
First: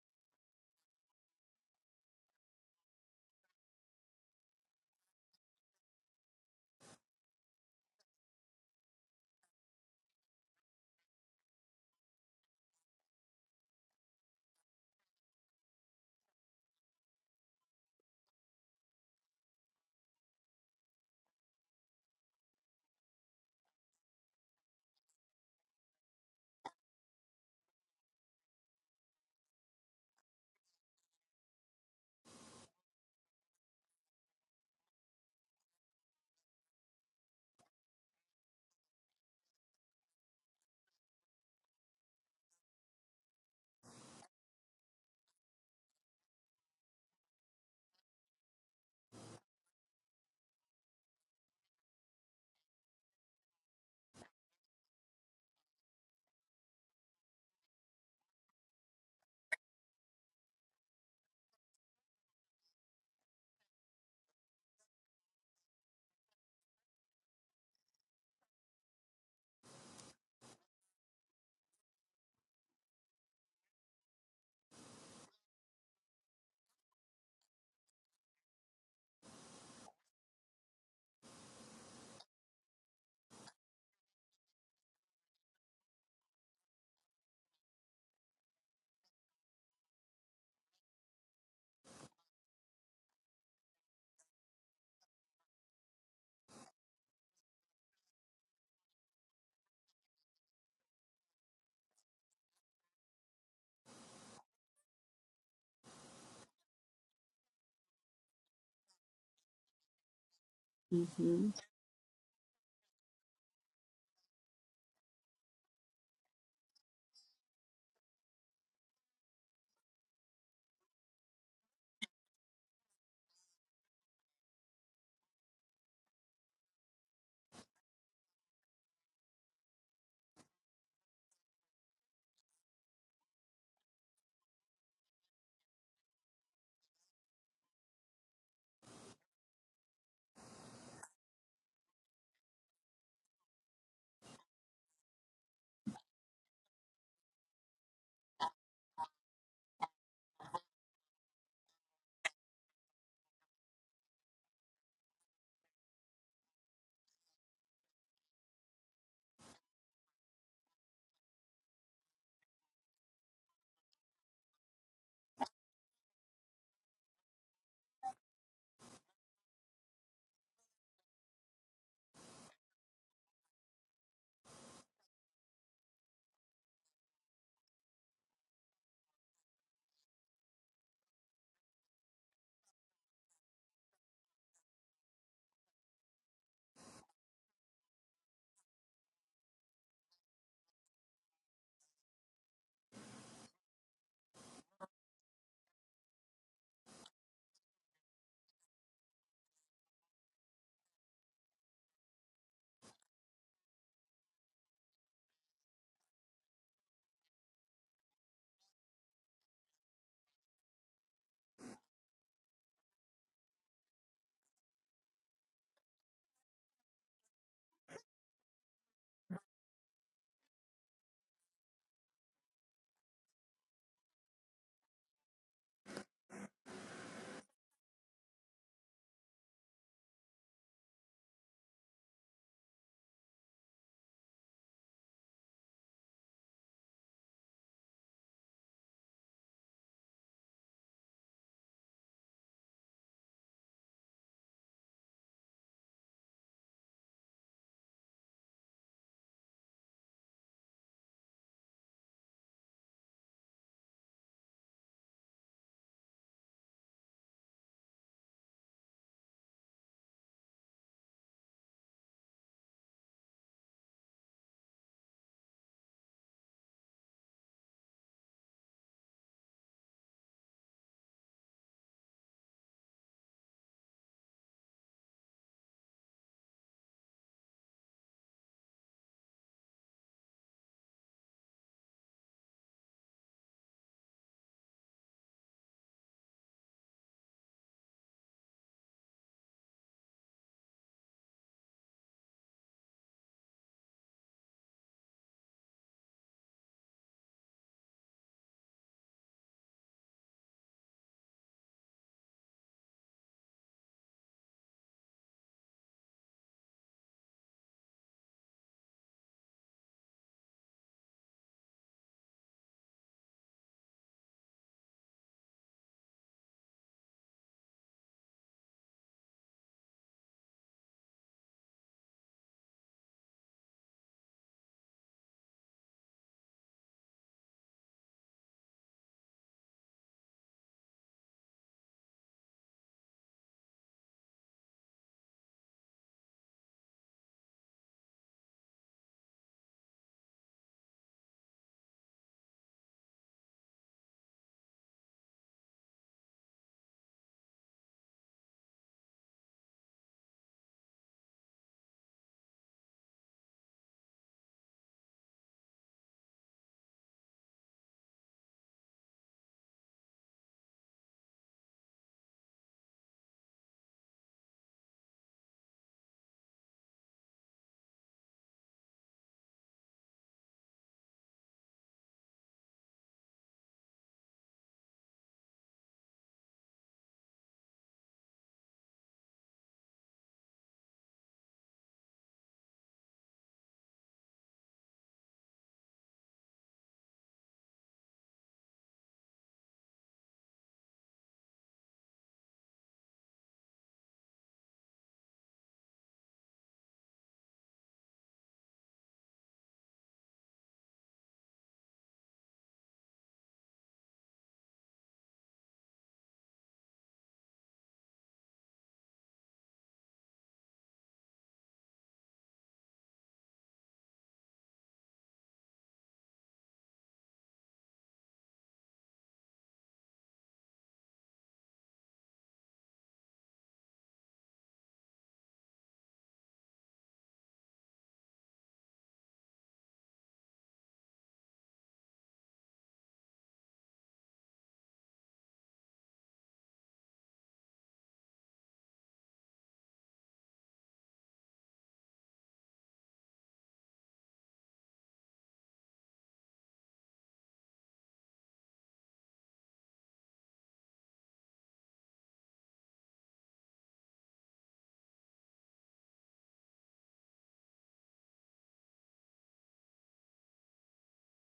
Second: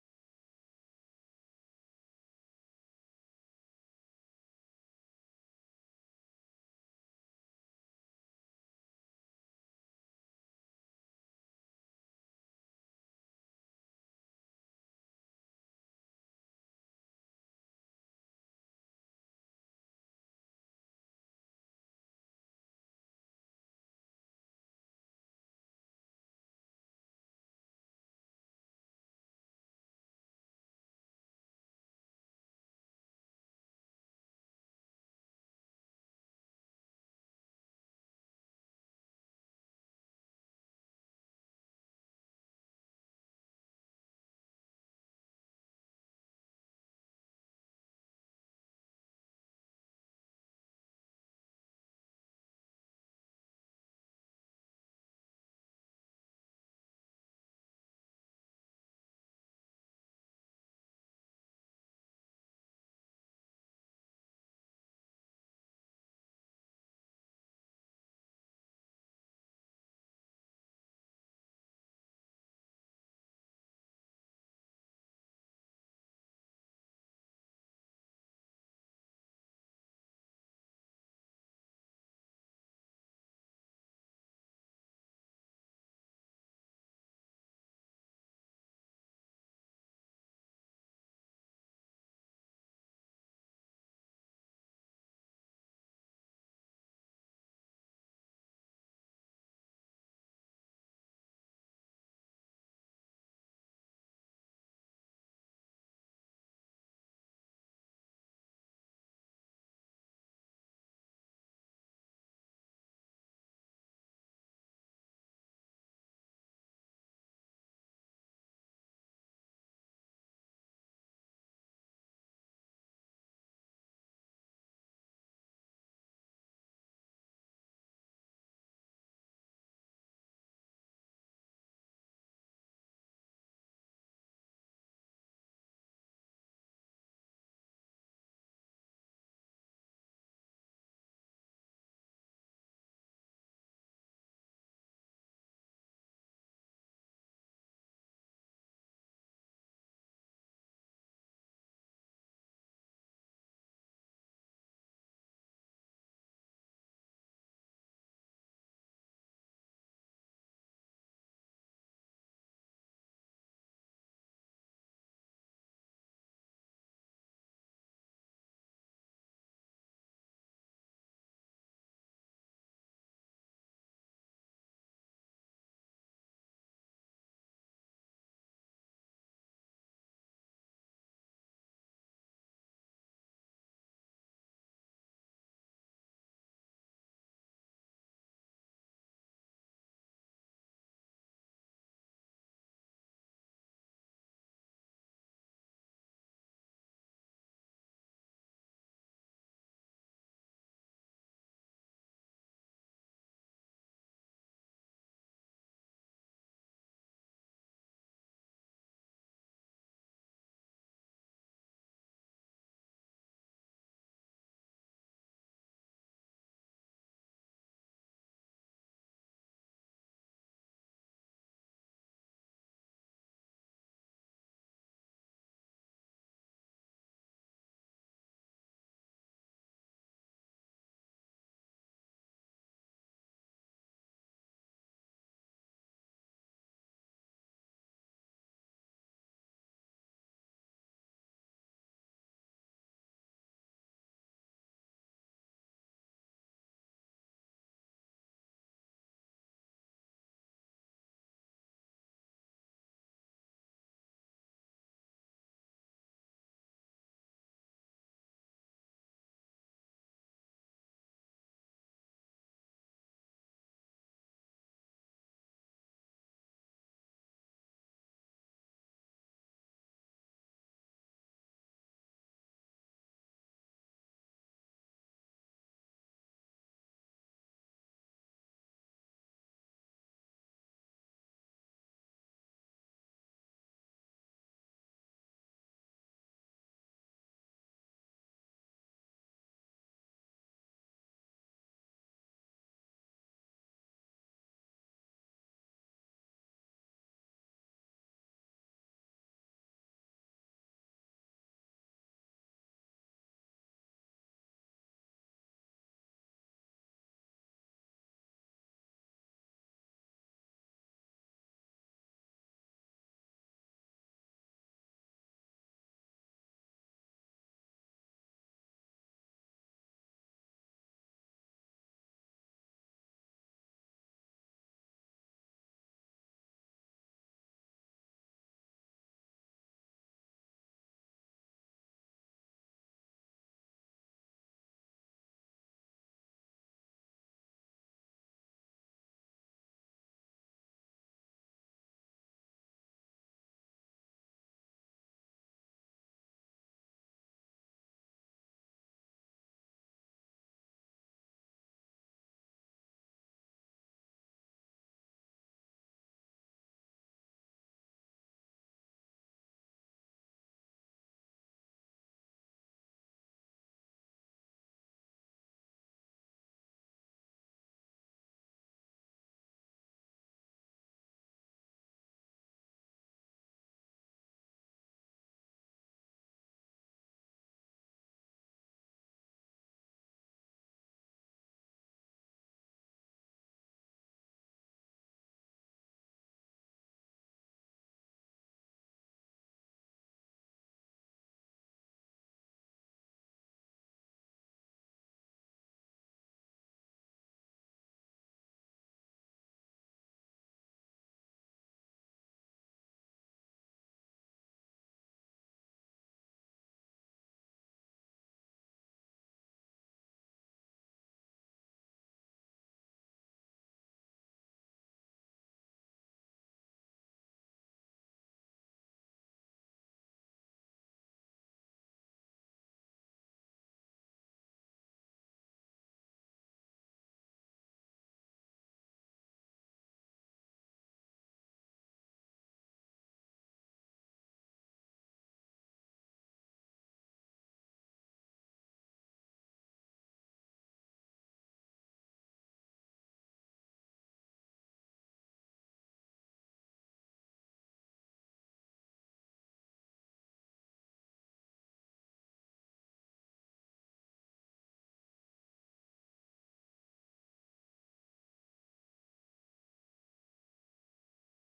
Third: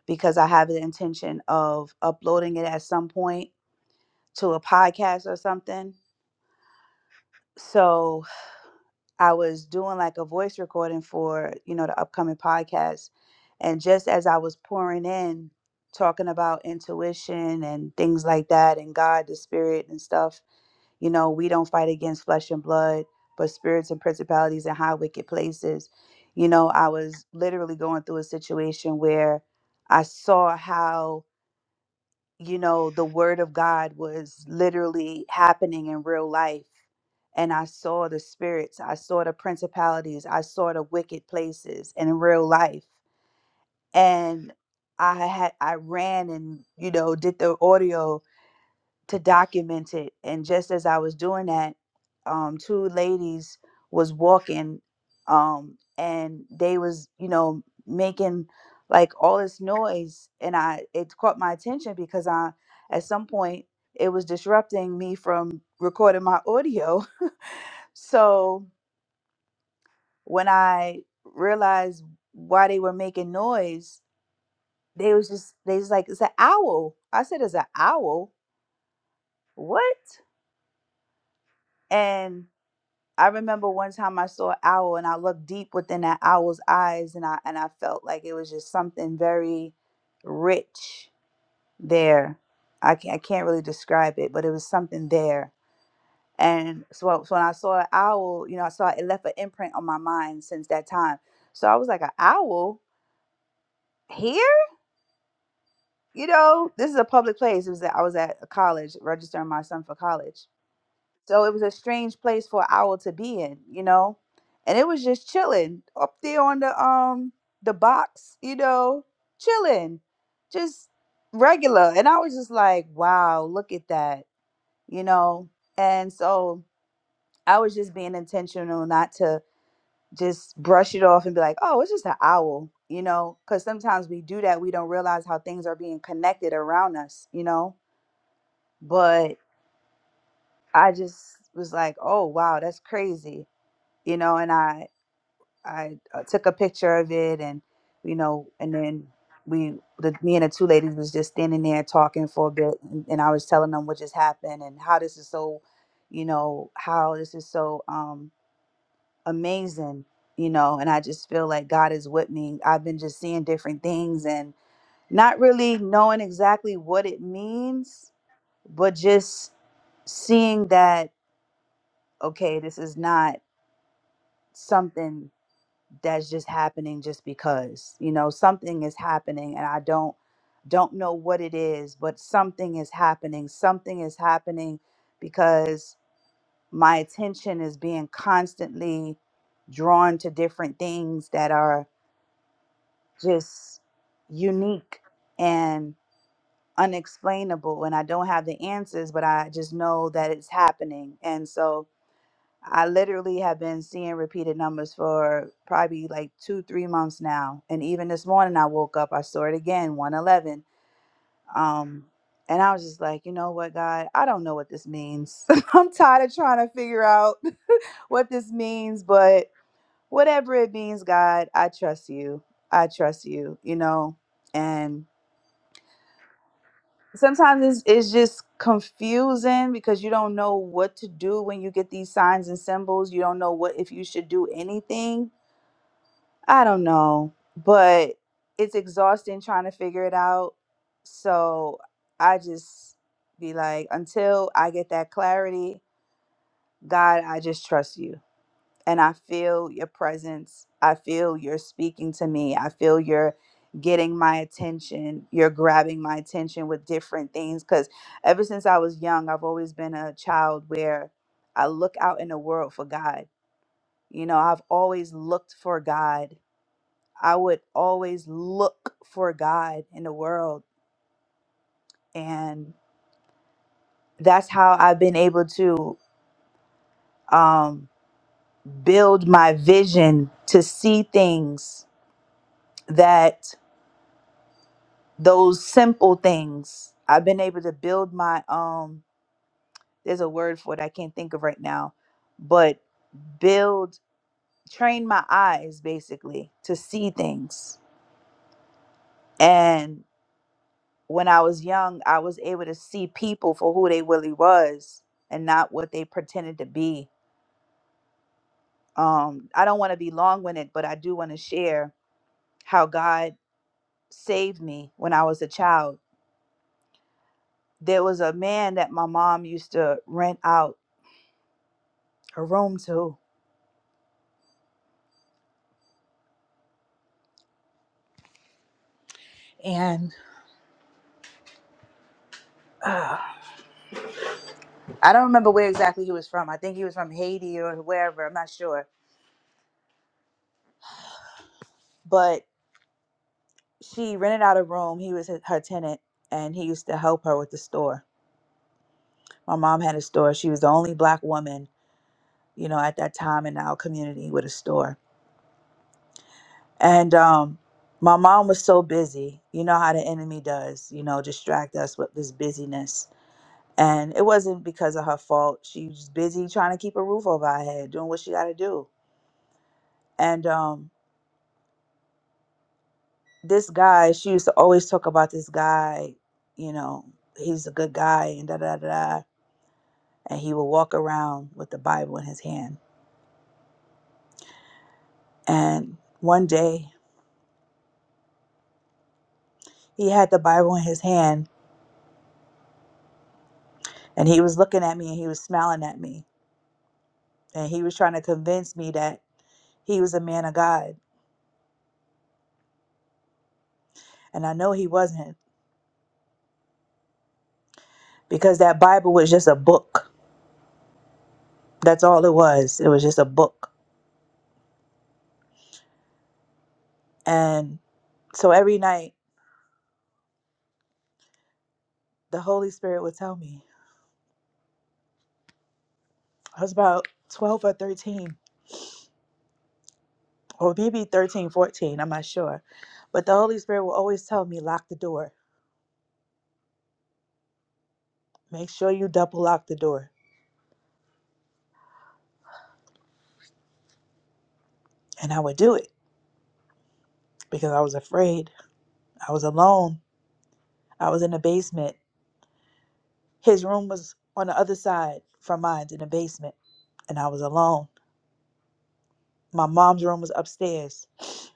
because I have the intention of uploading it at some point to a podcast or something. So I was doing like a voice recording for, you know, the upcoming podcast. And just as I was pouring in, talking about intuition and things like that, and God, the spirit and stuff, you know, we don't fight against flesh and blood, but spirits and principalities and high wicked places. You know, I was literally going through a situation where I saw how you know, the word of God was literally happening in real life. And I saw the spirits, I saw the principalities, I saw the wicked places in real life. And I had I ran and, you know, did the audio to document it. And just as I was doing that, um, two ladies was walking, um, and they was you know making like all this noise, and I it caught my attention because I at some point it was disrupting me from recording my audio. [LAUGHS] so when I realized why they were making noise, they was just they was like it's an owl. I said it's an owl. What? And I remember one time I saw an owl and I looked deep within that owl's eyes and I and I felt like it was just something very rich there. I can't, I can't really describe it, but it was something there. And so, so when I saw an owl, you know, I saw it left an imprint on my mind since that time. So I was like, an owl here? You know, this is a public place. It was that I was at a college registering my son for college So hmm it was a strange place for an owl to be in, you know? And it was just chilling up there on the um the box, you know, chilling. Just regular. And I was just like, wow, look at that, you know? And so I was just being intentional not to just brush it off and be like, oh, it's just an owl, you know? Cuz sometimes we do that, we don't realize how things are being connected around us, you know? But I just was like, oh wow, that's crazy. you know and i i uh, took a picture of it and you know and then we the me and the two ladies was just standing there talking for a bit and, and i was telling them what just happened and how this is so you know how this is so um amazing you know and i just feel like god is with me i've been just seeing different things and not really knowing exactly what it means but just seeing that okay this is not something that's just happening just because you know something is happening and i don't don't know what it is but something is happening something is happening because my attention is being constantly drawn to different things that are just unique and unexplainable and i don't have the answers but i just know that it's happening and so I literally have been seeing repeated numbers for probably like two, three months now. And even this morning, I woke up, I saw it again, 111. Um, and I was just like, you know what, God, I don't know what this means. [LAUGHS] I'm tired of trying to figure out [LAUGHS] what this means, but whatever it means, God, I trust you. I trust you, you know? And sometimes it's, it's just confusing because you don't know what to do when you get these signs and symbols. You don't know what if you should do anything I don't know, but it's exhausting trying to figure it out. So I just be like, until I get that clarity, God, I just trust you. And I feel your presence. I feel you're speaking to me. I feel you're getting my attention. You're grabbing my attention with different things. Because ever since I was young, I've always been a child where I look out in the world for God. You know, I've always looked for God I would always look for God in the world. And that's how I've been able to um, build my vision to see things that those simple things I've been able to build my um there's a word for it I can't think of right now but build train my eyes basically to see things when I was young, I was able to see people for who they really was and not what they pretended to be. Um, I don't want to be long winded, but I do want to share how God saved me when I was a child. There was a man that my mom used to rent out her room to, and uh, I don't remember where exactly he was from. I think he was from Haiti or wherever. I'm not sure, but she rented out a room. He was her her tenant, and he used to help her with the store My mom had a store. She was the only black woman, you know, at that time in our community with a store. And um, my mom was so busy. You know how the enemy does, you know, distract us with this busyness. And it wasn't because of her fault. She was busy trying to keep a roof over her head, doing what she got to do. And um, this guy, she used to always talk about this guy, you know, he's a good guy and da da da. da. And he would walk around with the Bible in his hand. And one day He had the Bible in his hand and he was looking at me and he was smiling at me. And he was trying to convince me that he was a man of God. And I know he wasn't because that Bible was just a book. That's all it was. It was just a book. And so every night, the Holy Spirit would tell me. I was about 12 or 13, or maybe thirteen, fourteen, I'm not sure. But the Holy Spirit would always tell me, lock the door. Make sure you double lock the door. And I would do it because I was afraid. I was alone I was in the basement. His room was on the other side from mine in the basement, and I was alone. My mom's room was upstairs. [SNIFFS]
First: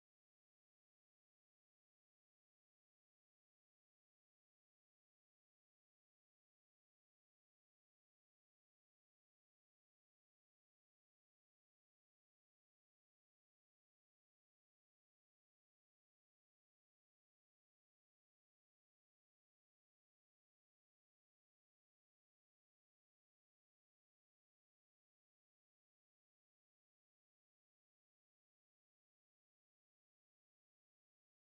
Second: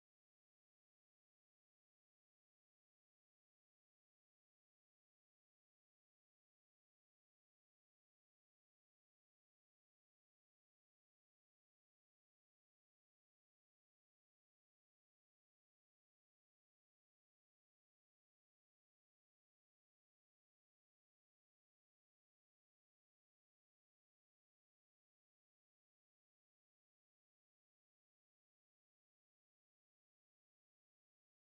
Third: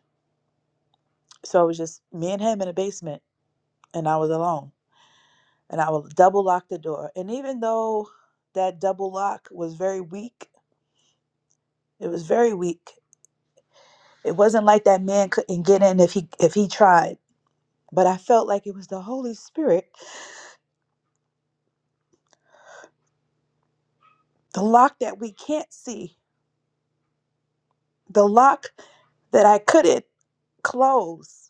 So it was just me and him in the basement, and I was alone. And I would double lock the door. And even though that double lock was very weak, it was very weak. It wasn't like that man couldn't get in if he if he tried. But I felt like it was the Holy Spirit, the lock that we can't see, the lock that I couldn't close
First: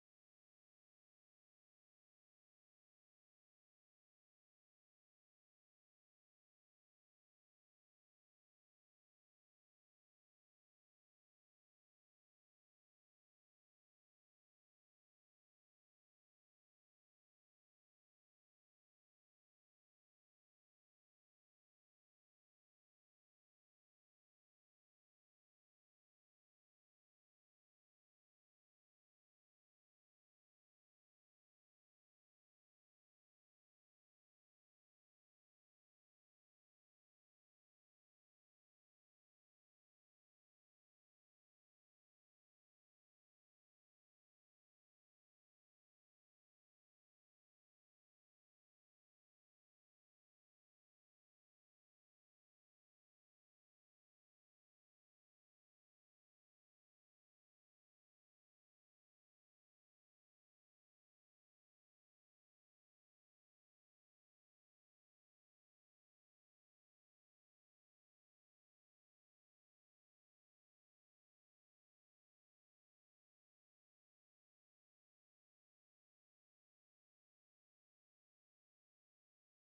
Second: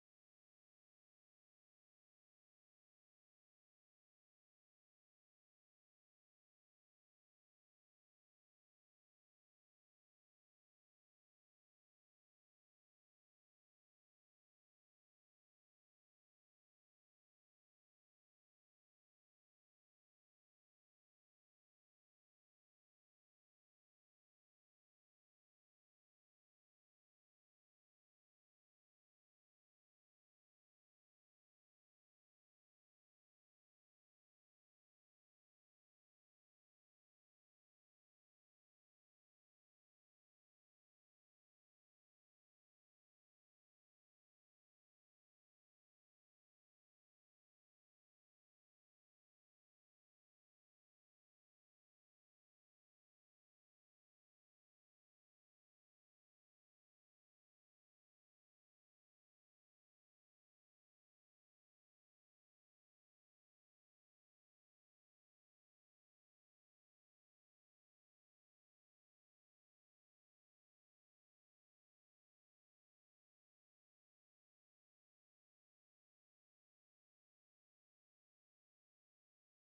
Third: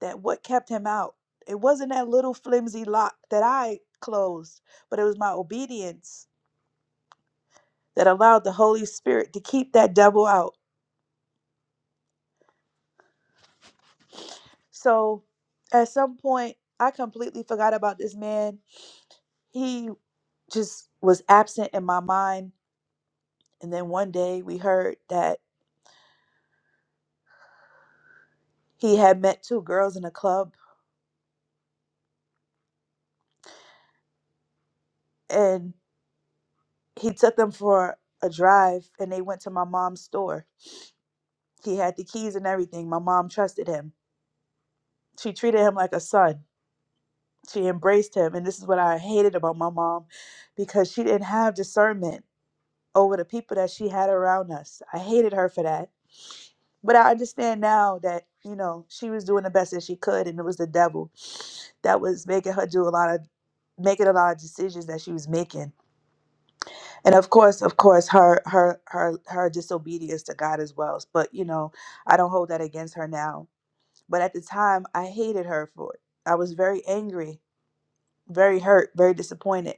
that what kept him out it wasn't that little flimsy lock that i closed but it was my obedience that allowed the holy spirit to keep that devil out so at some point i completely forgot about this man he just was absent in my mind and then one day we heard that he had met two girls in a club and he took them for a drive and they went to my mom's store he had the keys and everything my mom trusted him she treated him like a son She embraced him. And this is what I hated about my mom because she didn't have discernment over the people that she had around us. I hated her for that. But I understand now that, you know, she was doing the best that she could and it was the devil that was making her do a lot of making a lot of decisions that she was making. And of course, of course, her her her her disobedience to God as well. But you know, I don't hold that against her now. But at the time I hated her for it. I was very angry very hurt, very disappointed.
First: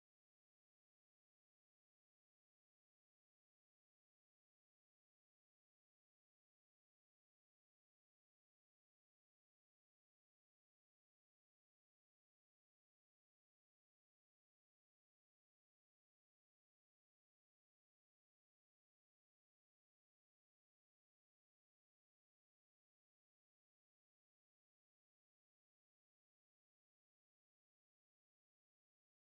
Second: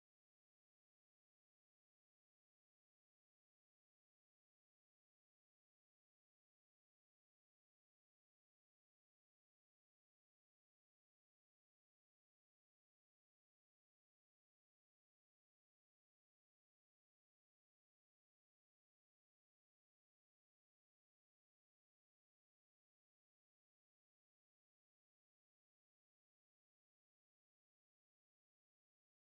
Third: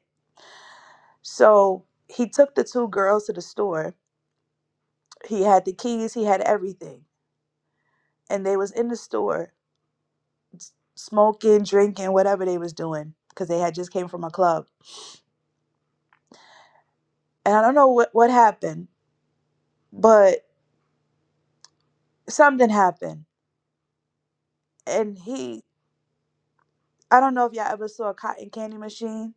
So he took the two girls to the store. He had the keys, he had everything. And they was in the store s- smoking, drinking, whatever they was doing because they had just came from a club. And I don't know what, what happened, but something happened. And he, I don't know if y'all ever saw a cotton candy machine.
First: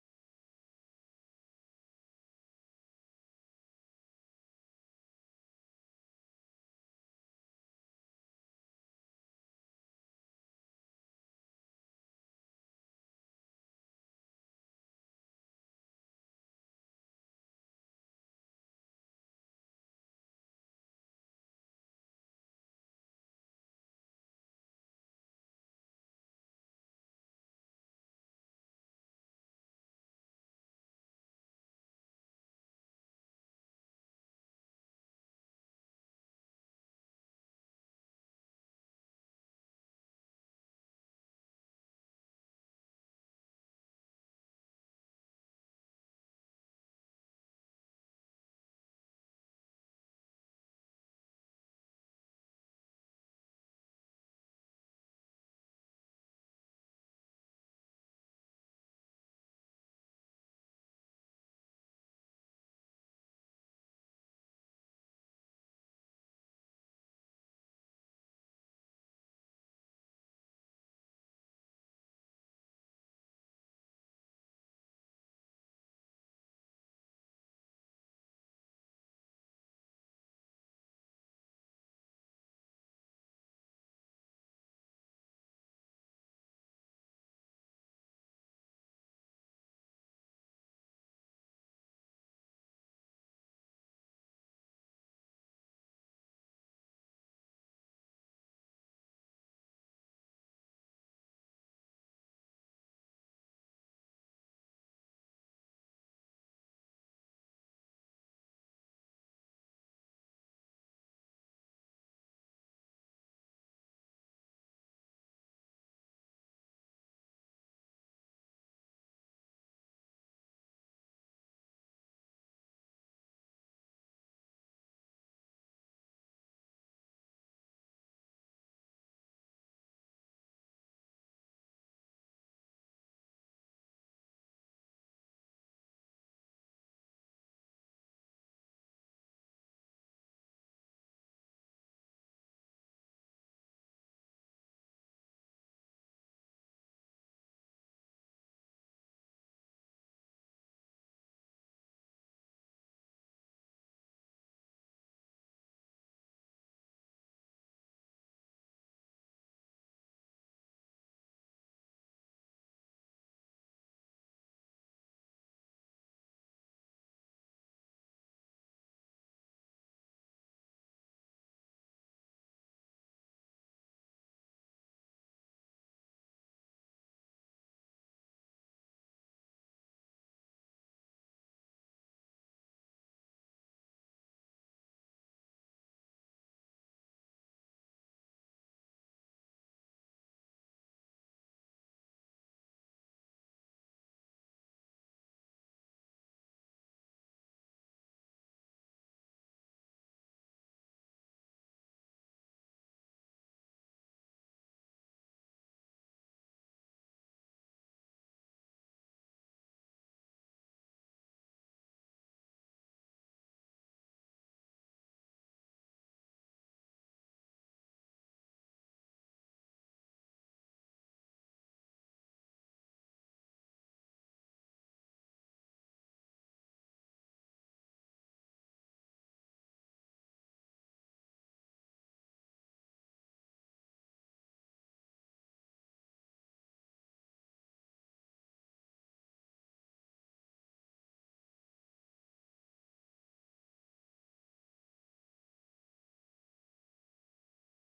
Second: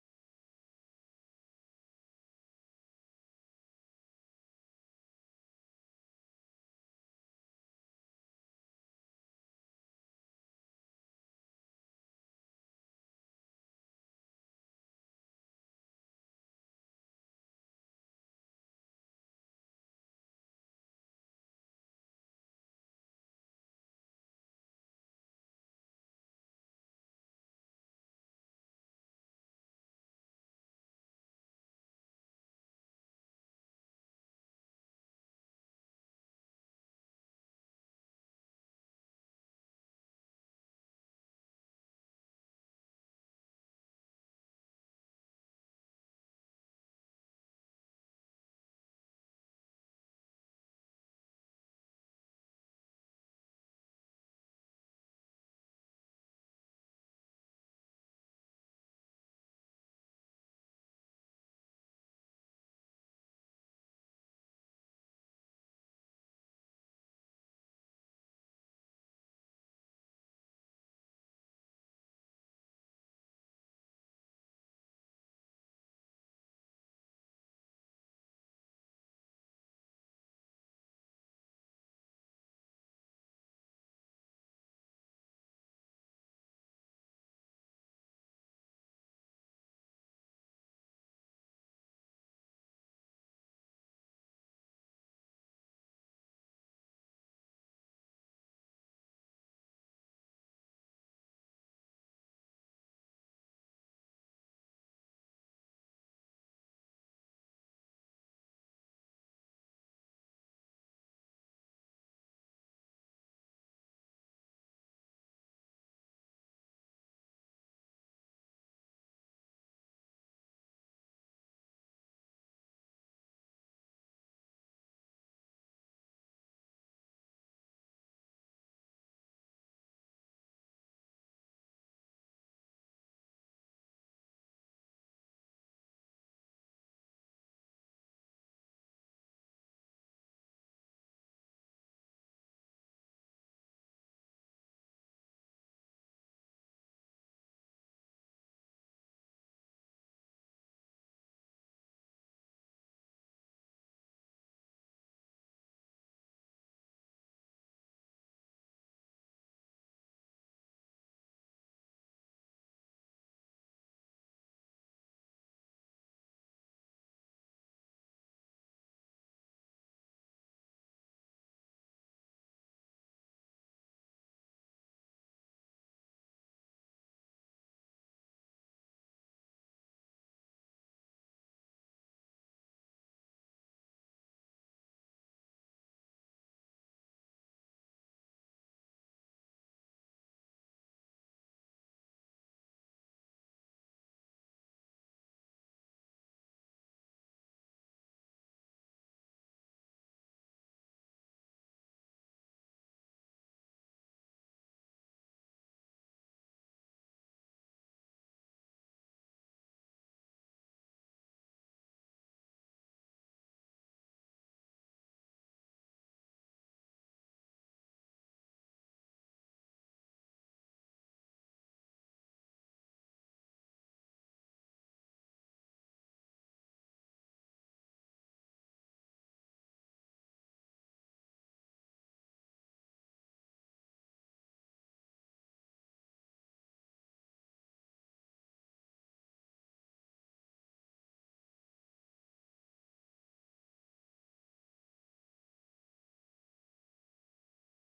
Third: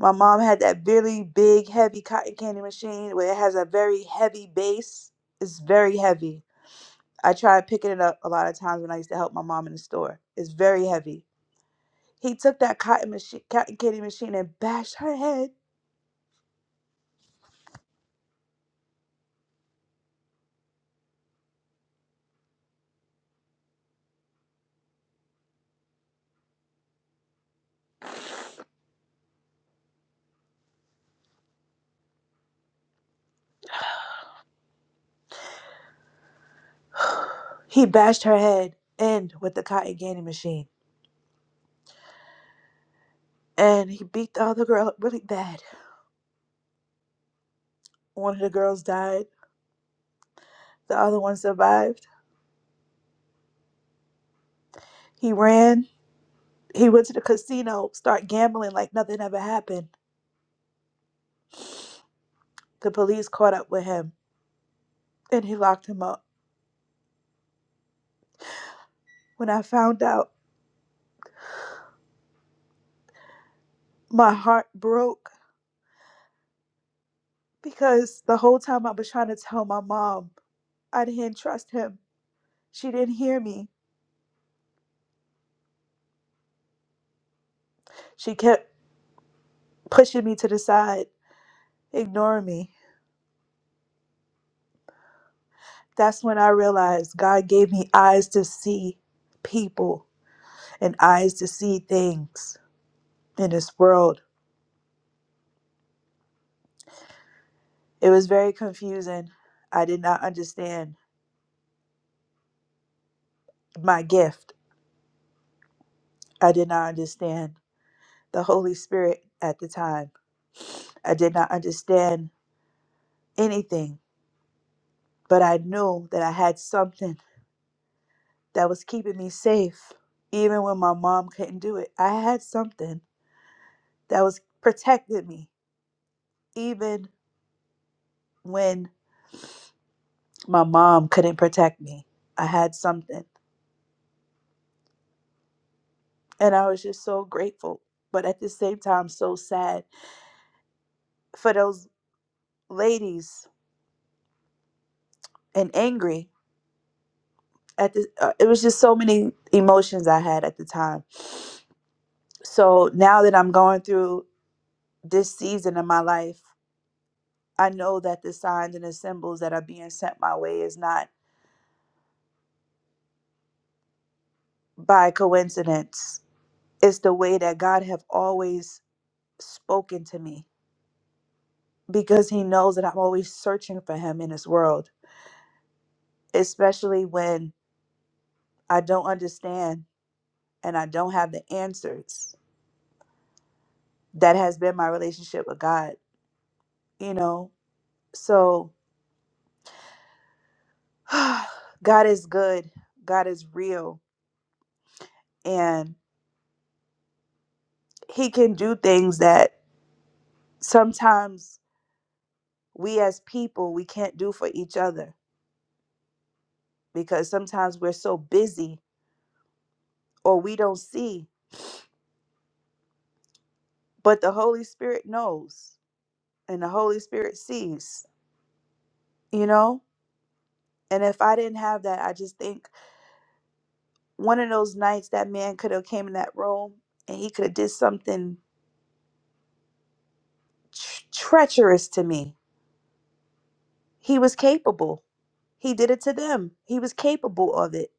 My mom had that really big, heavy cotton candy machine where it has a very heavy base. It's very heavy I tried picking it up a lot of times when I used to help my mom in the store. It's very heavy. He took that cotton machine, cotton candy machine, and bashed her head. He bashed her head in with the cotton candy machine, and he beat the other girl up really bad. One of the girls died. The other one survived. He ran. He went to the casino, start gambling like nothing ever happened. The police caught up with him, and he locked him up. When I found out, my heart broke because the whole time I was trying to tell my mom I didn't trust him. She didn't hear me. She kept pushing me to the side, ignoring me. That's when I realized God gave me eyes to see people and eyes to see things in this world. It was very confusing. I did not understand my gift. I did not understand the Holy Spirit at the time. I did not understand anything, but I knew that I had something that was keeping me safe, even when my mom couldn't do it. I had something that was protecting me, even when my mom couldn't protect me. I had something. And I was just so grateful, but at the same time, so sad for those ladies and angry. At the, uh, it was just so many emotions I had at the time. So now that I'm going through this season in my life, I know that the signs and the symbols that are being sent my way is not by coincidence. It's the way that God have always spoken to me because he knows that I'm always searching for him in this world, especially when I don't understand and I don't have the answers. That has been my relationship with God, you know. So [SIGHS] God is good. God is real and he can do things that sometimes we as people we can't do for each other because sometimes we're so busy or we don't see, but the Holy Spirit knows and the Holy Spirit sees, you know? And if I didn't have that, I just think one of those nights that man could have came in that room and he could have did something tr- treacherous to me. He was capable. He did it to them. He was capable of it.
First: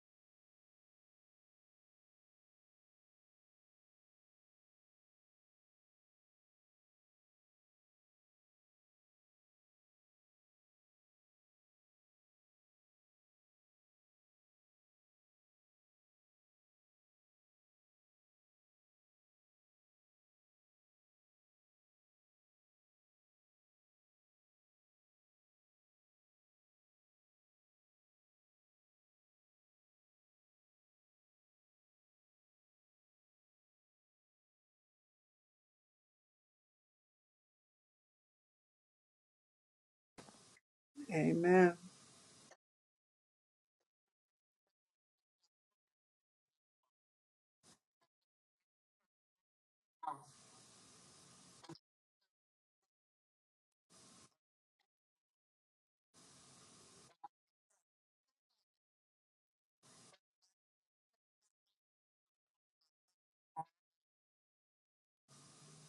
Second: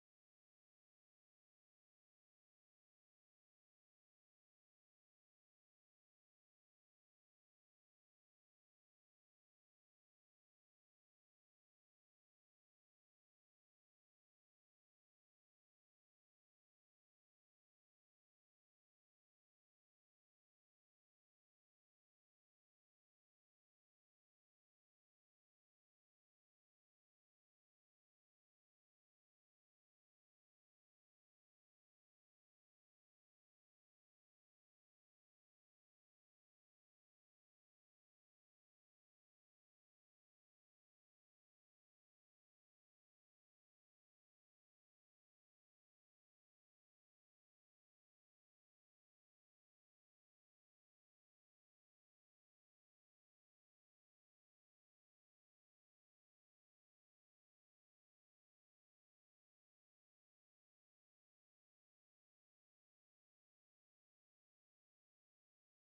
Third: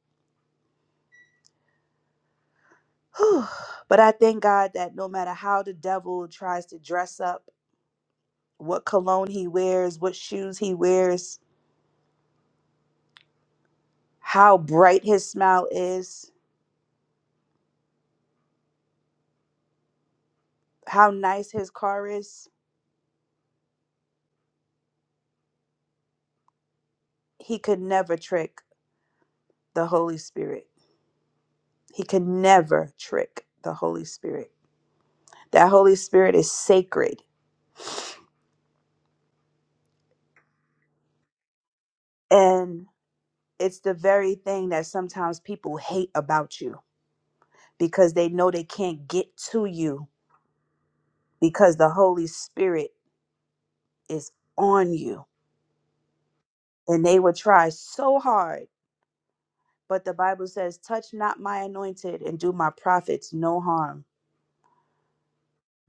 [SIGHS] Whew. but I thank God that no matter how the devil tries to dress up, what cologne he wears, what shoes he wears, how bright his smile is, how nice his car is, he could never trick the Holy Spirit. He could never trick the Holy Spirit. That Holy Spirit is sacred. Amen. And it's the very thing that sometimes people hate about you because they know they can't get to you because the Holy Spirit is on you. And they will try so hard. But the Bible says, touch not my anointed and do my prophets no harm.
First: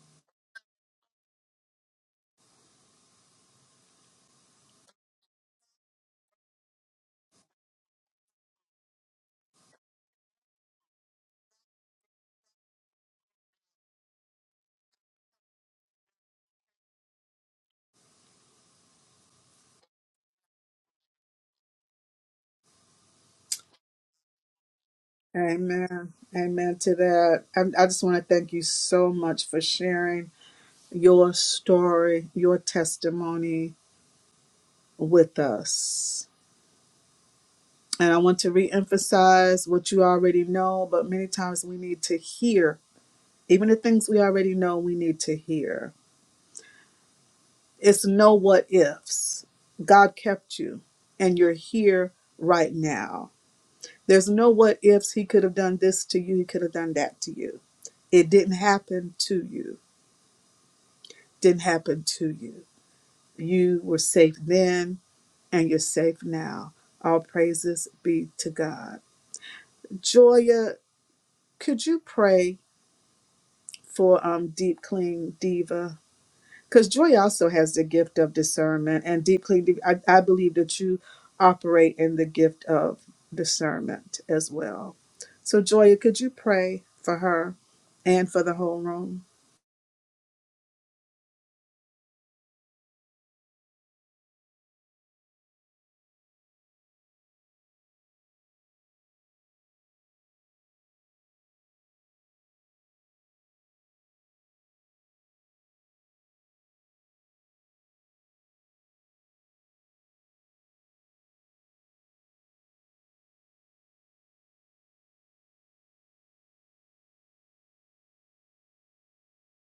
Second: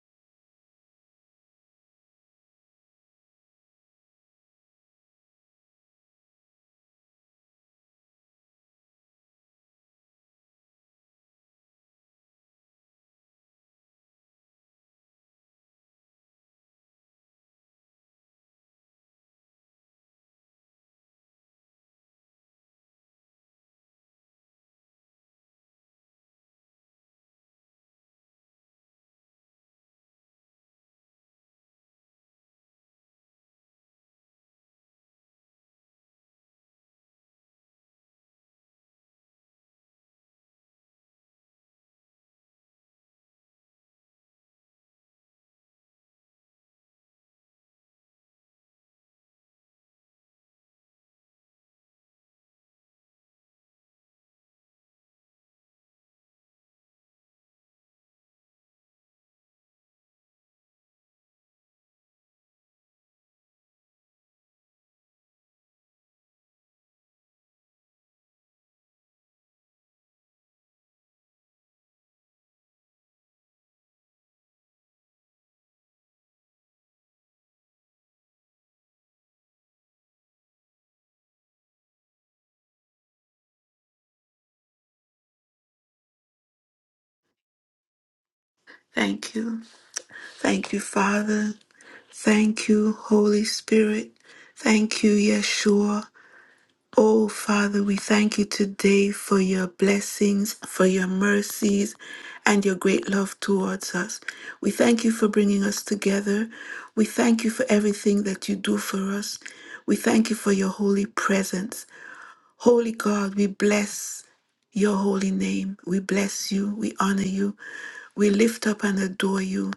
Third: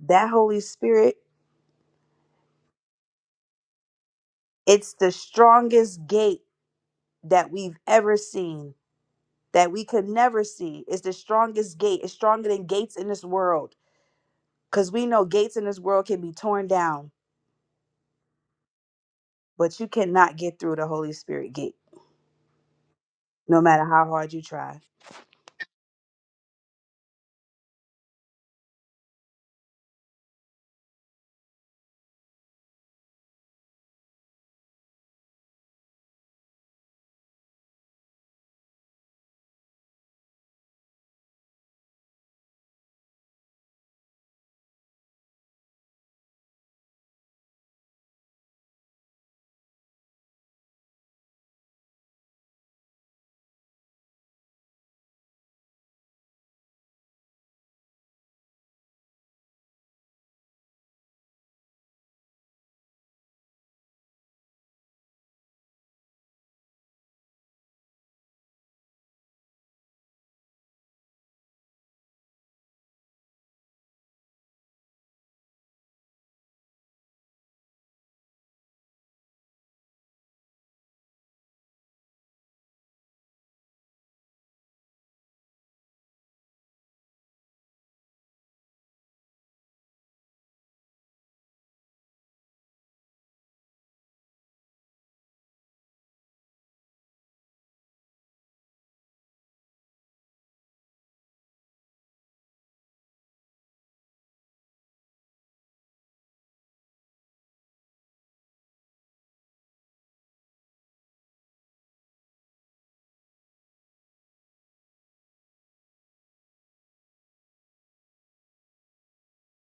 That Holy Spirit, it's the strongest gate that we've ever seen that we could never see is the strongest gate it's stronger than gates in this world because we know gates in this world can be torn down but you cannot get through the holy spirit gate no matter how hard you try Amen. Amen to that. I, I just want to thank you so much for sharing your story, your testimony with us. And I want to reemphasize what you already know, but many times we need to hear, even the things we already know, we need to hear It's no what ifs. God kept you and you're here right now. There's no what ifs. He could have done this to you, he could have done that to you. It didn't happen to you, didn't happen to you. You were safe then and you're safe now. All praises be to God. Joya, could you pray for um Deep Clean Diva? because joy also has the gift of discernment and deeply I, I believe that you operate in the gift of discernment as well so joya could you pray for her and for the whole room Thank you. Thank you, Father. Thank you, Holy Spirit. Thank you, Yeshua. Oh, Father, we thank you today for your blessings, for your mercies, and your great love towards us. We thank you for bringing us together. We thank you for everything that you do for us. We thank you for your holy presence. Holy God, we bless your holy name. We bless you. We honor you. We lift up and adore you.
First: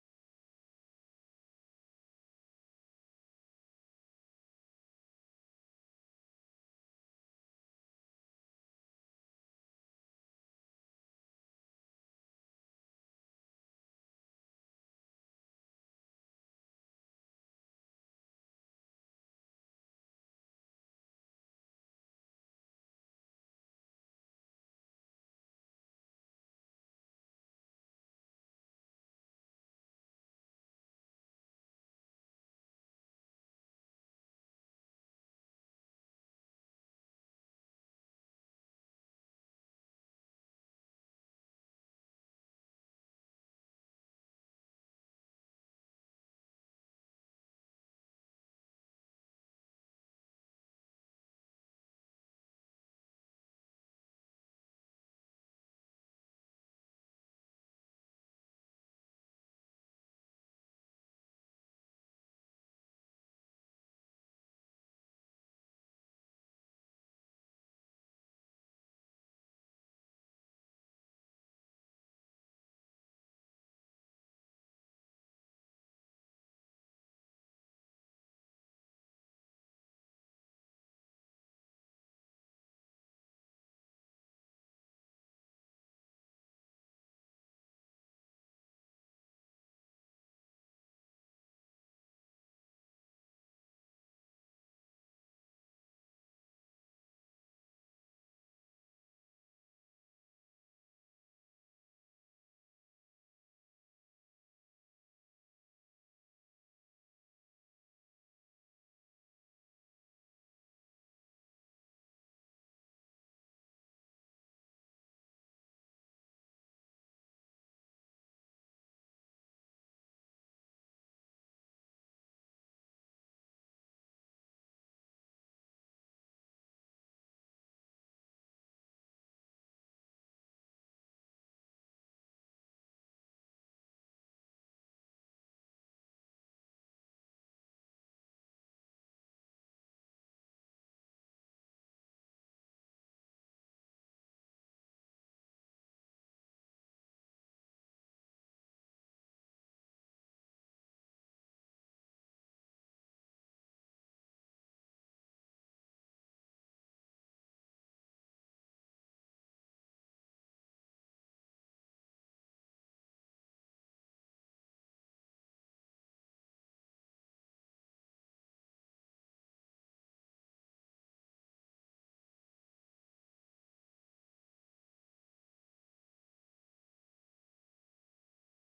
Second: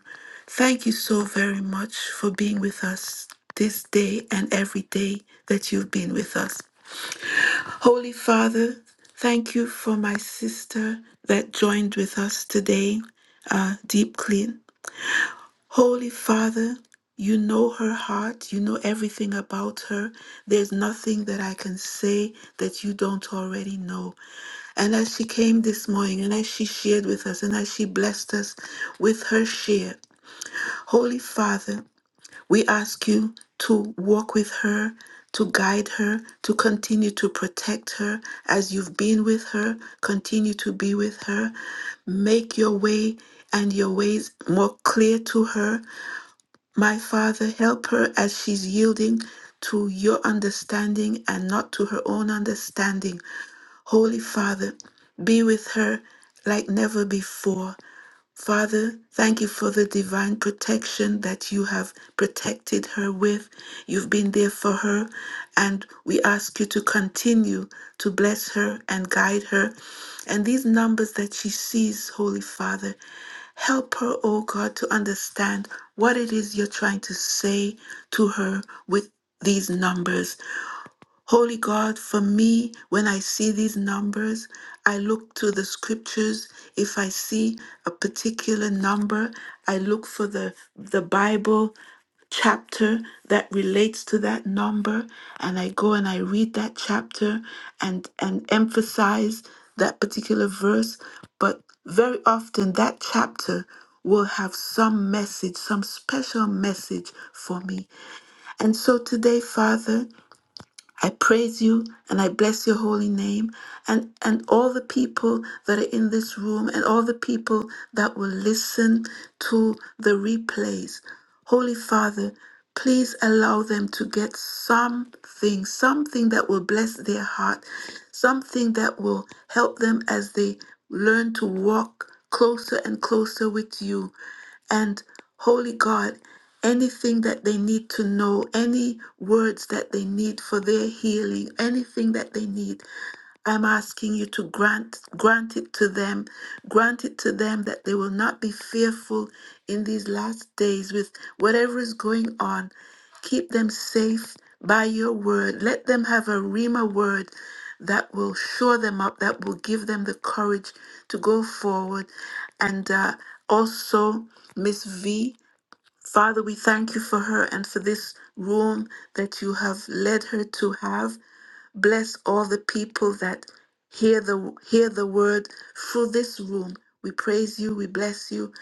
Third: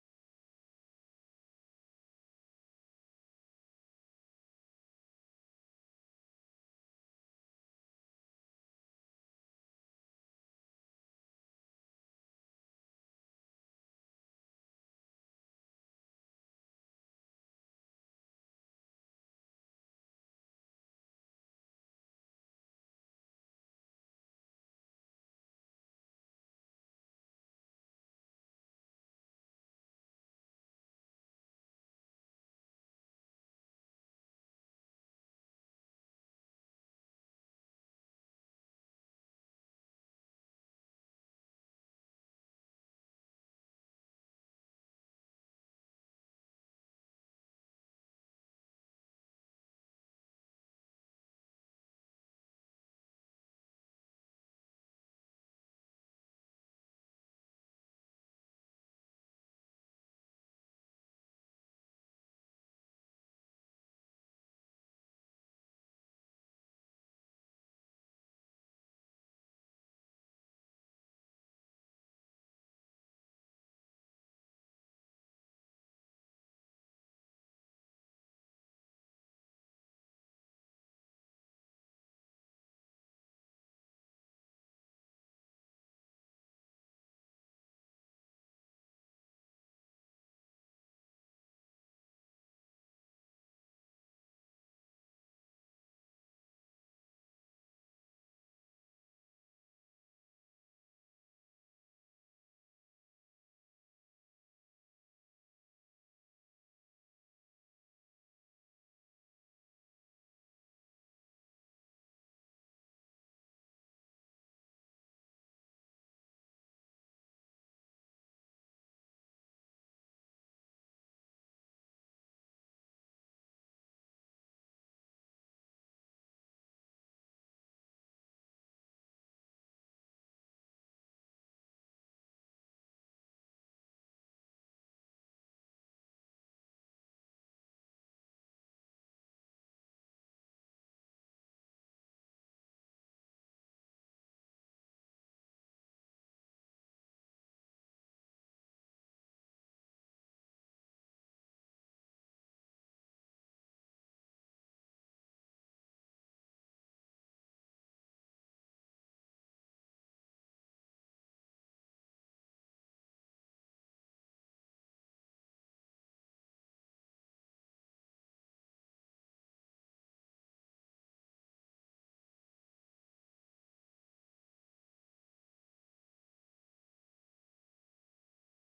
Thank you so very much for being with us this day and every day that you've been with us. Holy Father, thank you for my sister that joined with us today, uh, Deep Clean. Holy Father, you know her heart, you know everything about her. There's nothing that I can say that you don't already know. And as she came this morning, and as she shared with us, and as she blessed us with her share, Holy Father, we ask you to walk with her, to guide her, to continue to protect her as you've been with her. Continue to be with her. Make your way and your ways more clear to her. My Father, help her as she's yielding to your understanding and not to her own understanding. Holy Father, be with her like never before. Father, thank you for the divine protection that you have protected her with. You've been there for her, and we ask you to continue to bless her and guide her. And these numbers that she sees, Holy Father, help her, oh God, to understand what it is you're trying to say to her with these numbers. Holy God, for me, when I see these numbers, I look to the scriptures. If I see a particular number, I look for the, the Bible chapter that relates to that number and I go and I read that chapter and and emphasize that particular verse but very often that chapter will have some message some special message for me and so today father I praise you and I bless your holy name and, and all the people that are in this room and all the people that will listen to the replays. Holy Father, please allow them to get something, something that will bless their heart, something that will help them as they learn to walk closer and closer with you. And Holy God, anything that they need to know, any words that they need for their healing, anything that they need, I'm asking you to grant grant it to them, grant it to them that they will not be fearful in these last days with whatever is going on. Keep them safe by your word. Let them have a Rima word that will shore them up, that will give them the courage to go forward. And uh, also, Miss V, Father, we thank you for her and for this room that you have led her to have. Bless all the people that hear the hear the word through this room. We praise you, we bless you,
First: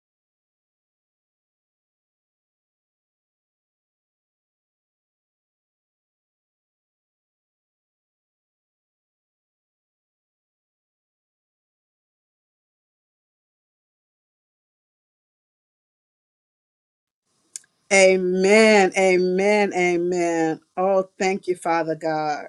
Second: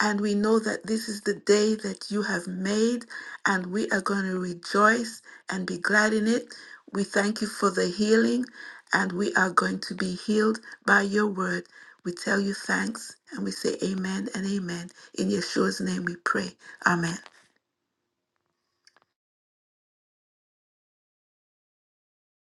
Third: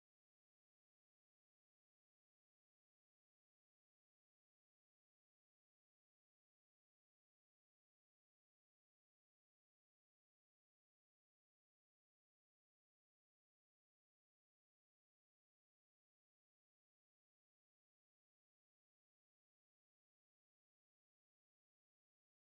and we know that this is the day that you have made, and we are going to rejoice and be glad in it. We thank you for the healing, and we are going to be healed by your word. We tell you thanks, and we say amen and amen. In Yeshua's name we pray. Amen. amen amen amen oh thank you father god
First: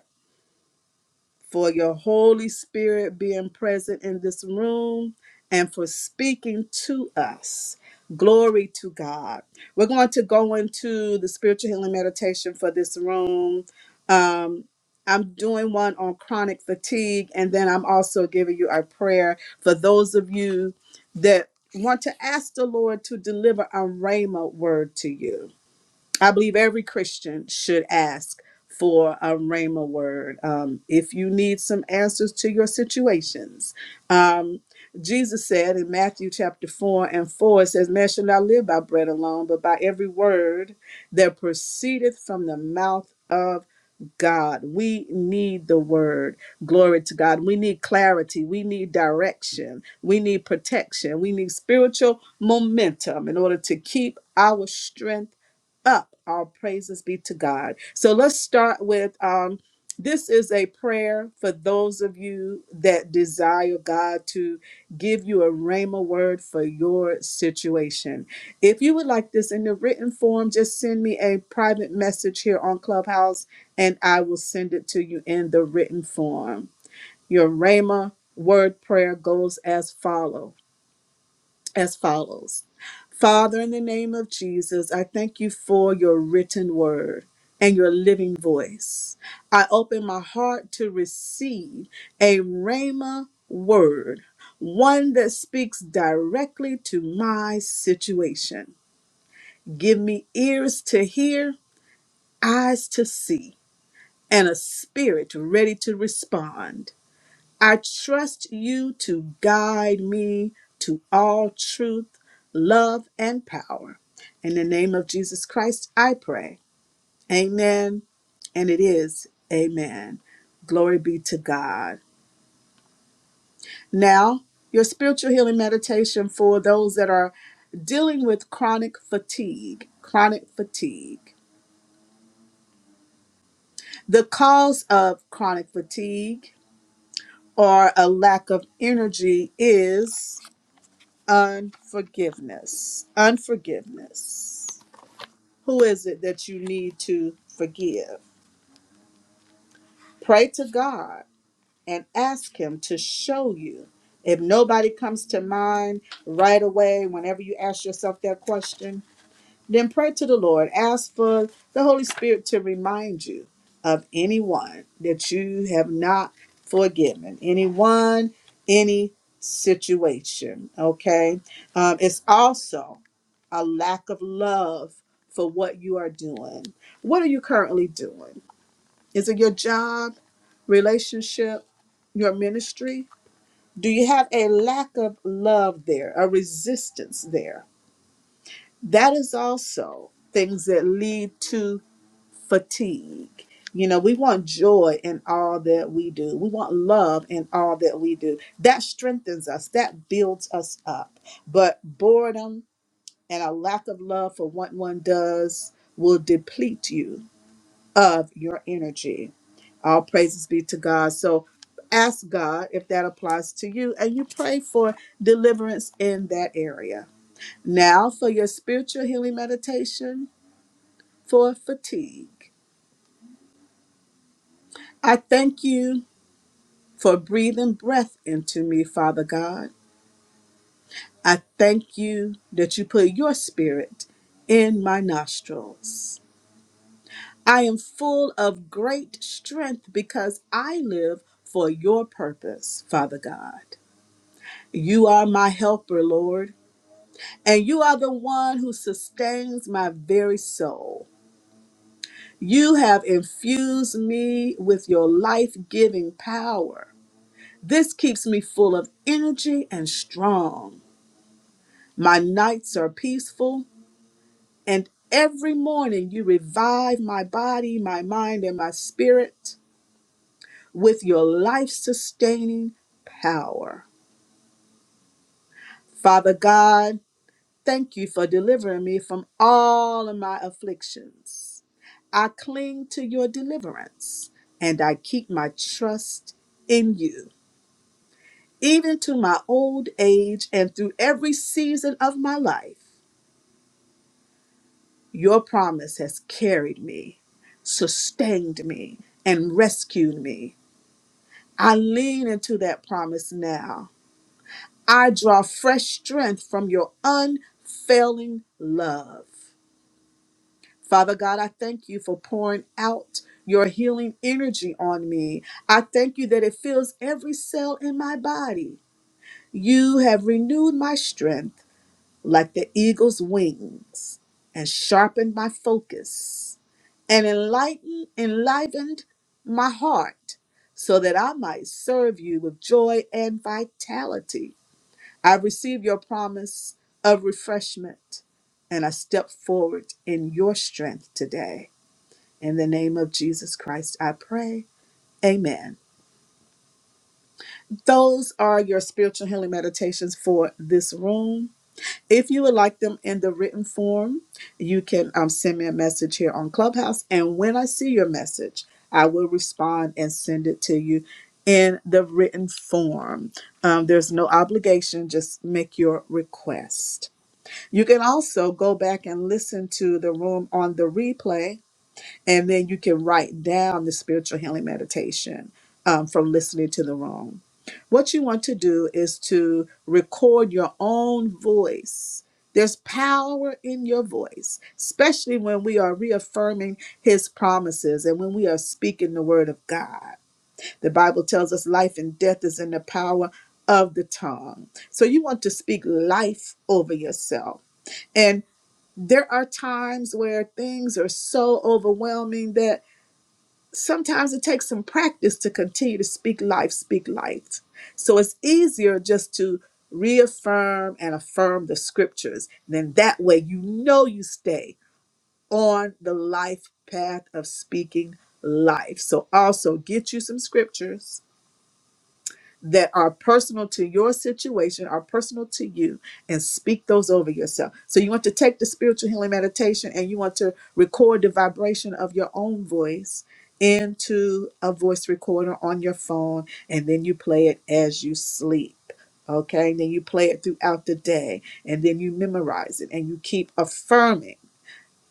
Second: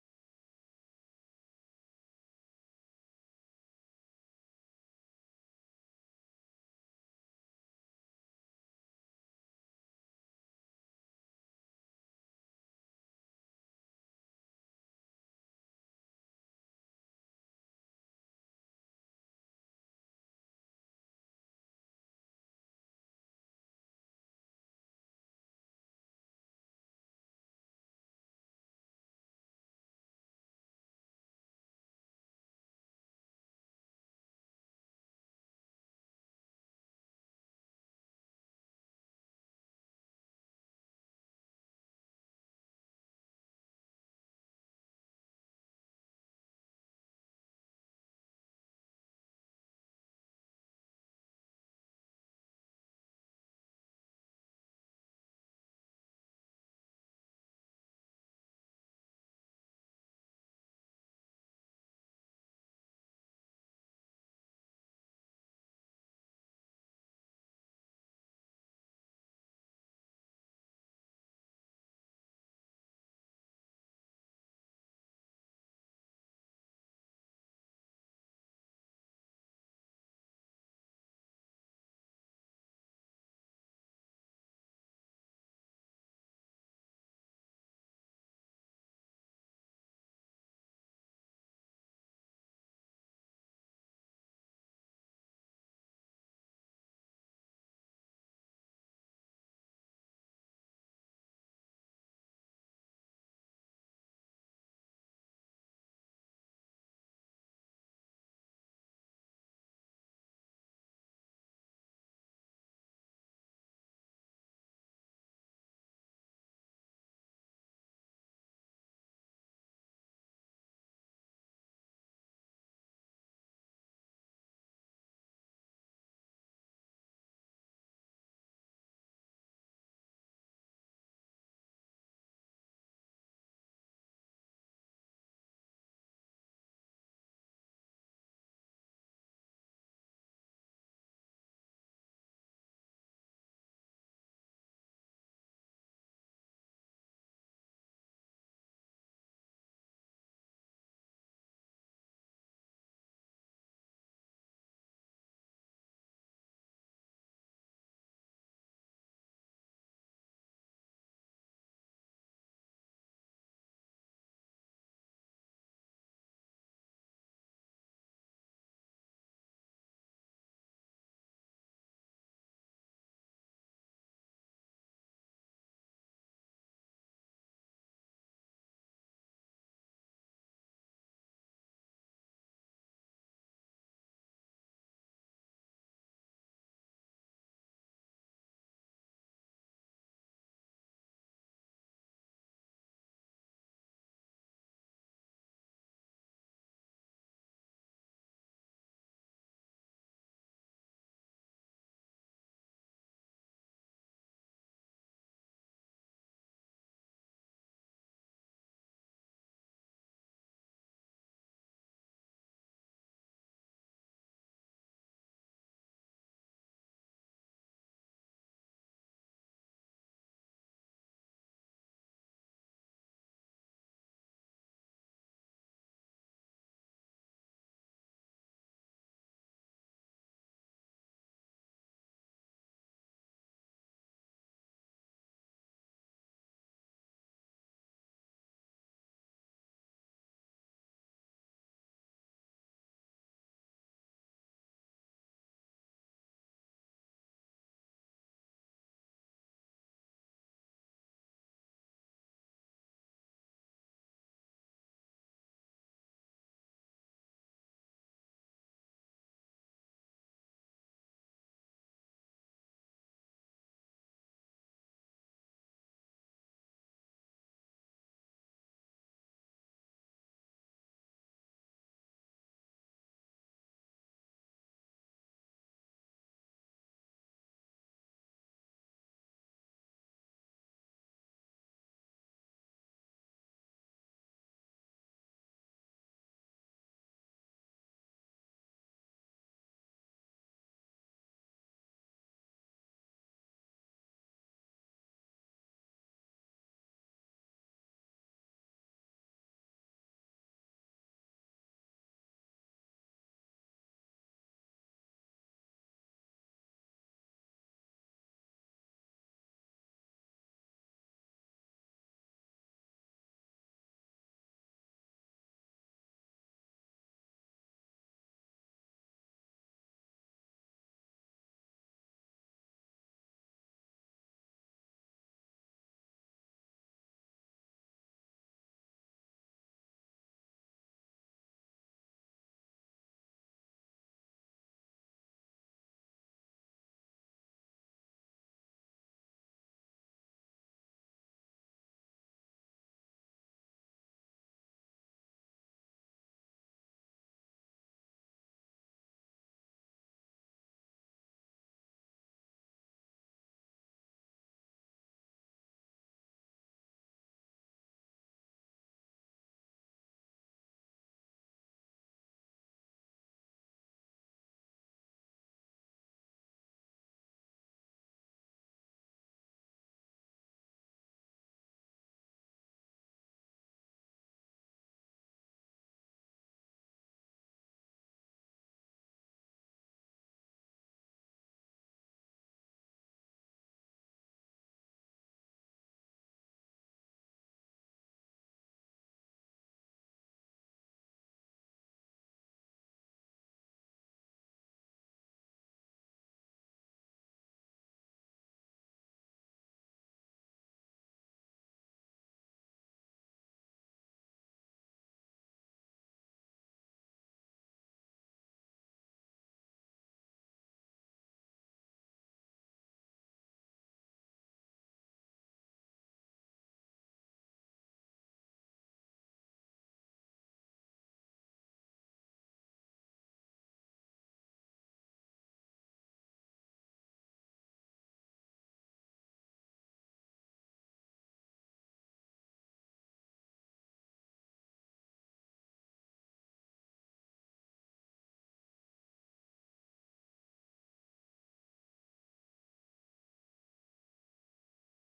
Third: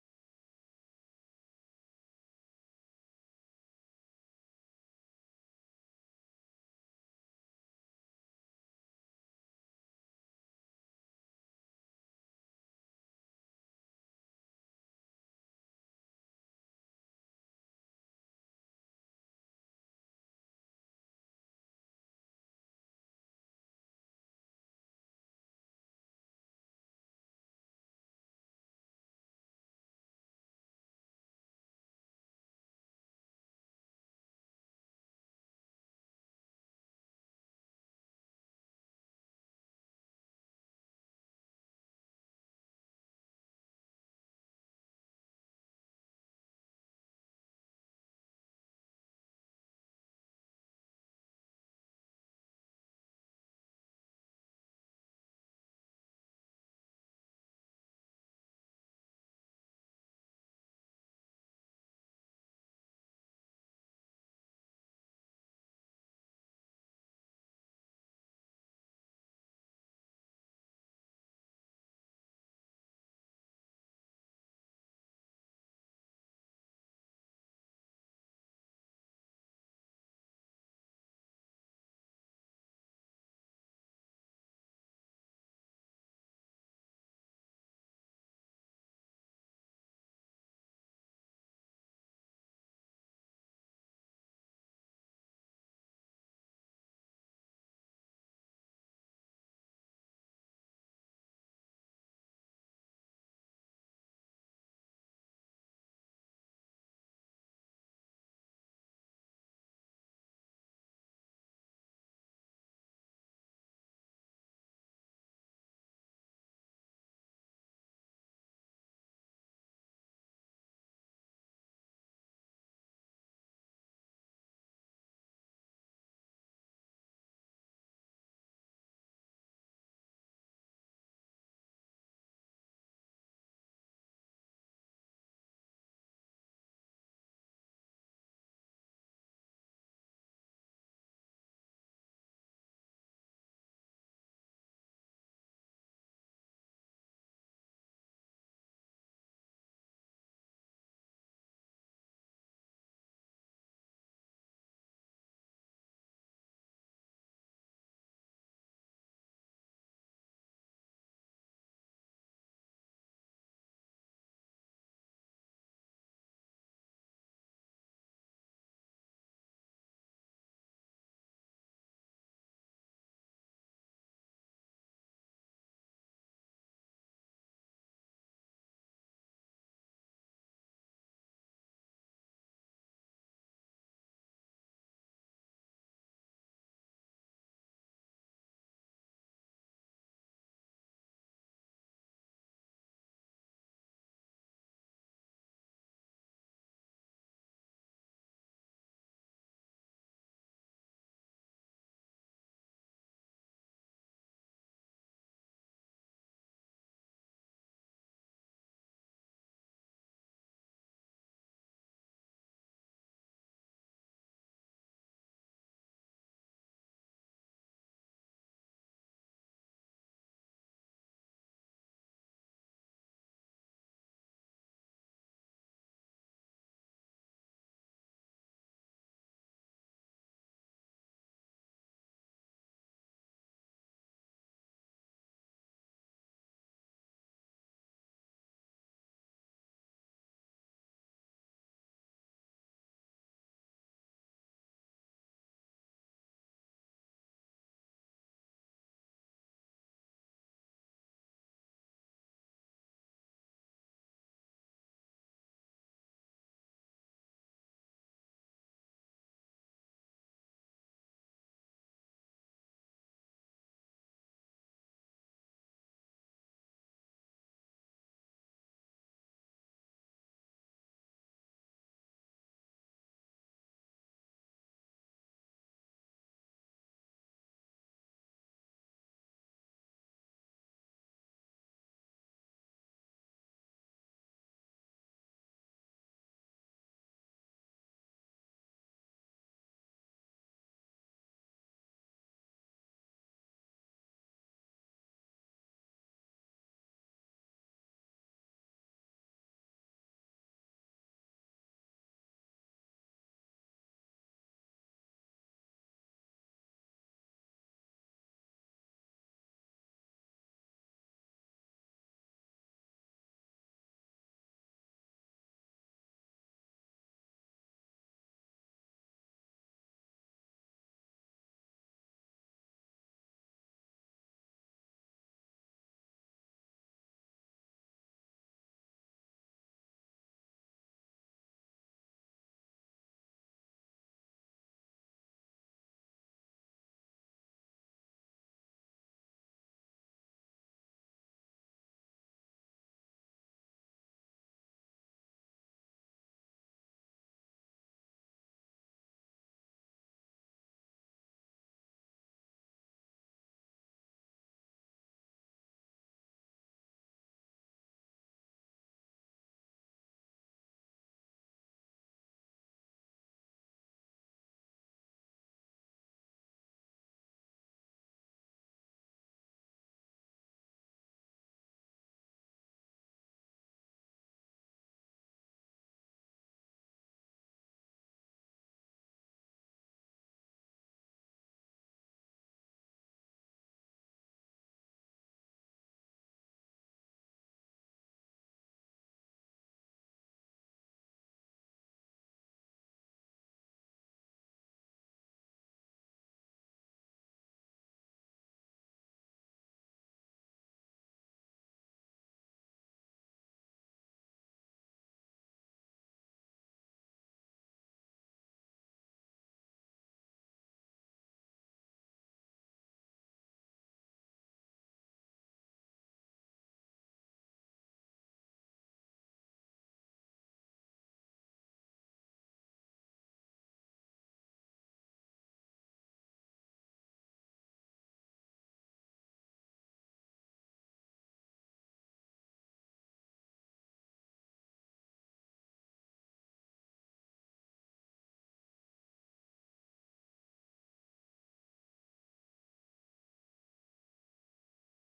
for your Holy Spirit being present in this room and for speaking to us. Glory to God. We're going to go into the spiritual healing meditation for this room. Um, I'm doing one on chronic fatigue, and then I'm also giving you a prayer for those of you that want to ask the Lord to deliver a rhema word to you I believe every Christian should ask for a Rhema word. Um, if you need some answers to your situations, um, Jesus said in Matthew chapter 4 and 4, it says, Man shall not live by bread alone, but by every word that proceedeth from the mouth of God. We need the word. Glory to God. We need clarity. We need direction. We need protection. We need spiritual momentum in order to keep our strength up. All praises be to God. So let's start with um this is a prayer for those of you that desire God to give you a rhema word for your situation. If you would like this in the written form, just send me a private message here on Clubhouse and I will send it to you in the written form. Your Rhema word prayer goes as follow as follows. Father, in the name of Jesus, I thank you for your written word and your living voice. I open my heart to receive a Rhema word, one that speaks directly to my situation. Give me ears to hear, eyes to see and a spirit ready to respond. I trust you to guide me to all truth, love, and power. In the name of Jesus Christ, I pray. Amen. And it is amen. Glory be to God. Now, your spiritual healing meditation for those that are dealing with chronic fatigue. Chronic fatigue. The cause of chronic fatigue or a lack of energy is unforgiveness. Unforgiveness. Who is it that you need to forgive? Pray to God and ask Him to show you. If nobody comes to mind right away, whenever you ask yourself that question, Then pray to the Lord. Ask for the Holy Spirit to remind you of anyone that you have not forgiven, anyone, any situation. Okay. Um, it's also a lack of love for what you are doing. What are you currently doing? Is it your job, relationship, your ministry? Do you have a lack of love there, a resistance there? that is also things that lead to fatigue. You know, we want joy in all that we do. We want love in all that we do. That strengthens us, that builds us up. But boredom and a lack of love for what one does will deplete you of your energy. All praises be to God. So ask God if that applies to you and you pray for deliverance in that area. Now, for your spiritual healing meditation, for fatigue. I thank you for breathing breath into me, Father God. I thank you that you put your spirit in my nostrils. I am full of great strength because I live for your purpose, Father God. You are my helper, Lord, and you are the one who sustains my very soul. You have infused me with your life giving power. This keeps me full of energy and strong. My nights are peaceful, and every morning you revive my body, my mind, and my spirit with your life sustaining power. Father God, thank you for delivering me from all of my afflictions. I cling to your deliverance, and I keep my trust in you, even to my old age and through every season of my life. Your promise has carried me, sustained me, and rescued me. I lean into that promise now. I draw fresh strength from your unfailing love. Father God, I thank you for pouring out your healing energy on me. I thank you that it fills every cell in my body. You have renewed my strength like the eagle's wings and sharpened my focus and enlighten enlivened my heart so that I might serve you with joy and vitality. I receive your promise of refreshment and I step forward in your strength today. In the name of Jesus Christ, I pray. Amen. Those are your spiritual healing meditations for this room. If you would like them in the written form, you can um, send me a message here on Clubhouse. And when I see your message, I will respond and send it to you in the written form. Um, there's no obligation, just make your request. You can also go back and listen to the room on the replay and then you can write down the spiritual healing meditation um, from listening to the wrong. What you want to do is to record your own voice. There's power in your voice, especially when we are reaffirming his promises and when we are speaking the word of God. The Bible tells us life and death is in the power of the tongue. So you want to speak life over yourself. And there are times where things are so overwhelming that sometimes it takes some practice to continue to speak life, speak light. So it's easier just to reaffirm and affirm the scriptures. Then that way you know you stay on the life path of speaking life. So also get you some scriptures that are personal to your situation, are personal to you, and speak those over yourself. So you want to take the spiritual healing meditation and you want to record the vibration of your own voice into a voice recorder on your phone, and then you play it as you sleep. Okay, and then you play it throughout the day, and then you memorize it, and you keep affirming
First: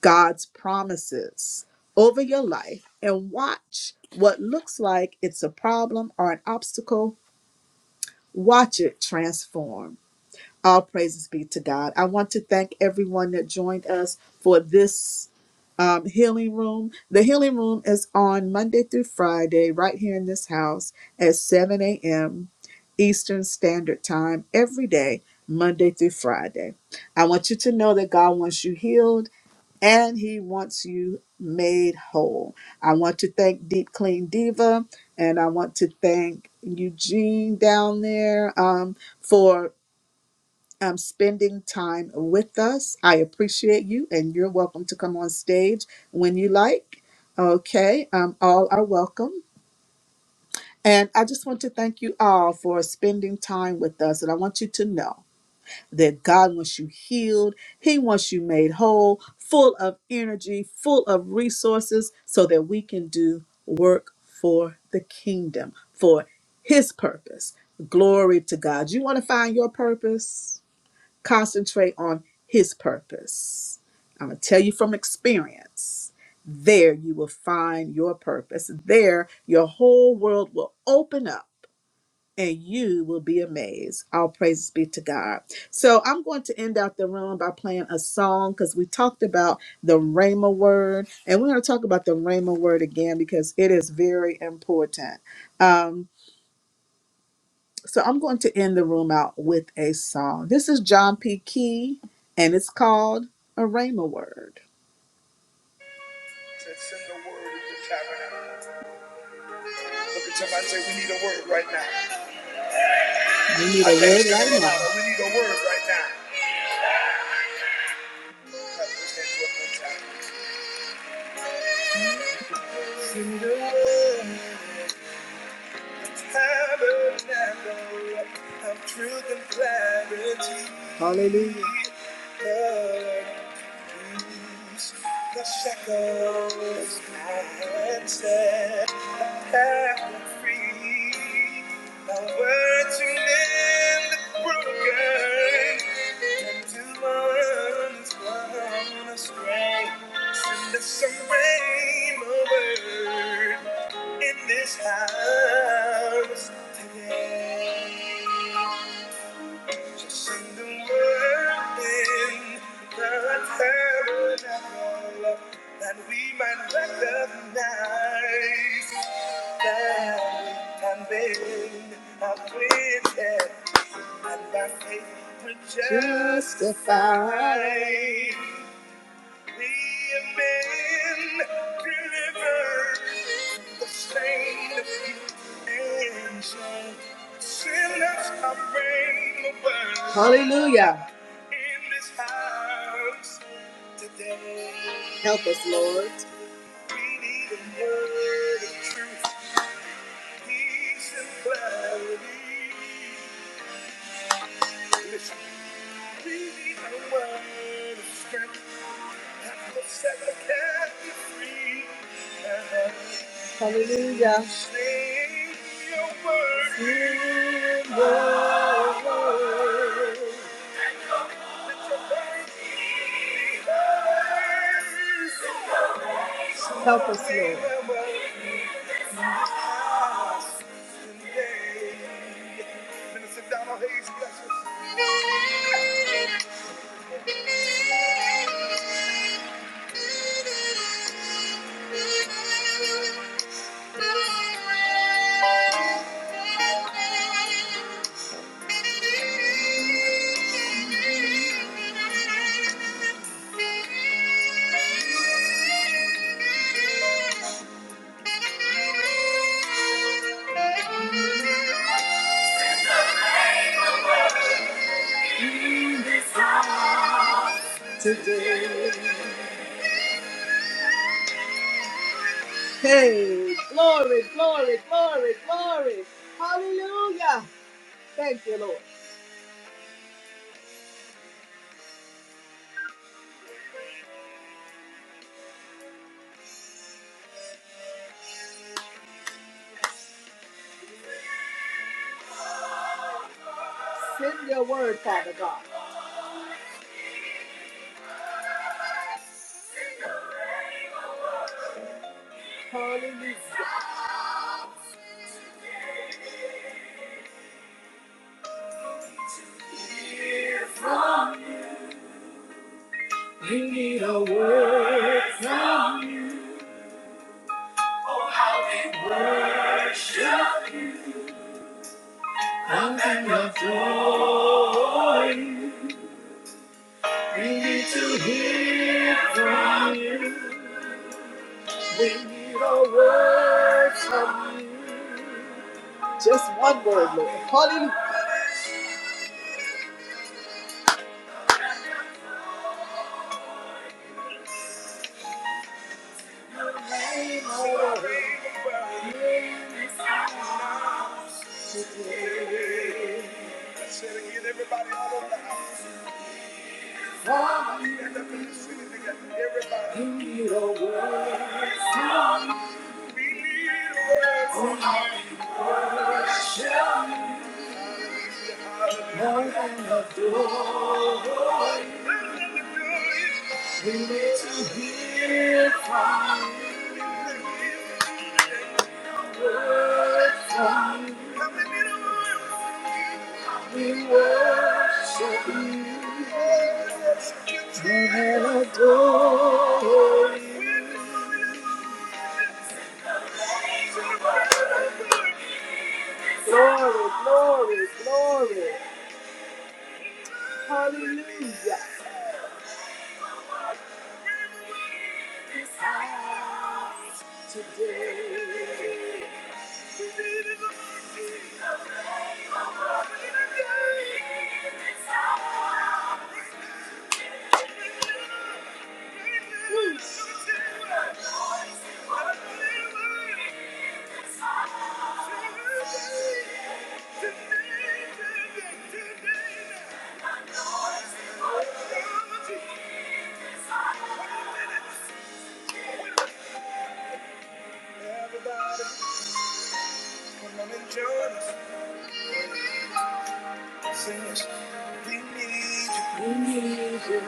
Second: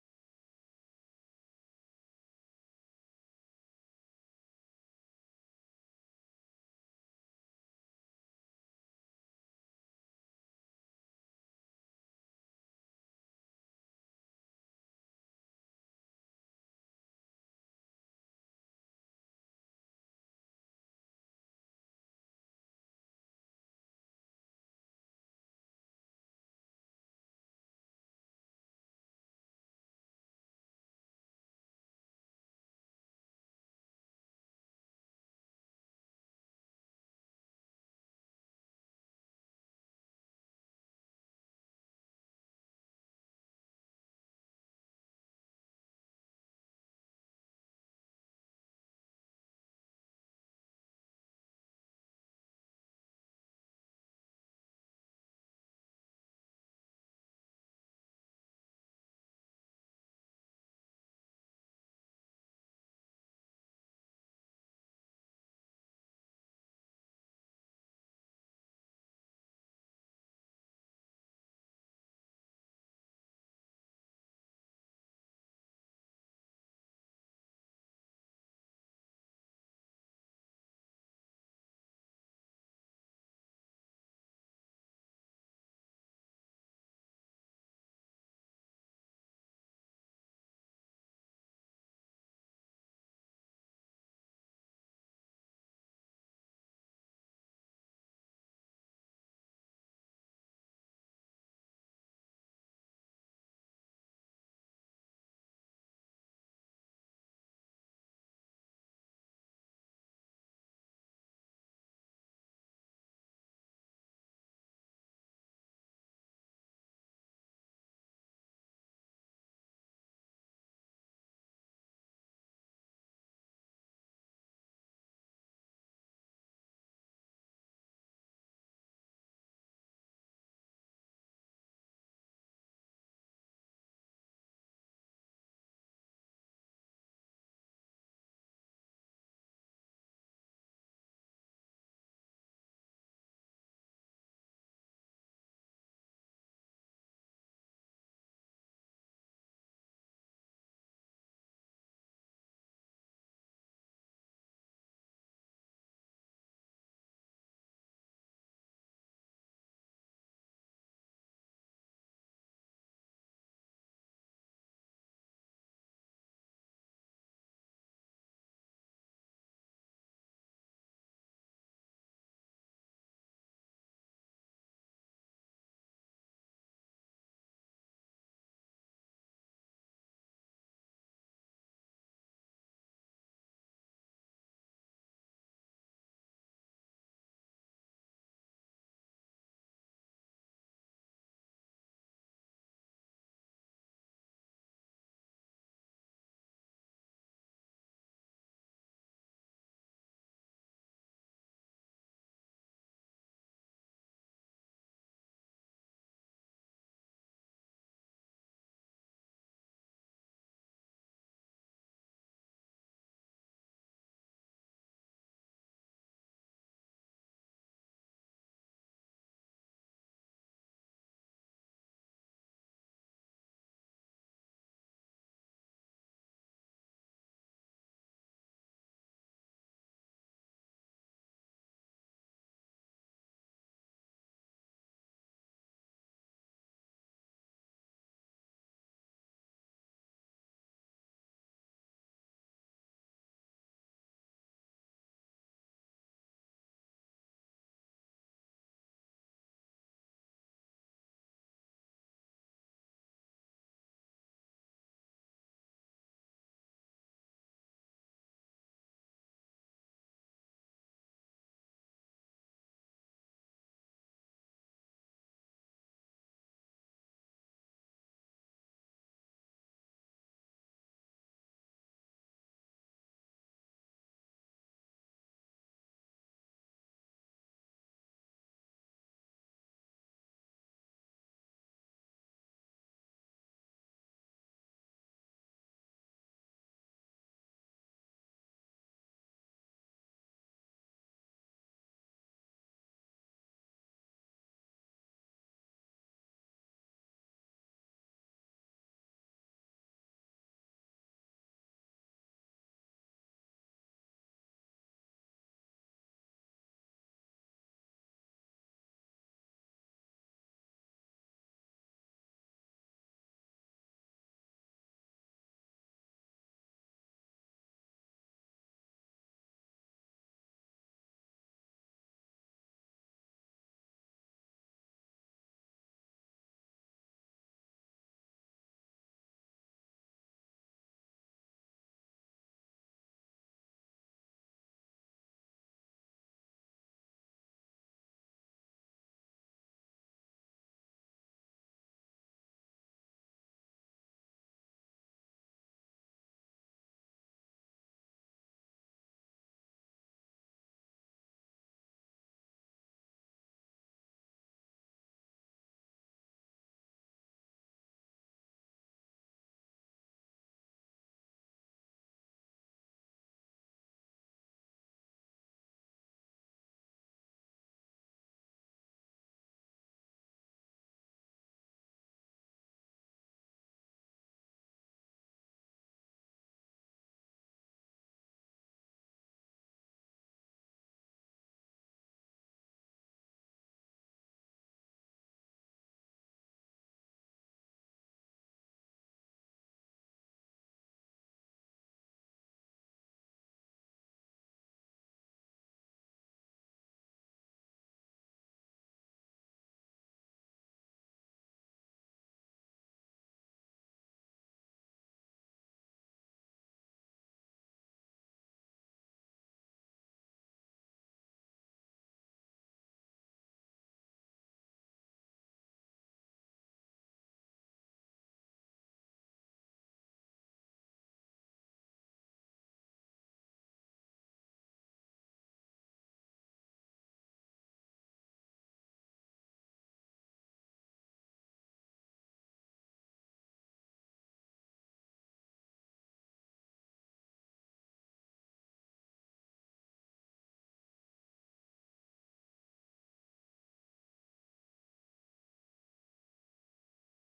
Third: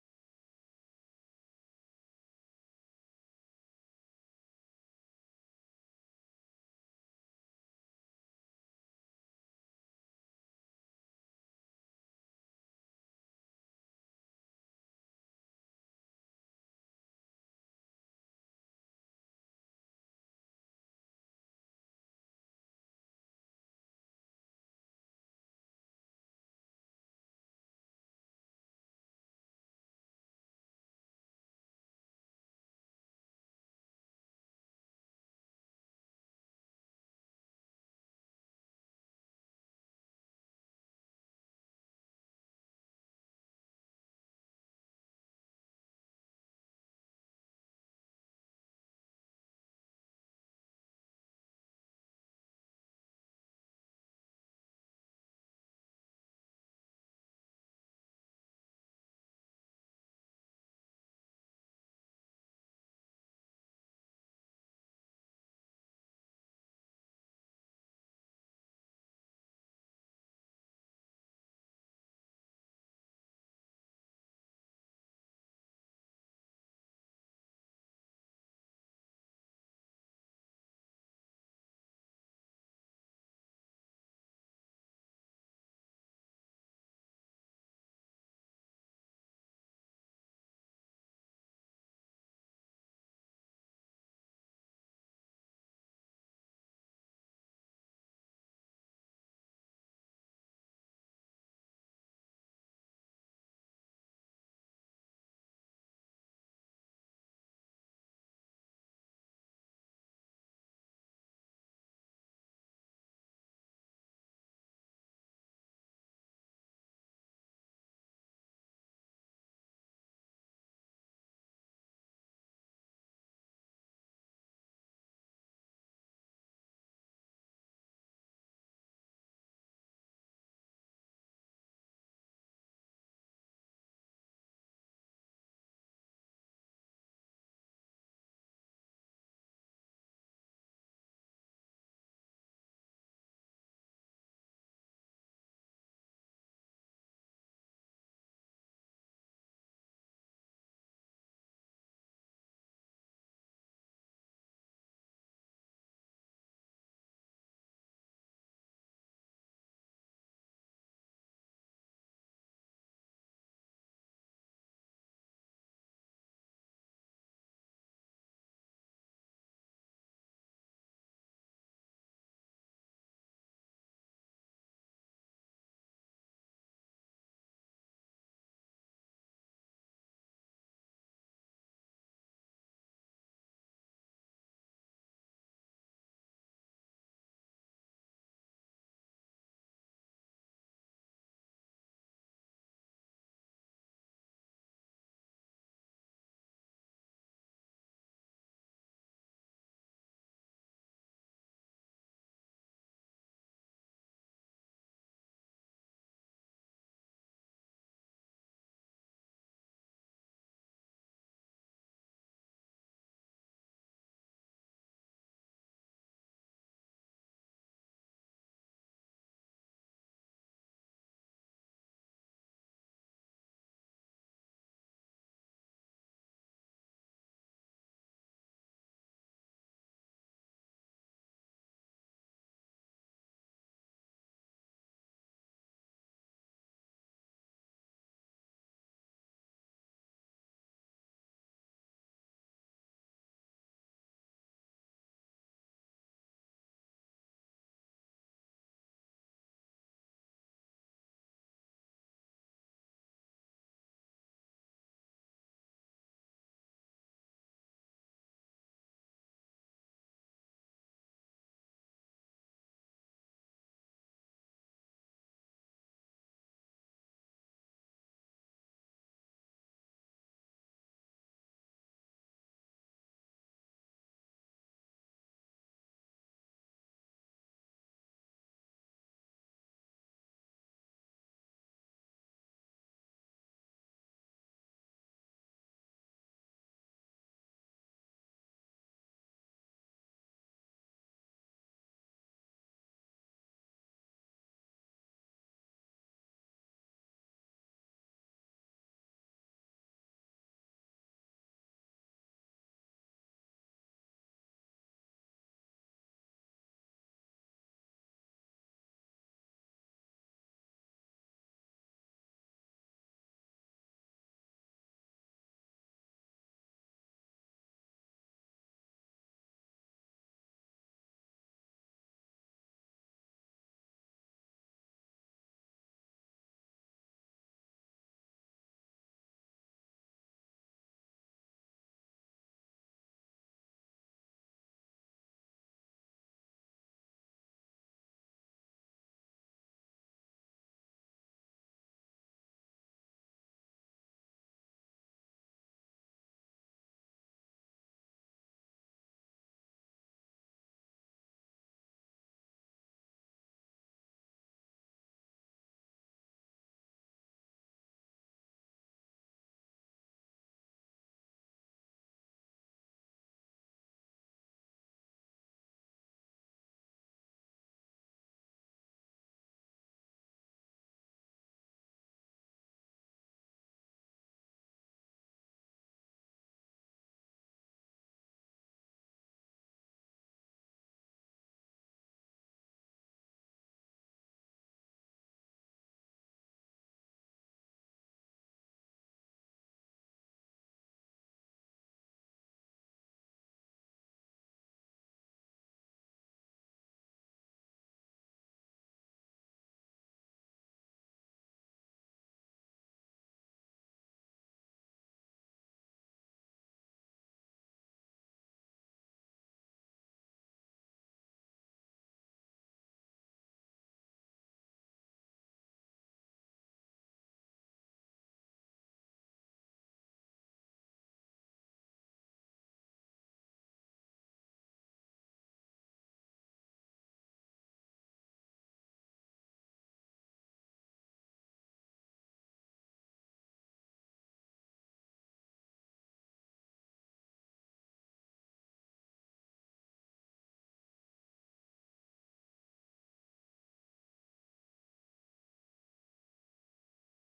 God's promises over your life and watch what looks like it's a problem or an obstacle Watch it transform. All praises be to God. I want to thank everyone that joined us for this um, healing room. The healing room is on Monday through Friday, right here in this house at 7 a.m. Eastern Standard Time every day, Monday through Friday. I want you to know that God wants you healed and he wants you made whole. I want to thank Deep Clean Diva and I want to thank Eugene down there um, for um, spending time with us. I appreciate you, and you're welcome to come on stage when you like. Okay, um, all are welcome. And I just want to thank you all for spending time with us. And I want you to know that God wants you healed. He wants you made whole, full of energy, full of resources, so that we can do work for the kingdom, for His purpose. Glory to God. You want to find your purpose? Concentrate on His purpose. I'm going to tell you from experience. There you will find your purpose. There your whole world will open up and you will be amazed. All praises be to God. So I'm going to end out the room by playing a song because we talked about the Rhema word, and we're going to talk about the Rhema word again because it is very important. Um, so I'm going to end the room out with a song. This is John P. Key, and it's called a Rhema word. Look at somebody and say, We need a word right now. We need a I word you right now. We need a word right now. Hallelujah. the shackles and set free. The word to mend the broken and to one's one astray. Send us some rain, O Lord in this house today. Just sing the word in the tabernacle that we might recognize that time been afflicted and by faith we're justified. We have been delivered, sustained, and so sinners are reigning over. Hallelujah. In this house today. Help us, Lord. We need a word of truth, peace, and clarity. Listen, we need a word of strength. Hallelujah. Help us, Lord. Thank you. Today, hey, we need a word from heaven of joy. We need to hear from you. We need a word from you. Just one word, Lord. Hallelujah. Say it again, everybody, all over the house. for me. You need a word from me. More than adore you. We need to hear from you, A word from you. We worship you and adore you. Glory, glory, glory. Hallelujah. Today, today, today. Everybody, come on and join us. Sing this. We need you.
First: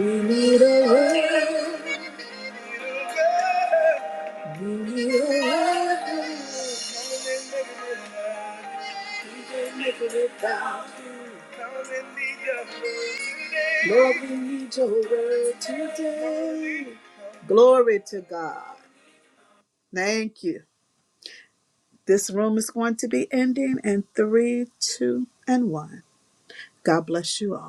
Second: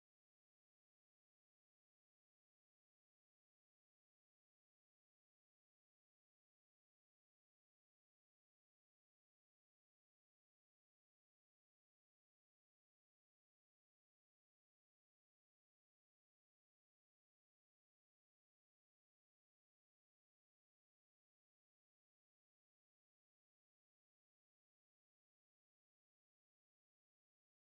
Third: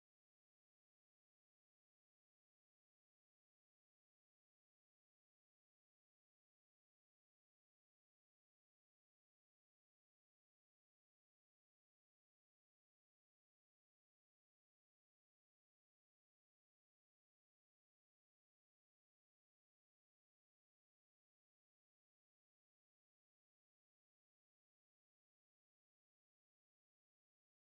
We need you. We need a word. We need a word. Lord, we need your word today. Glory to God. Thank you. This room is going to be ending in three, two, and one. God bless you all.